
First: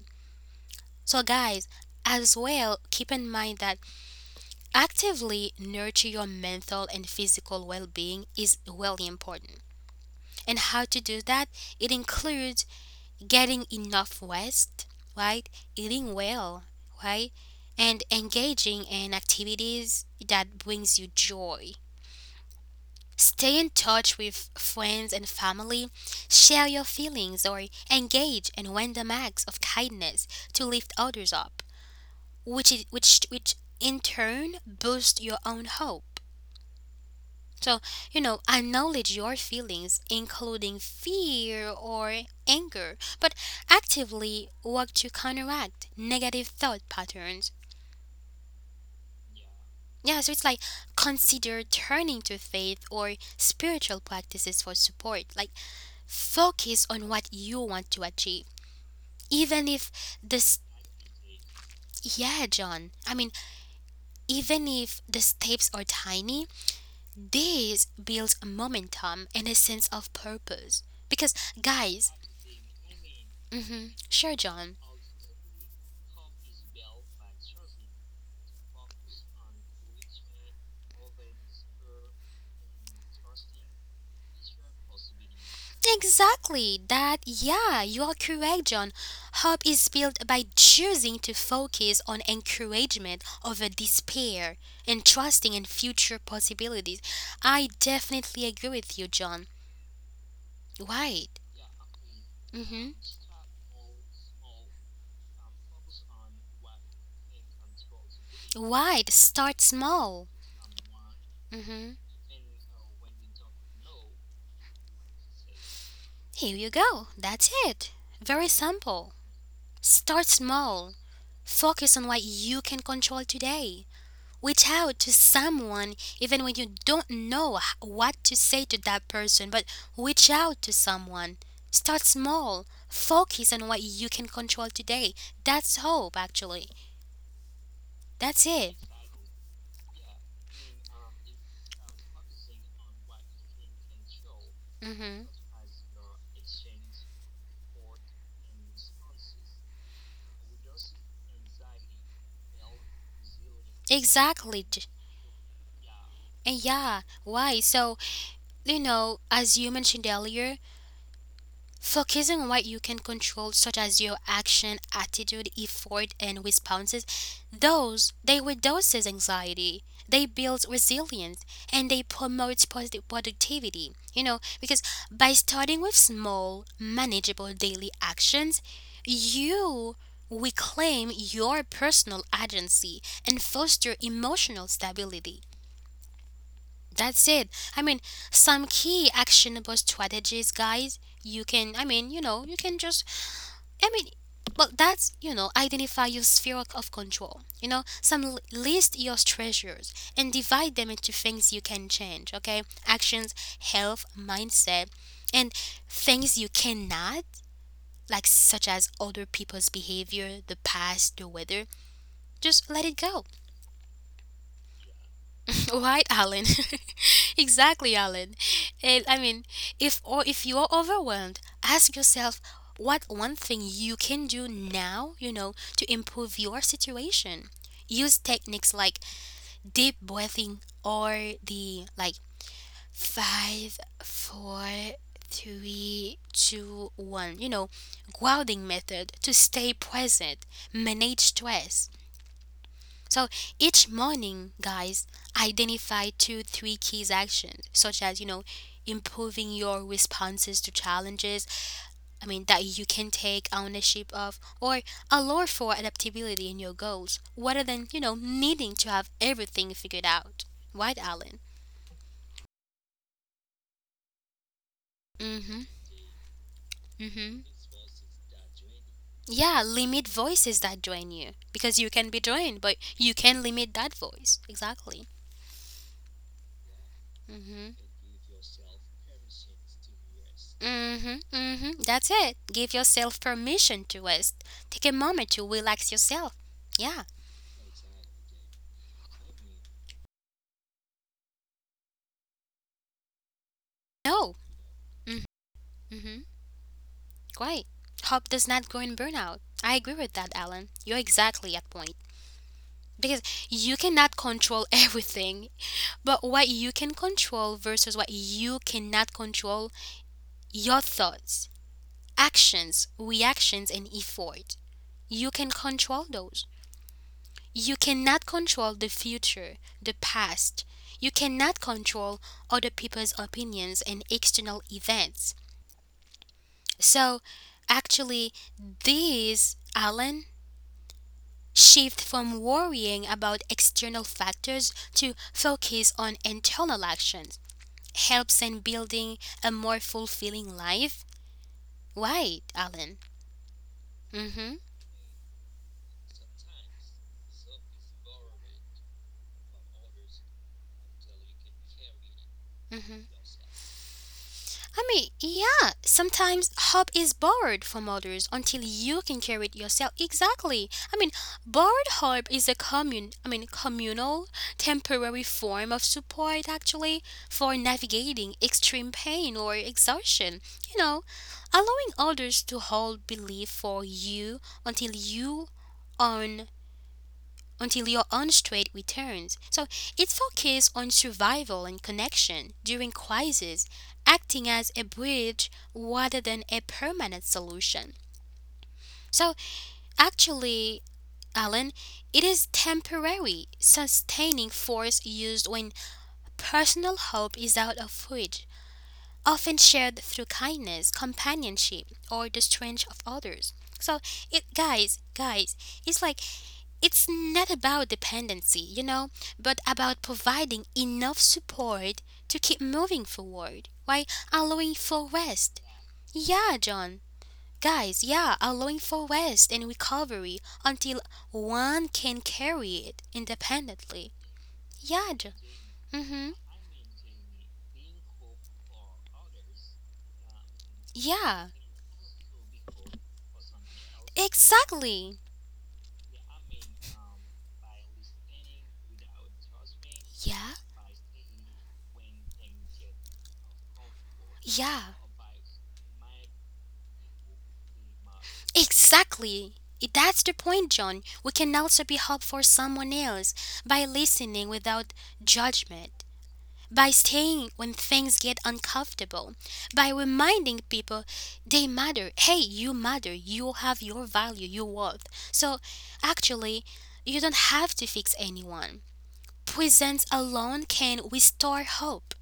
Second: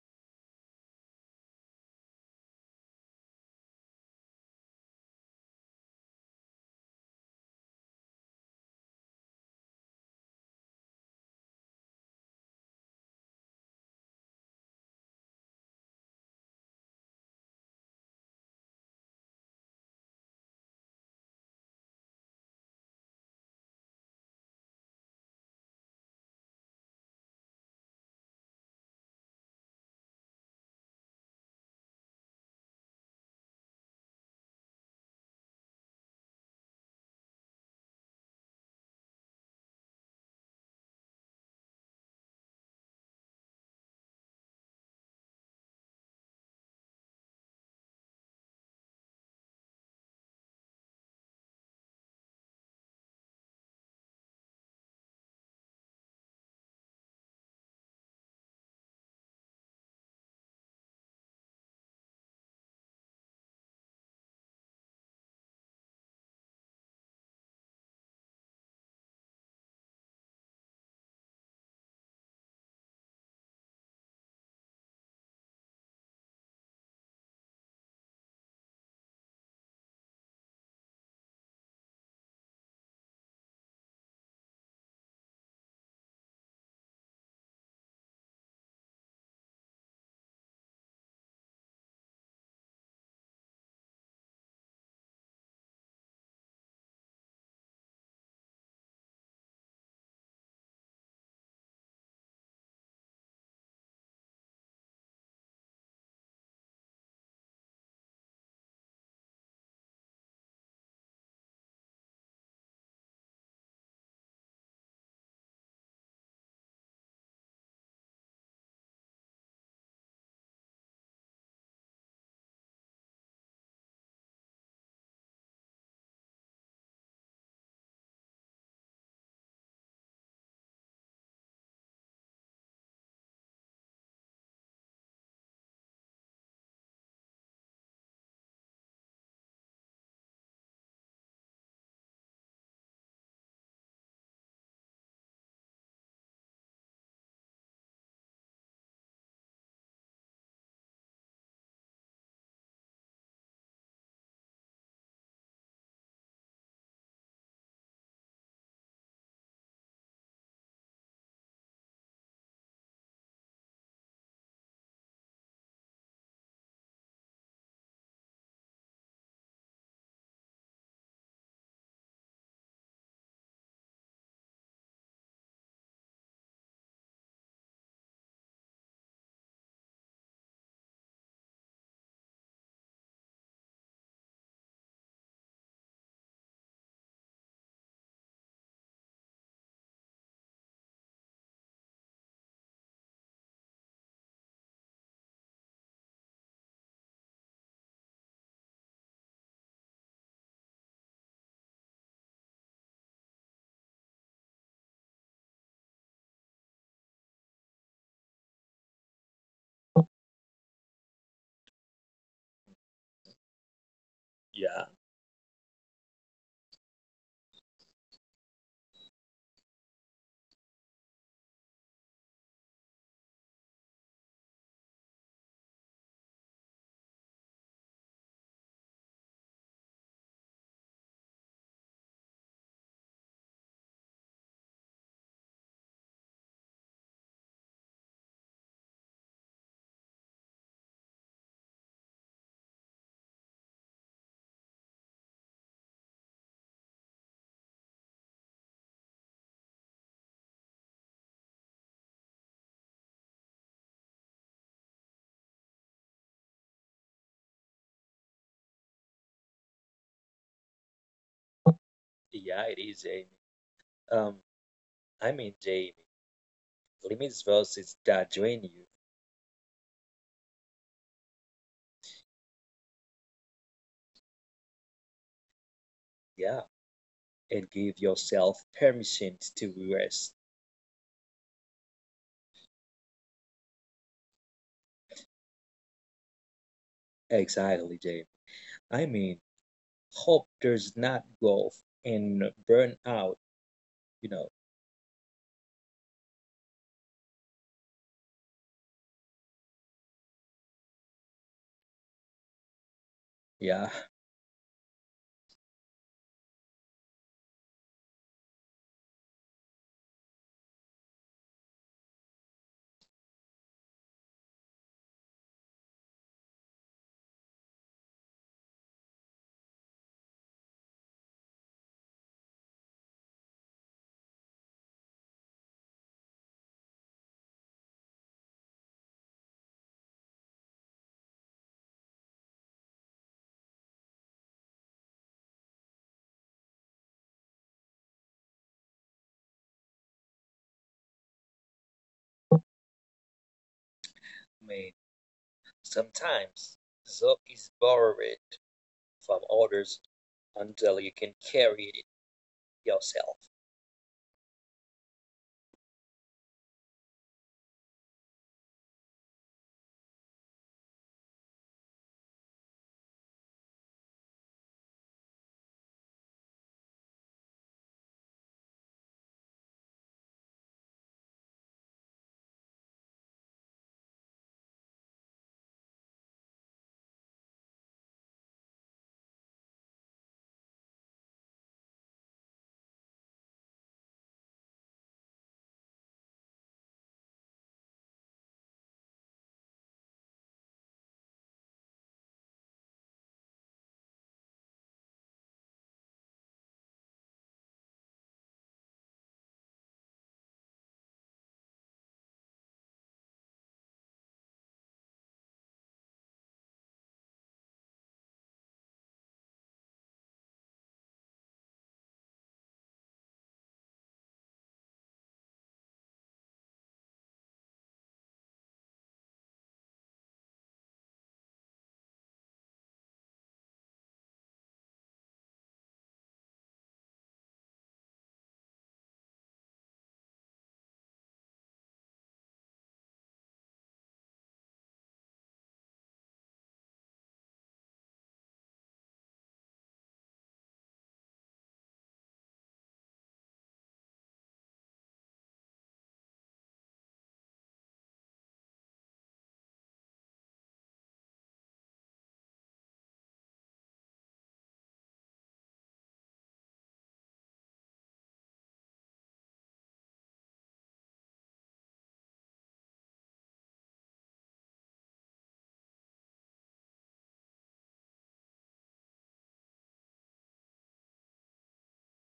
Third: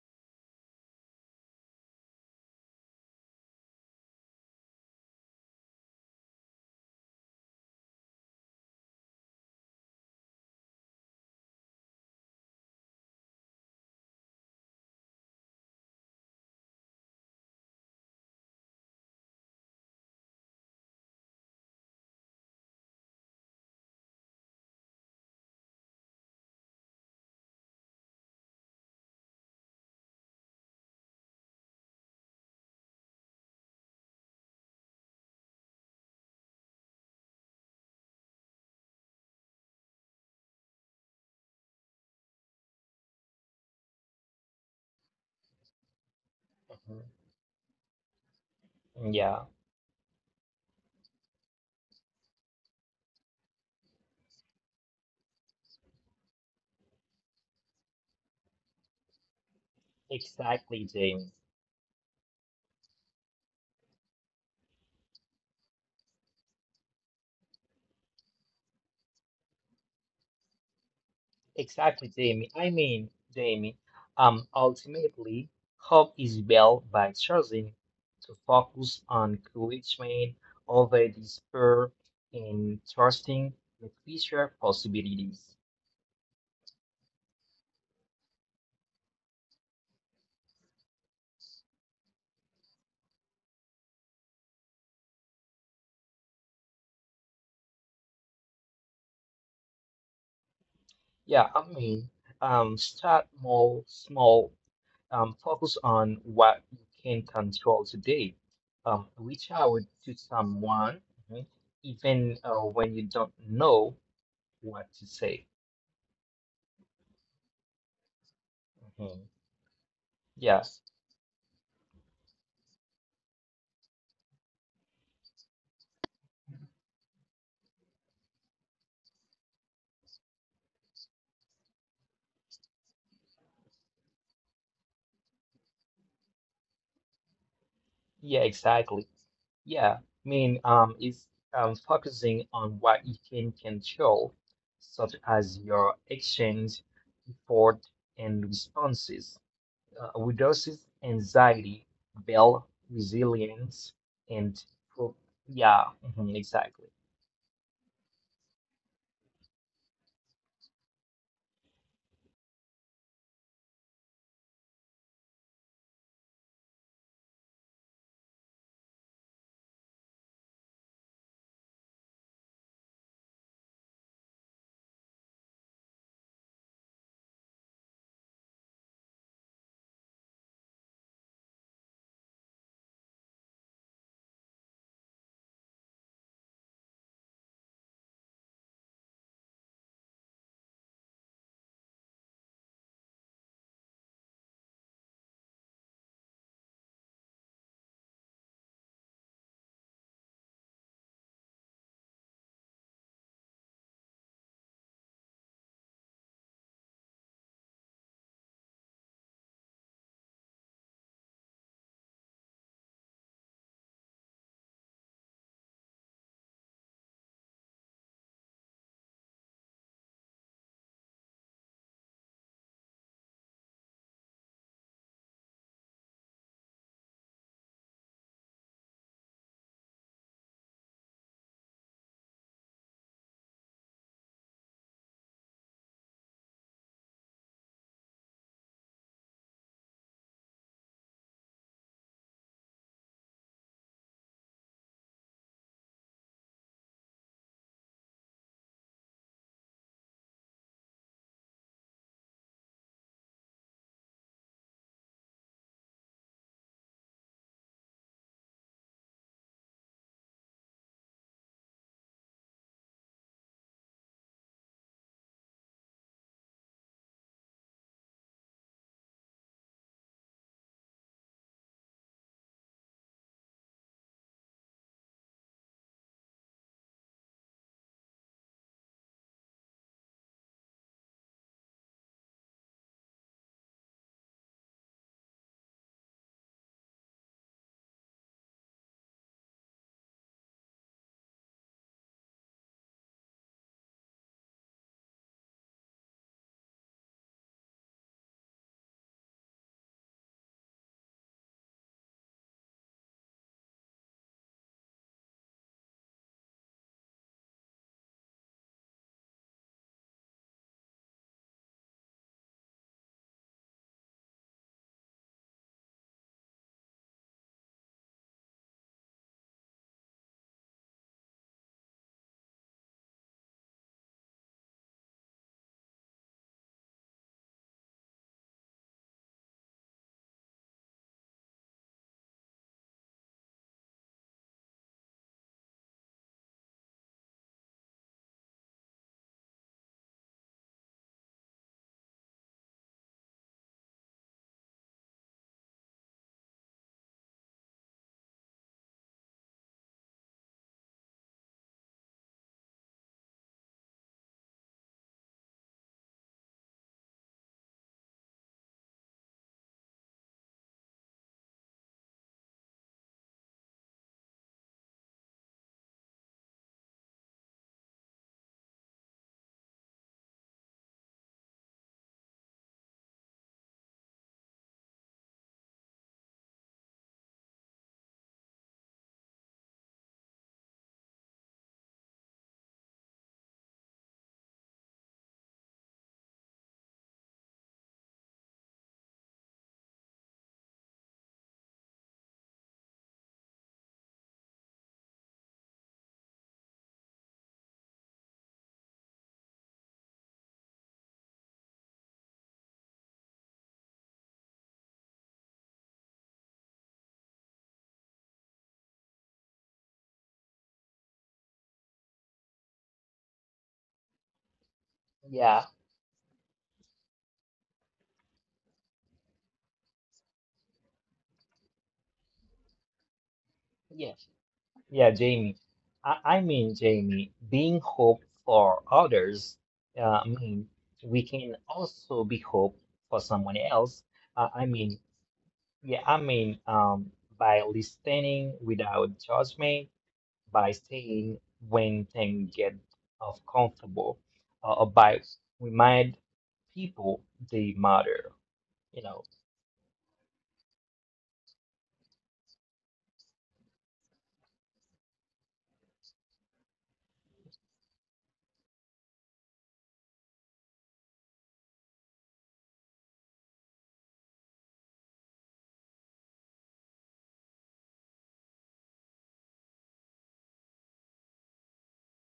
[SPEAKER 1] So, guys, as well, keep in mind that actively nurture your mental and physical well being is really important. And how to do that? It includes getting enough rest, right? Eating well, right? And engaging in activities that brings you joy. Stay in touch with friends and family, share your feelings, or engage in random acts of kindness to lift others up, which in turn boosts your own hope. So, you know, acknowledge your feelings, including fear or anger, but actively work to counteract negative thought
[SPEAKER 2] Mhm.
[SPEAKER 1] patterns.
[SPEAKER 2] Yeah,
[SPEAKER 1] Yeah, so it's like consider turning to faith or spiritual practices for support. Like focus on what you want to achieve. Even if this,
[SPEAKER 2] exactly, Jamie.
[SPEAKER 1] yeah, John, I mean, even if the steps are tiny, this builds momentum and a sense of purpose. Because, guys,
[SPEAKER 2] Exactly, Jamie. Jamie,
[SPEAKER 1] sure, John.
[SPEAKER 2] ultimately, hope is built by choosing to focus on encouragement over despair and trusting the future possibilities.
[SPEAKER 1] Exactly, that, yeah, you are correct, John. Hope is built by choosing to focus on encouragement over despair and trusting in future possibilities. I definitely agree with you, John. Right.
[SPEAKER 2] Yeah, I mean,
[SPEAKER 1] Mm-hmm.
[SPEAKER 2] Start more small, focus on what you can control today.
[SPEAKER 1] Wide,
[SPEAKER 2] Reach
[SPEAKER 1] start
[SPEAKER 2] out to
[SPEAKER 1] small.
[SPEAKER 2] someone, mhm,
[SPEAKER 1] Mhm.
[SPEAKER 2] even when you don't know what to say.
[SPEAKER 1] Here you go. That's it. Very simple.
[SPEAKER 2] Mhm.
[SPEAKER 1] Start
[SPEAKER 2] Yes.
[SPEAKER 1] small. Focus on what you can control today. Reach out to someone even when you don't know what to say to that person, but reach out to someone. Start small. Focus on what you can control today. That's hope, actually.
[SPEAKER 2] Yeah,
[SPEAKER 1] That's it.
[SPEAKER 2] exactly. Yeah, I mean, it's Focusing on what you can control, such
[SPEAKER 1] Mm-hmm.
[SPEAKER 2] as your actions, effort, and responses, reduces anxiety, build resilience, and
[SPEAKER 1] Exactly.
[SPEAKER 2] pro yeah, mhm,
[SPEAKER 1] And
[SPEAKER 2] exactly.
[SPEAKER 1] yeah, why? So, you know, as you mentioned earlier, focusing on what you can control, such as your action, attitude, effort, and responses, those they reduces anxiety, they build resilience, and they promote positive productivity. You know, because by starting with small, manageable daily actions, you reclaim your personal agency and foster emotional stability. That's it. I mean, some key actionable strategies, guys. You can, I mean, you know, you can just, I mean, well, that's, you know, identify your sphere of control. You know, some list your treasures and divide them into things you can change, okay? Actions, health, mindset, and things you cannot, like such as other people's behavior, the past, the weather. Just let it go.
[SPEAKER 3] Yeah,
[SPEAKER 1] Right, Alan. Exactly, Alan. And I mean, if or if you're overwhelmed, ask yourself what one thing you can do now, you know, to improve your situation. Use techniques like deep breathing or the like five, four, three, two, one, you know, grounding method to stay present, manage stress, so each morning, guys, identify two, three key actions, such as, you know, improving your responses to challenges, I mean, that you can take ownership of, or allow for adaptability in your goals, rather than, you know, needing to have everything figured out. Right, Alan?
[SPEAKER 3] yeah, it is, Jamie. Um, I mean,
[SPEAKER 1] Mm-hmm.
[SPEAKER 3] Jamie, limits
[SPEAKER 1] Mm-hmm.
[SPEAKER 3] versus that drain you.
[SPEAKER 1] Yeah, limit voices that join you because you can be joined, but you can limit that voice. Exactly.
[SPEAKER 3] Yeah, and give
[SPEAKER 1] Mhm.
[SPEAKER 3] yourself permission to rest.
[SPEAKER 1] Mm-hmm, mm-hmm. That's it. Give yourself permission to rest. Take a moment to relax yourself. Yeah.
[SPEAKER 3] Exactly, Jay. I mean, hope does not go and burn out, you
[SPEAKER 1] No.
[SPEAKER 3] know.
[SPEAKER 1] Mm-hmm. Mm-hmm. Great. Hope does not grow in burnout. I agree with that, Alan. You're exactly at point. Because you
[SPEAKER 3] Yeah, I
[SPEAKER 1] cannot control everything, but what you can control versus what you cannot control, your thoughts, actions, reactions, and effort. You can control those. You cannot control the future, the past. You cannot control other people's opinions and external events. So, actually, these, Alan, shift from worrying about external factors to focus on internal actions helps in building a more fulfilling life. Right, Alan? Mm hmm.
[SPEAKER 3] mean, sometimes joy is borrowed from others until you can carry it
[SPEAKER 1] Mm hmm.
[SPEAKER 3] yourself.
[SPEAKER 1] I mean, yeah, sometimes hope is borrowed from others until you can carry it yourself. Exactly. I mean, borrowed hope is a commun I mean communal temporary form of support actually for navigating extreme pain or exhaustion. You know, allowing others to hold belief for you until you own until your own strength returns. So it focuses on survival and connection during crises, acting as a bridge rather than a permanent solution. So actually, Alan, it is temporary, sustaining force used when personal hope is out of reach, often shared through kindness, companionship, or the strength of others. So it guys, it's like it's not about dependency, you know, but about providing enough support to keep moving forward while allowing for rest.
[SPEAKER 2] Yeah,
[SPEAKER 1] Yeah, John. Guys, yeah, allowing for rest and recovery until one can carry it
[SPEAKER 2] yeah,
[SPEAKER 1] independently.
[SPEAKER 2] yeah,
[SPEAKER 1] Yeah, John.
[SPEAKER 2] Jamie,
[SPEAKER 1] Mm-hmm.
[SPEAKER 2] Jamie, being hope for others, uh, I mean, we
[SPEAKER 1] Yeah,
[SPEAKER 2] can also be hope for someone else. Uh, I mean,
[SPEAKER 1] exactly.
[SPEAKER 2] Yeah, I mean, um, by listening without judgment,
[SPEAKER 1] Yeah,
[SPEAKER 2] by saying when things get uncomfortable,
[SPEAKER 1] yeah,
[SPEAKER 2] by remind people they matter, you know.
[SPEAKER 1] exactly. That's the point, John. We can also be helpful for someone else by listening without judgment, by staying when things get uncomfortable, by reminding people they matter. Hey, you matter. You have your value, your worth. So actually, you don't have to fix anyone. Presence alone can restore hope.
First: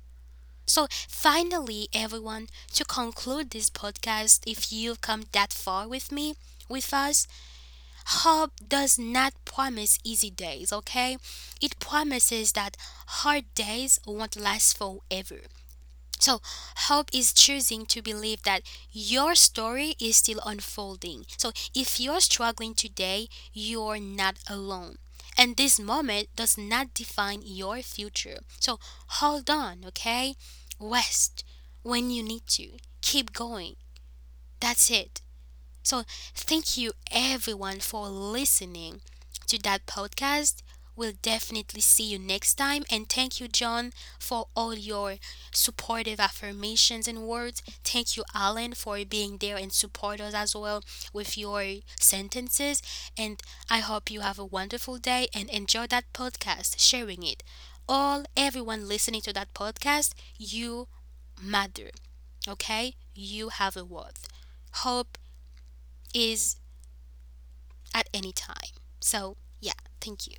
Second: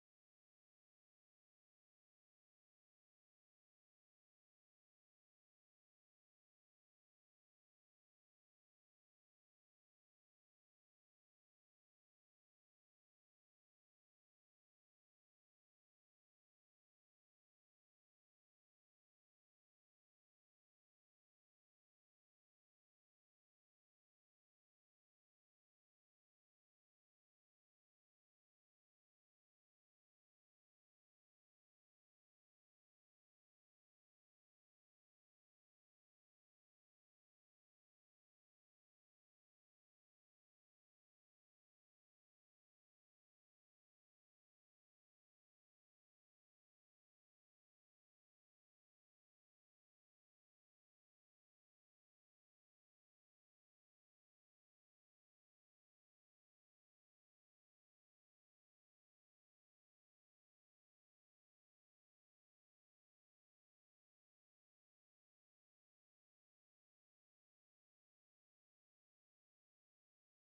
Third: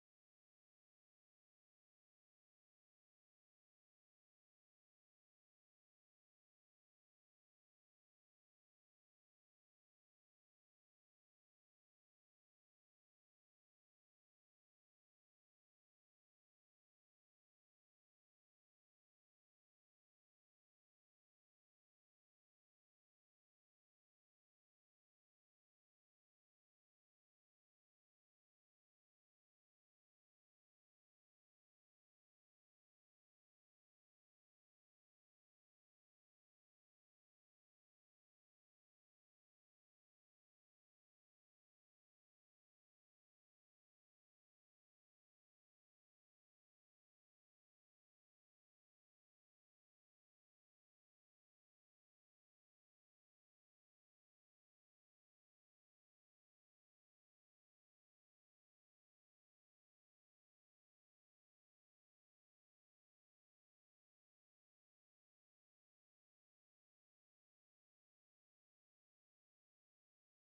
[SPEAKER 1] So finally, everyone, to conclude this podcast, if you've come that far with me, with us, hope does not promise easy days, okay? It promises that hard days won't last forever. So, hope is choosing to believe that your story is still unfolding. So, if you're struggling today, you're not alone. And this moment does not define your future. So, hold on, okay? Rest when you need to. Keep going. That's it. So, thank you everyone for listening to that podcast. We'll definitely see you next time. And thank you, John, for all your supportive affirmations and words. Thank you, Alan, for being there and support us as well with your sentences. And I hope you have a wonderful day and enjoy that podcast, sharing it. All everyone listening to that podcast, you matter. Okay? You have a worth. Hope is at any time. So, yeah, thank you.